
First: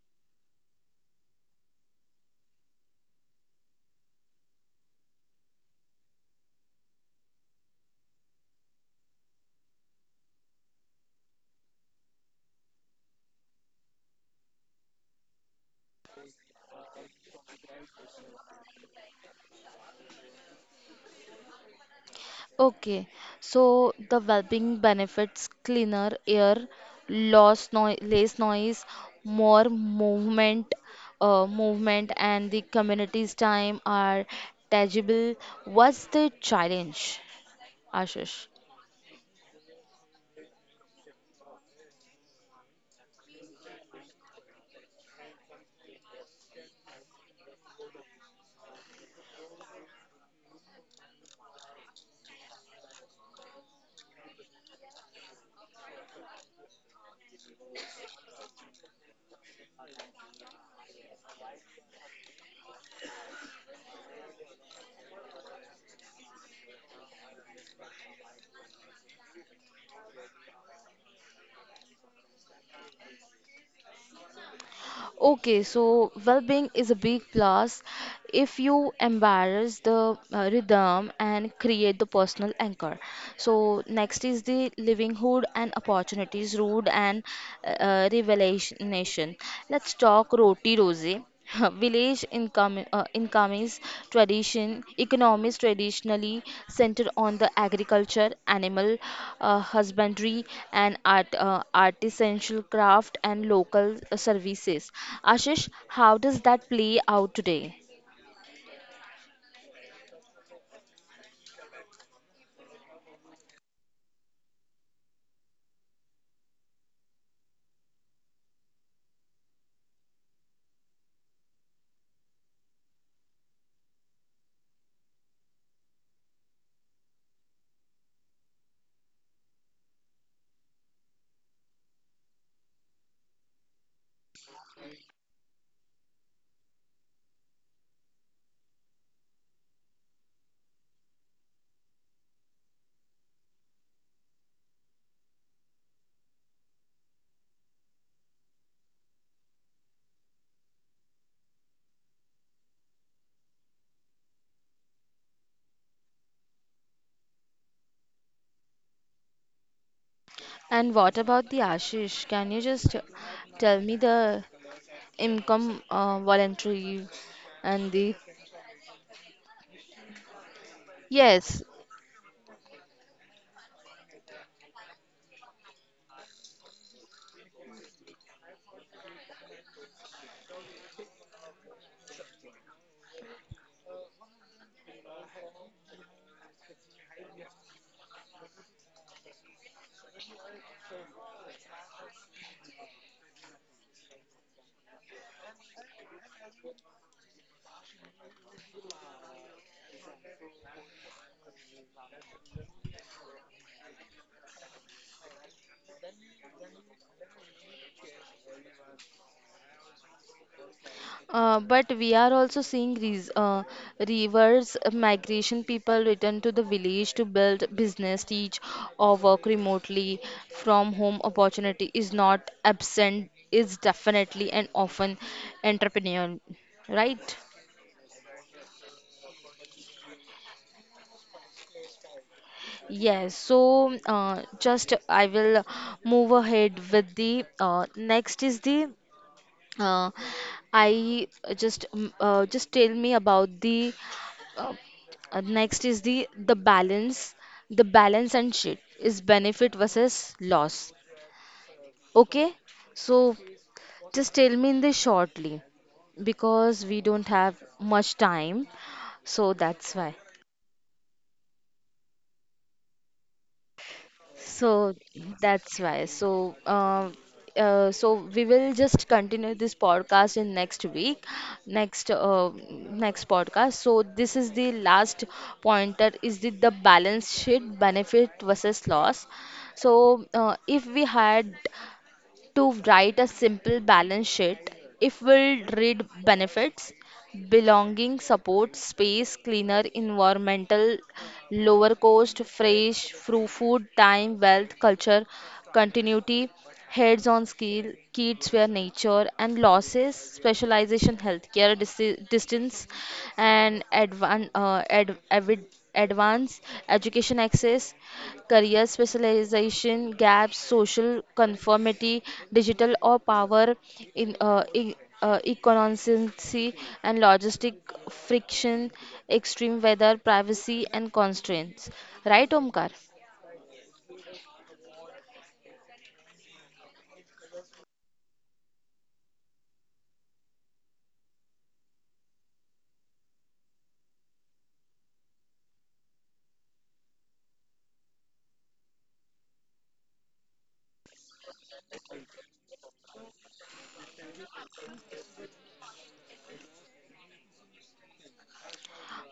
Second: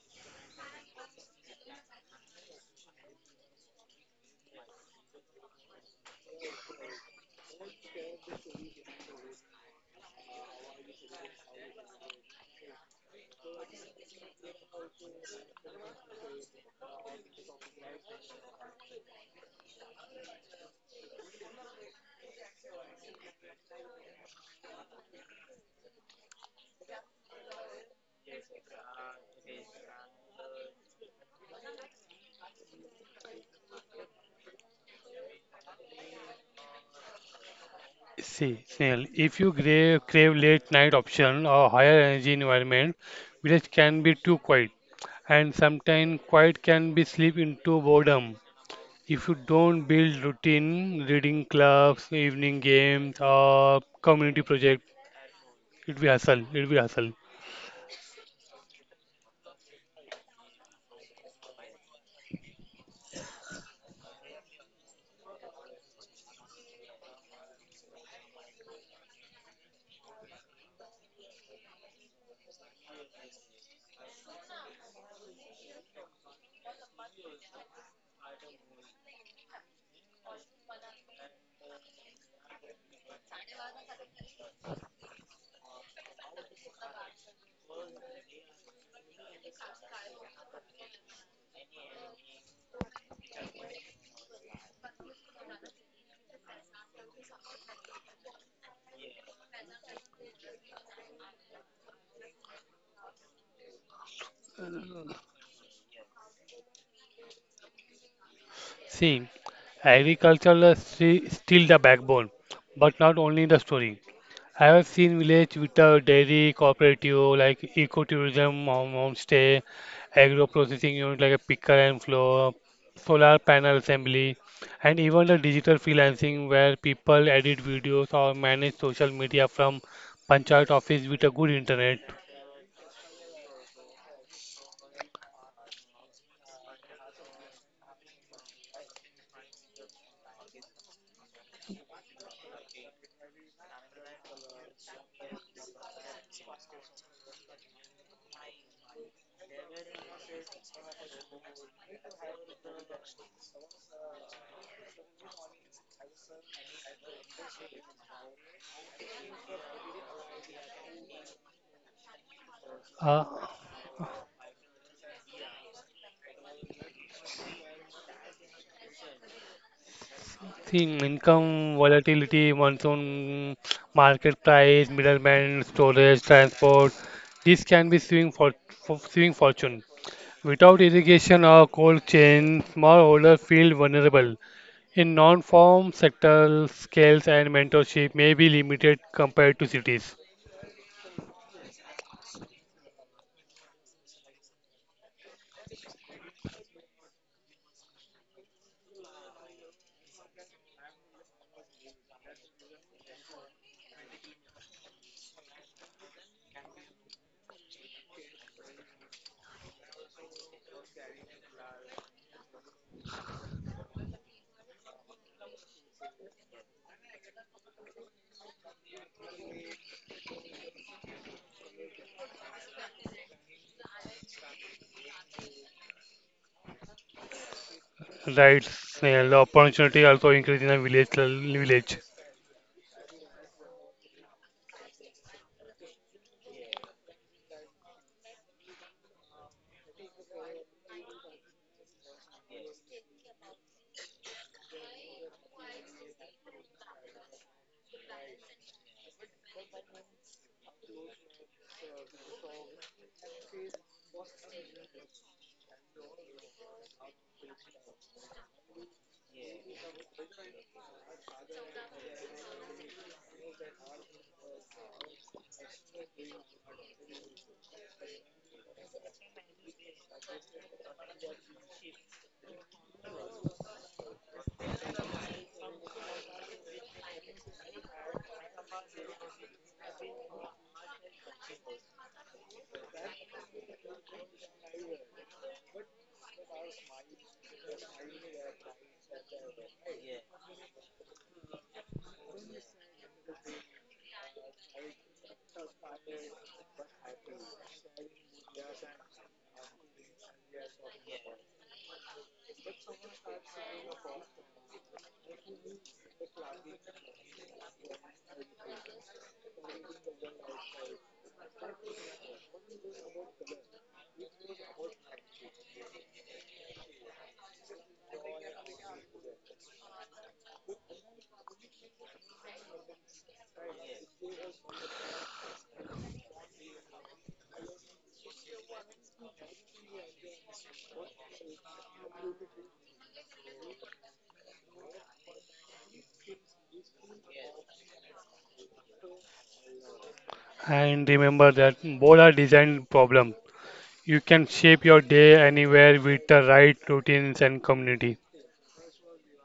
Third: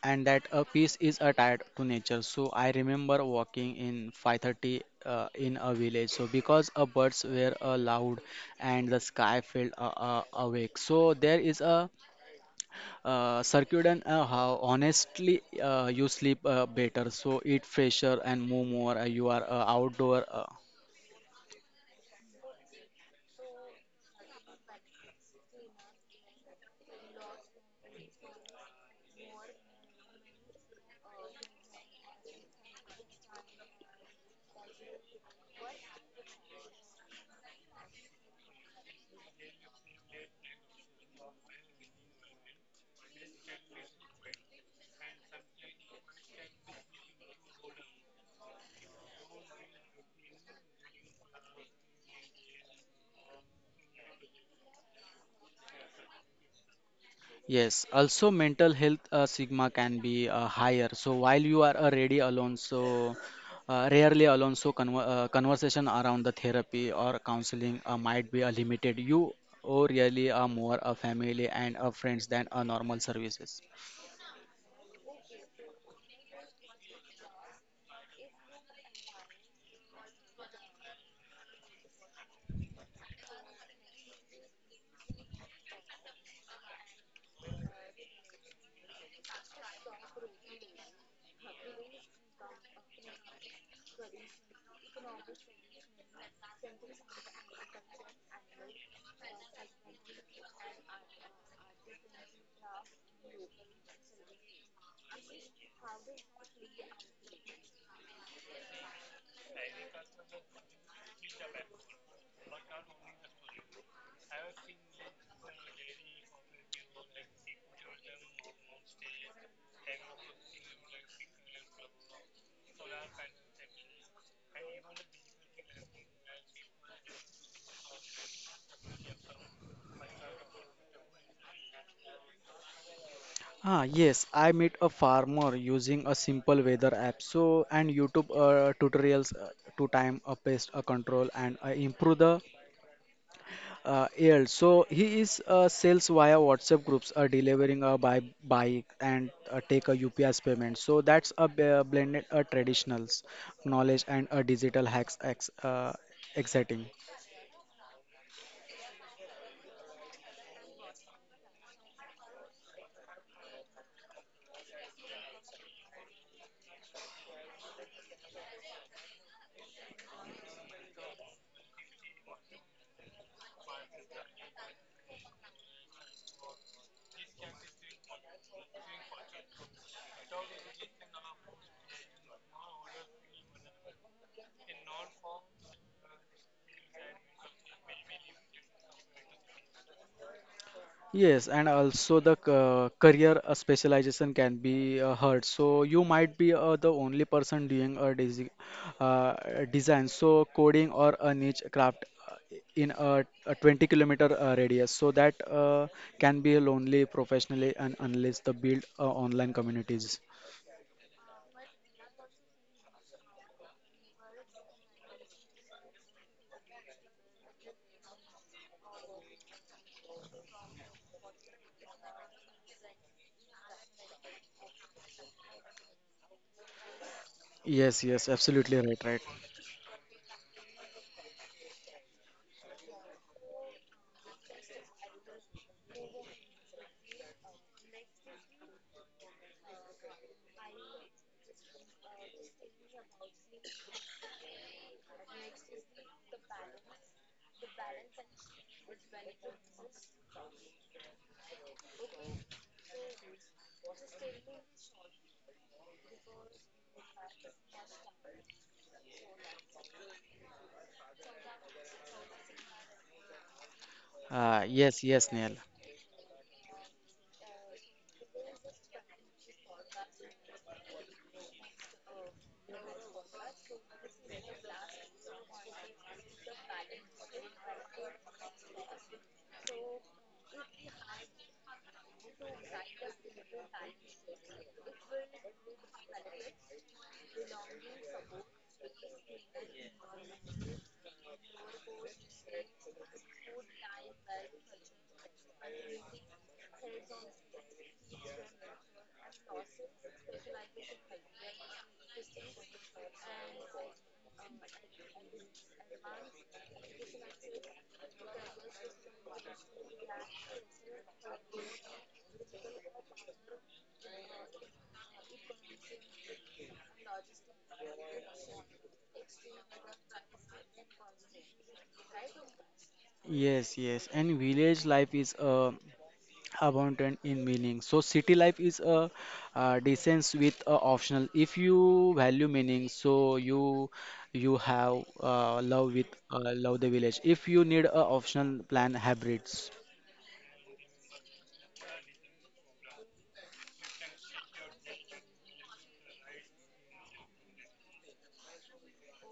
and that a peace is attached to nature. So I remember walking in 5:30 in a village. So because birds were loud and the sky felt awake. So there is a circuit and how honestly you sleep better, so eat fresher and move more. You are outdoor.
Okay, so the well-being benefits cleaner air, loss noi less noise, more movement, movement and the community's time are tangible. What's the challenge, Ashish?
See, Snail, if you crave late night option or higher energy environment, village can be too quiet. And sometimes quiet can be slip into boredom. If you don't build routine, reading clubs, evening games, or community project, it will hustle. It will hustle.
Yes, also mental health sigma can be higher. So while you are already alone, so rarely alone, so conversation around the therapy or counseling might be limited. You or really are more a family and a friends than a normal services.
Okay, so well-being is a big plus if you embrace the rhythm and create the personal anchor. So next is the livelihood and opportunities, road and revelation. Let's talk roti rosy. Village incomes tradition, economies traditionally centered on the agriculture, animal husbandry, and artisanal craft and local services. Ashish, how does that play out today?
See, agriculture is still the backbone, but not only the story. I have seen village without dairy cooperative like ecotourism, homestay, agro processing unit like a picker and flow, solar panel assembly, and even the digital freelancing where people edit videos or manage social media from panchayat office with a good internet.
Ah, yes, I met a farmer using a simple weather app so and YouTube tutorials to time a pest a control and improve the yield. So he is sales via WhatsApp groups, delivering a buy bike and take a UPS payment. So that's a blended traditionals knowledge and a digital hacks ex exciting.
And what about the Ashish? Can you just
Uh,
tell me the income, voluntary, and the.
see
Yes.
income volatility, monsoon, market price, middleman, storage, transport. This can be for swing fortune. Without irrigation or cold chain, smallholder feel vulnerable. In non-farm sector, scales and mentorship may be limited compared to cities.
Yes, and also the career specialization can be heard. So you might be the only person doing a design, so coding or a niche craft in a 20 kilometer radius. So that can be lonely professionally, and unless the build online communities.
But we are also seeing res reverse migration, people return to the village to build business, teach, or work remotely from home. Opportunity is not absent, is definitely and often entrepreneurial, right?
Yes, yes,
Right,
absolutely right, right.
Snail. The opportunity also increase in a village.
Yes, so just I will move ahead with the next is the uh, I just tell me about the. Next is the balance. The balance and shit is benefit versus loss. Okay? So just tell me in this shortly because we don't have much time. So that's why. So
Yes, yes, Neil.
that's why. So we will just continue this podcast in next week, next podcast. So this is the last pointer. Is the balance sheet benefit versus loss? So if we had to write a simple balance sheet, if we'll read benefits: belonging, support, space, cleaner environmental, lower cost, fresh food, time wealth, culture continuity, heads on skill, kids where nature. And losses: specialization, healthcare distance, and advanced education access, career specialization gaps, social conformity, digital or power in economics and logistic friction, extreme weather, privacy and constraints. Right, Omkar?
Yes, yes, and village life is abundant in meaning. So city life is a decent with a optional. If you value meaning, so you have uh, love with love the village. If you need a optional plan hybrids.
And remember that both are design problem. You can shape your day anywhere with the right routines and community.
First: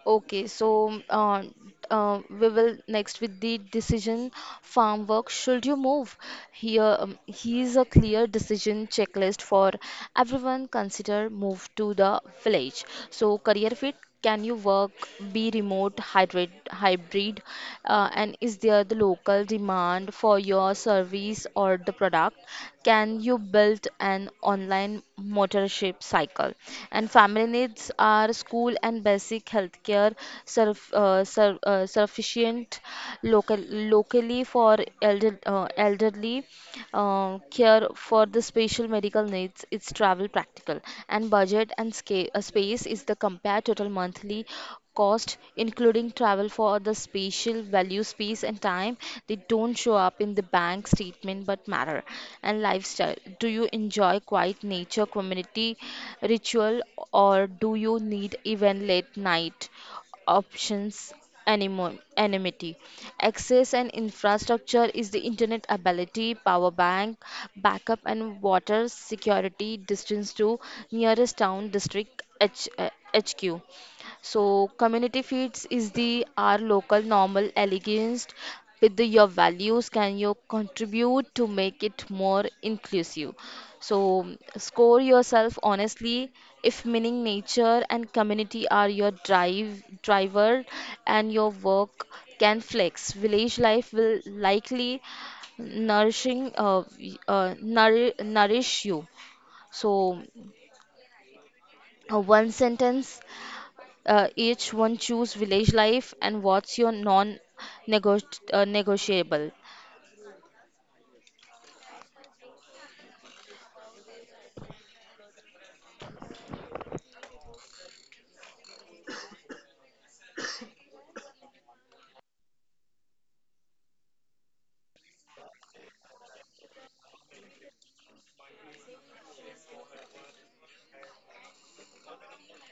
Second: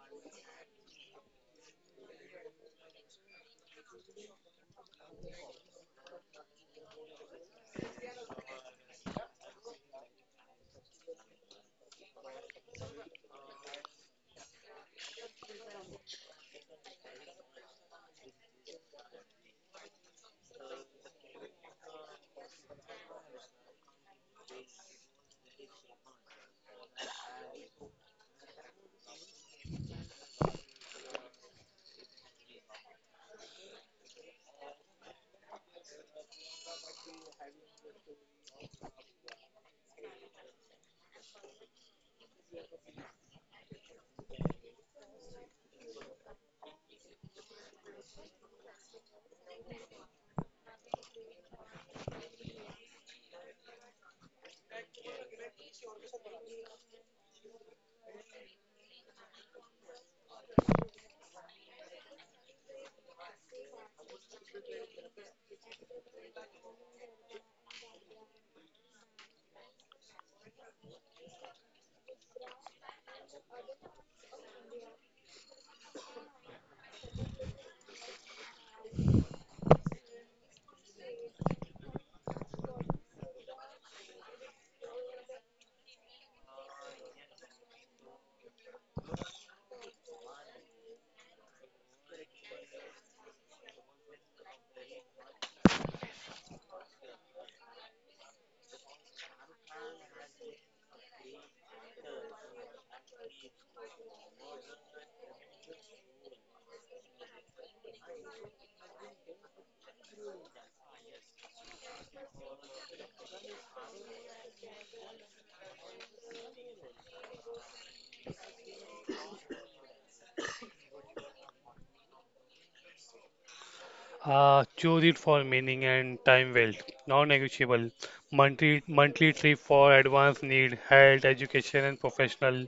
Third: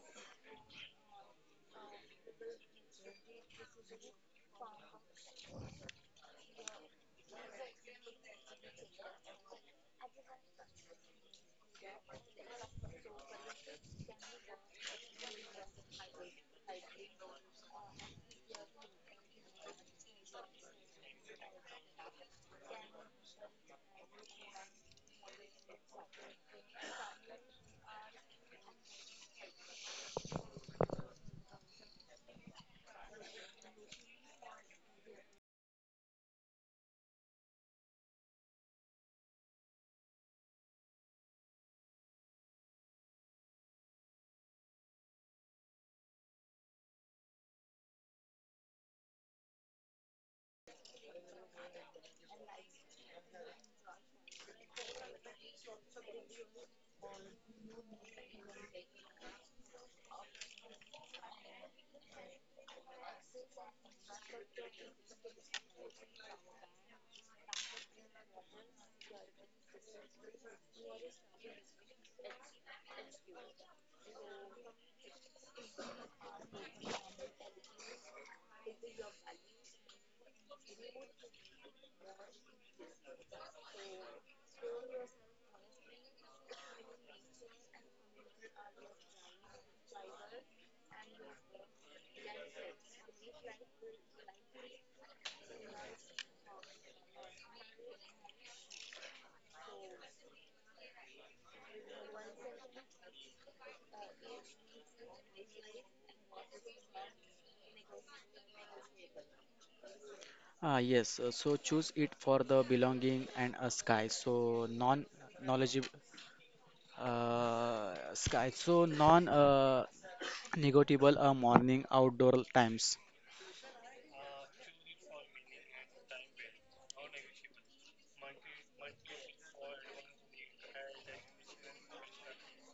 Okay, so we will next with the decision farm work. Should you move? Here's a clear decision checklist for everyone. Consider move to the village. So career fit. Can you work, be remote, hybrid, and is there the local demand for your service or the product? Can you build an online motorship cycle? And family needs: are school and basic healthcare sufficient local locally for elderly care for the special medical needs, it's travel practical? And budget and space: is the compare total monthly cost including travel for the spatial value, space and time. They don't show up in the bank statement but matter. And lifestyle: do you enjoy quiet nature, community, ritual, or do you need even late night options, anonymity? Access and infrastructure is the internet ability, power bank, backup and water security, distance to nearest town, district, HQ. So community feeds is the our local normal elegance with your values. Can you contribute to make it more inclusive, so score yourself honestly. If meaning, nature, and community are your driver, and your work can flex, village life will likely nourish you. So one sentence each one choose village life and what's your non-negotiable.
Ah, yes, so choose it for the belonging and a sky. So non knowledgeable sky. So non negotiable morning outdoor times.
Choose it for meaning and time well. Non-negotiable. Monthly trip for advanced need, health, education, and professional.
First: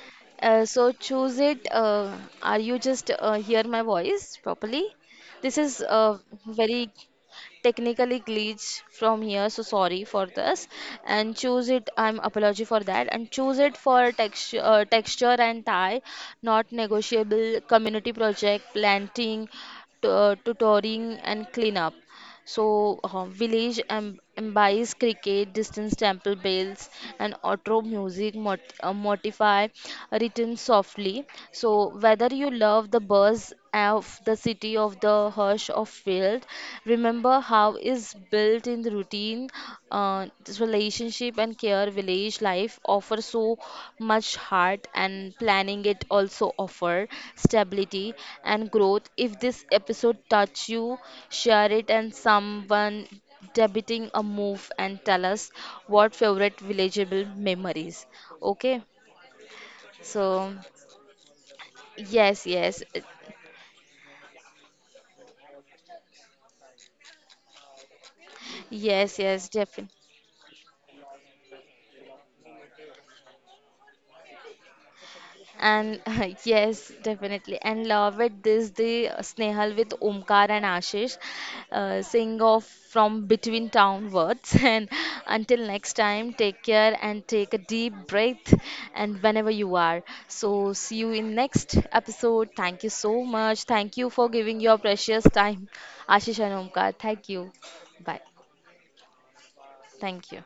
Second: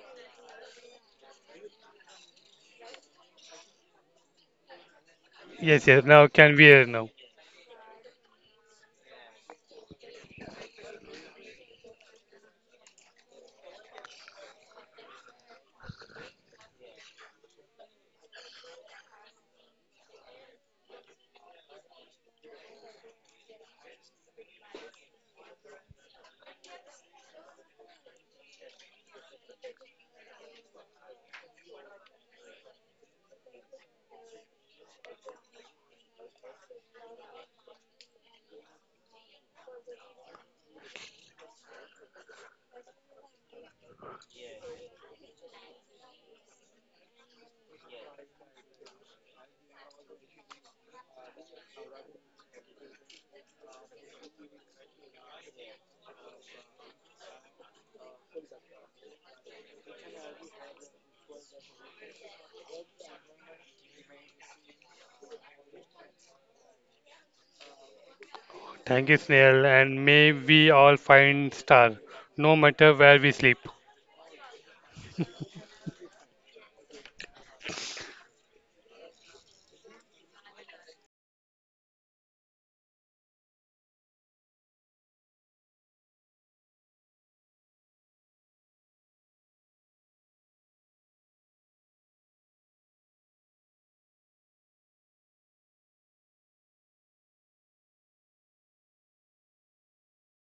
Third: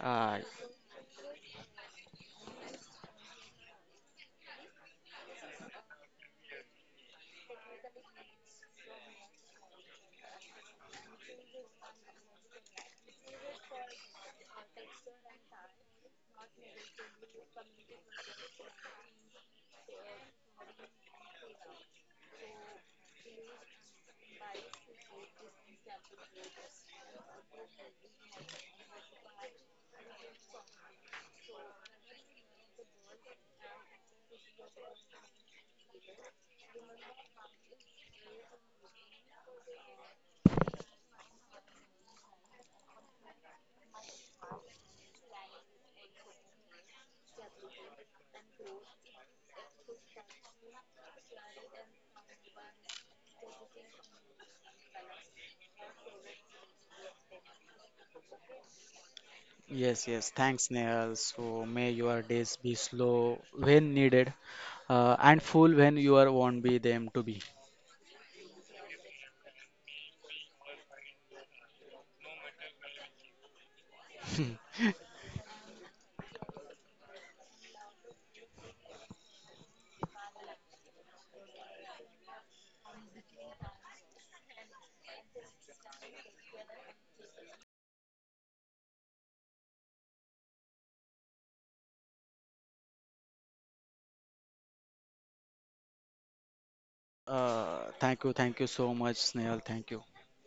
Ah,
So choose it. Are you just hear my voice properly? This is
Yes, yes, now can we hear
very
now?
technically glitch from here, so sorry for this. And choose it. I'm apology for that. And choose it for texture and tie, not negotiable. Community project, planting, tutoring, and cleanup. So, village imbies cricket, distance temple bells, and outro music modify written softly. So, whether you love the buzz of the city of the hush of field, remember how is built in the routine. Uh, relationship and care, village life offer so much heart and planning. It also offer stability and growth. If this episode touch you, share it, and someone debating a move, and tell us what favorite villageable memories, okay?
yes, yes. Thanks,
So
Nehal. So may your days
yes,
be
yes,
slow when needed, and full when you are won't be them to be.
Thank you,
yes, yes,
Snail,
definitely.
and may we all find star, no matter where we sleep.
And yes, definitely. And love it. This the Snehal with Omkar and Ashish, sing off from Between Town Words. And until next time, take care and take a deep breath. And whenever you are, so see you in next episode. Thank you so much. Thank you for giving your precious time, Ashish and Omkar. Thank you. Bye.
Thank you so much, Snehal. Thank you.
Thank you.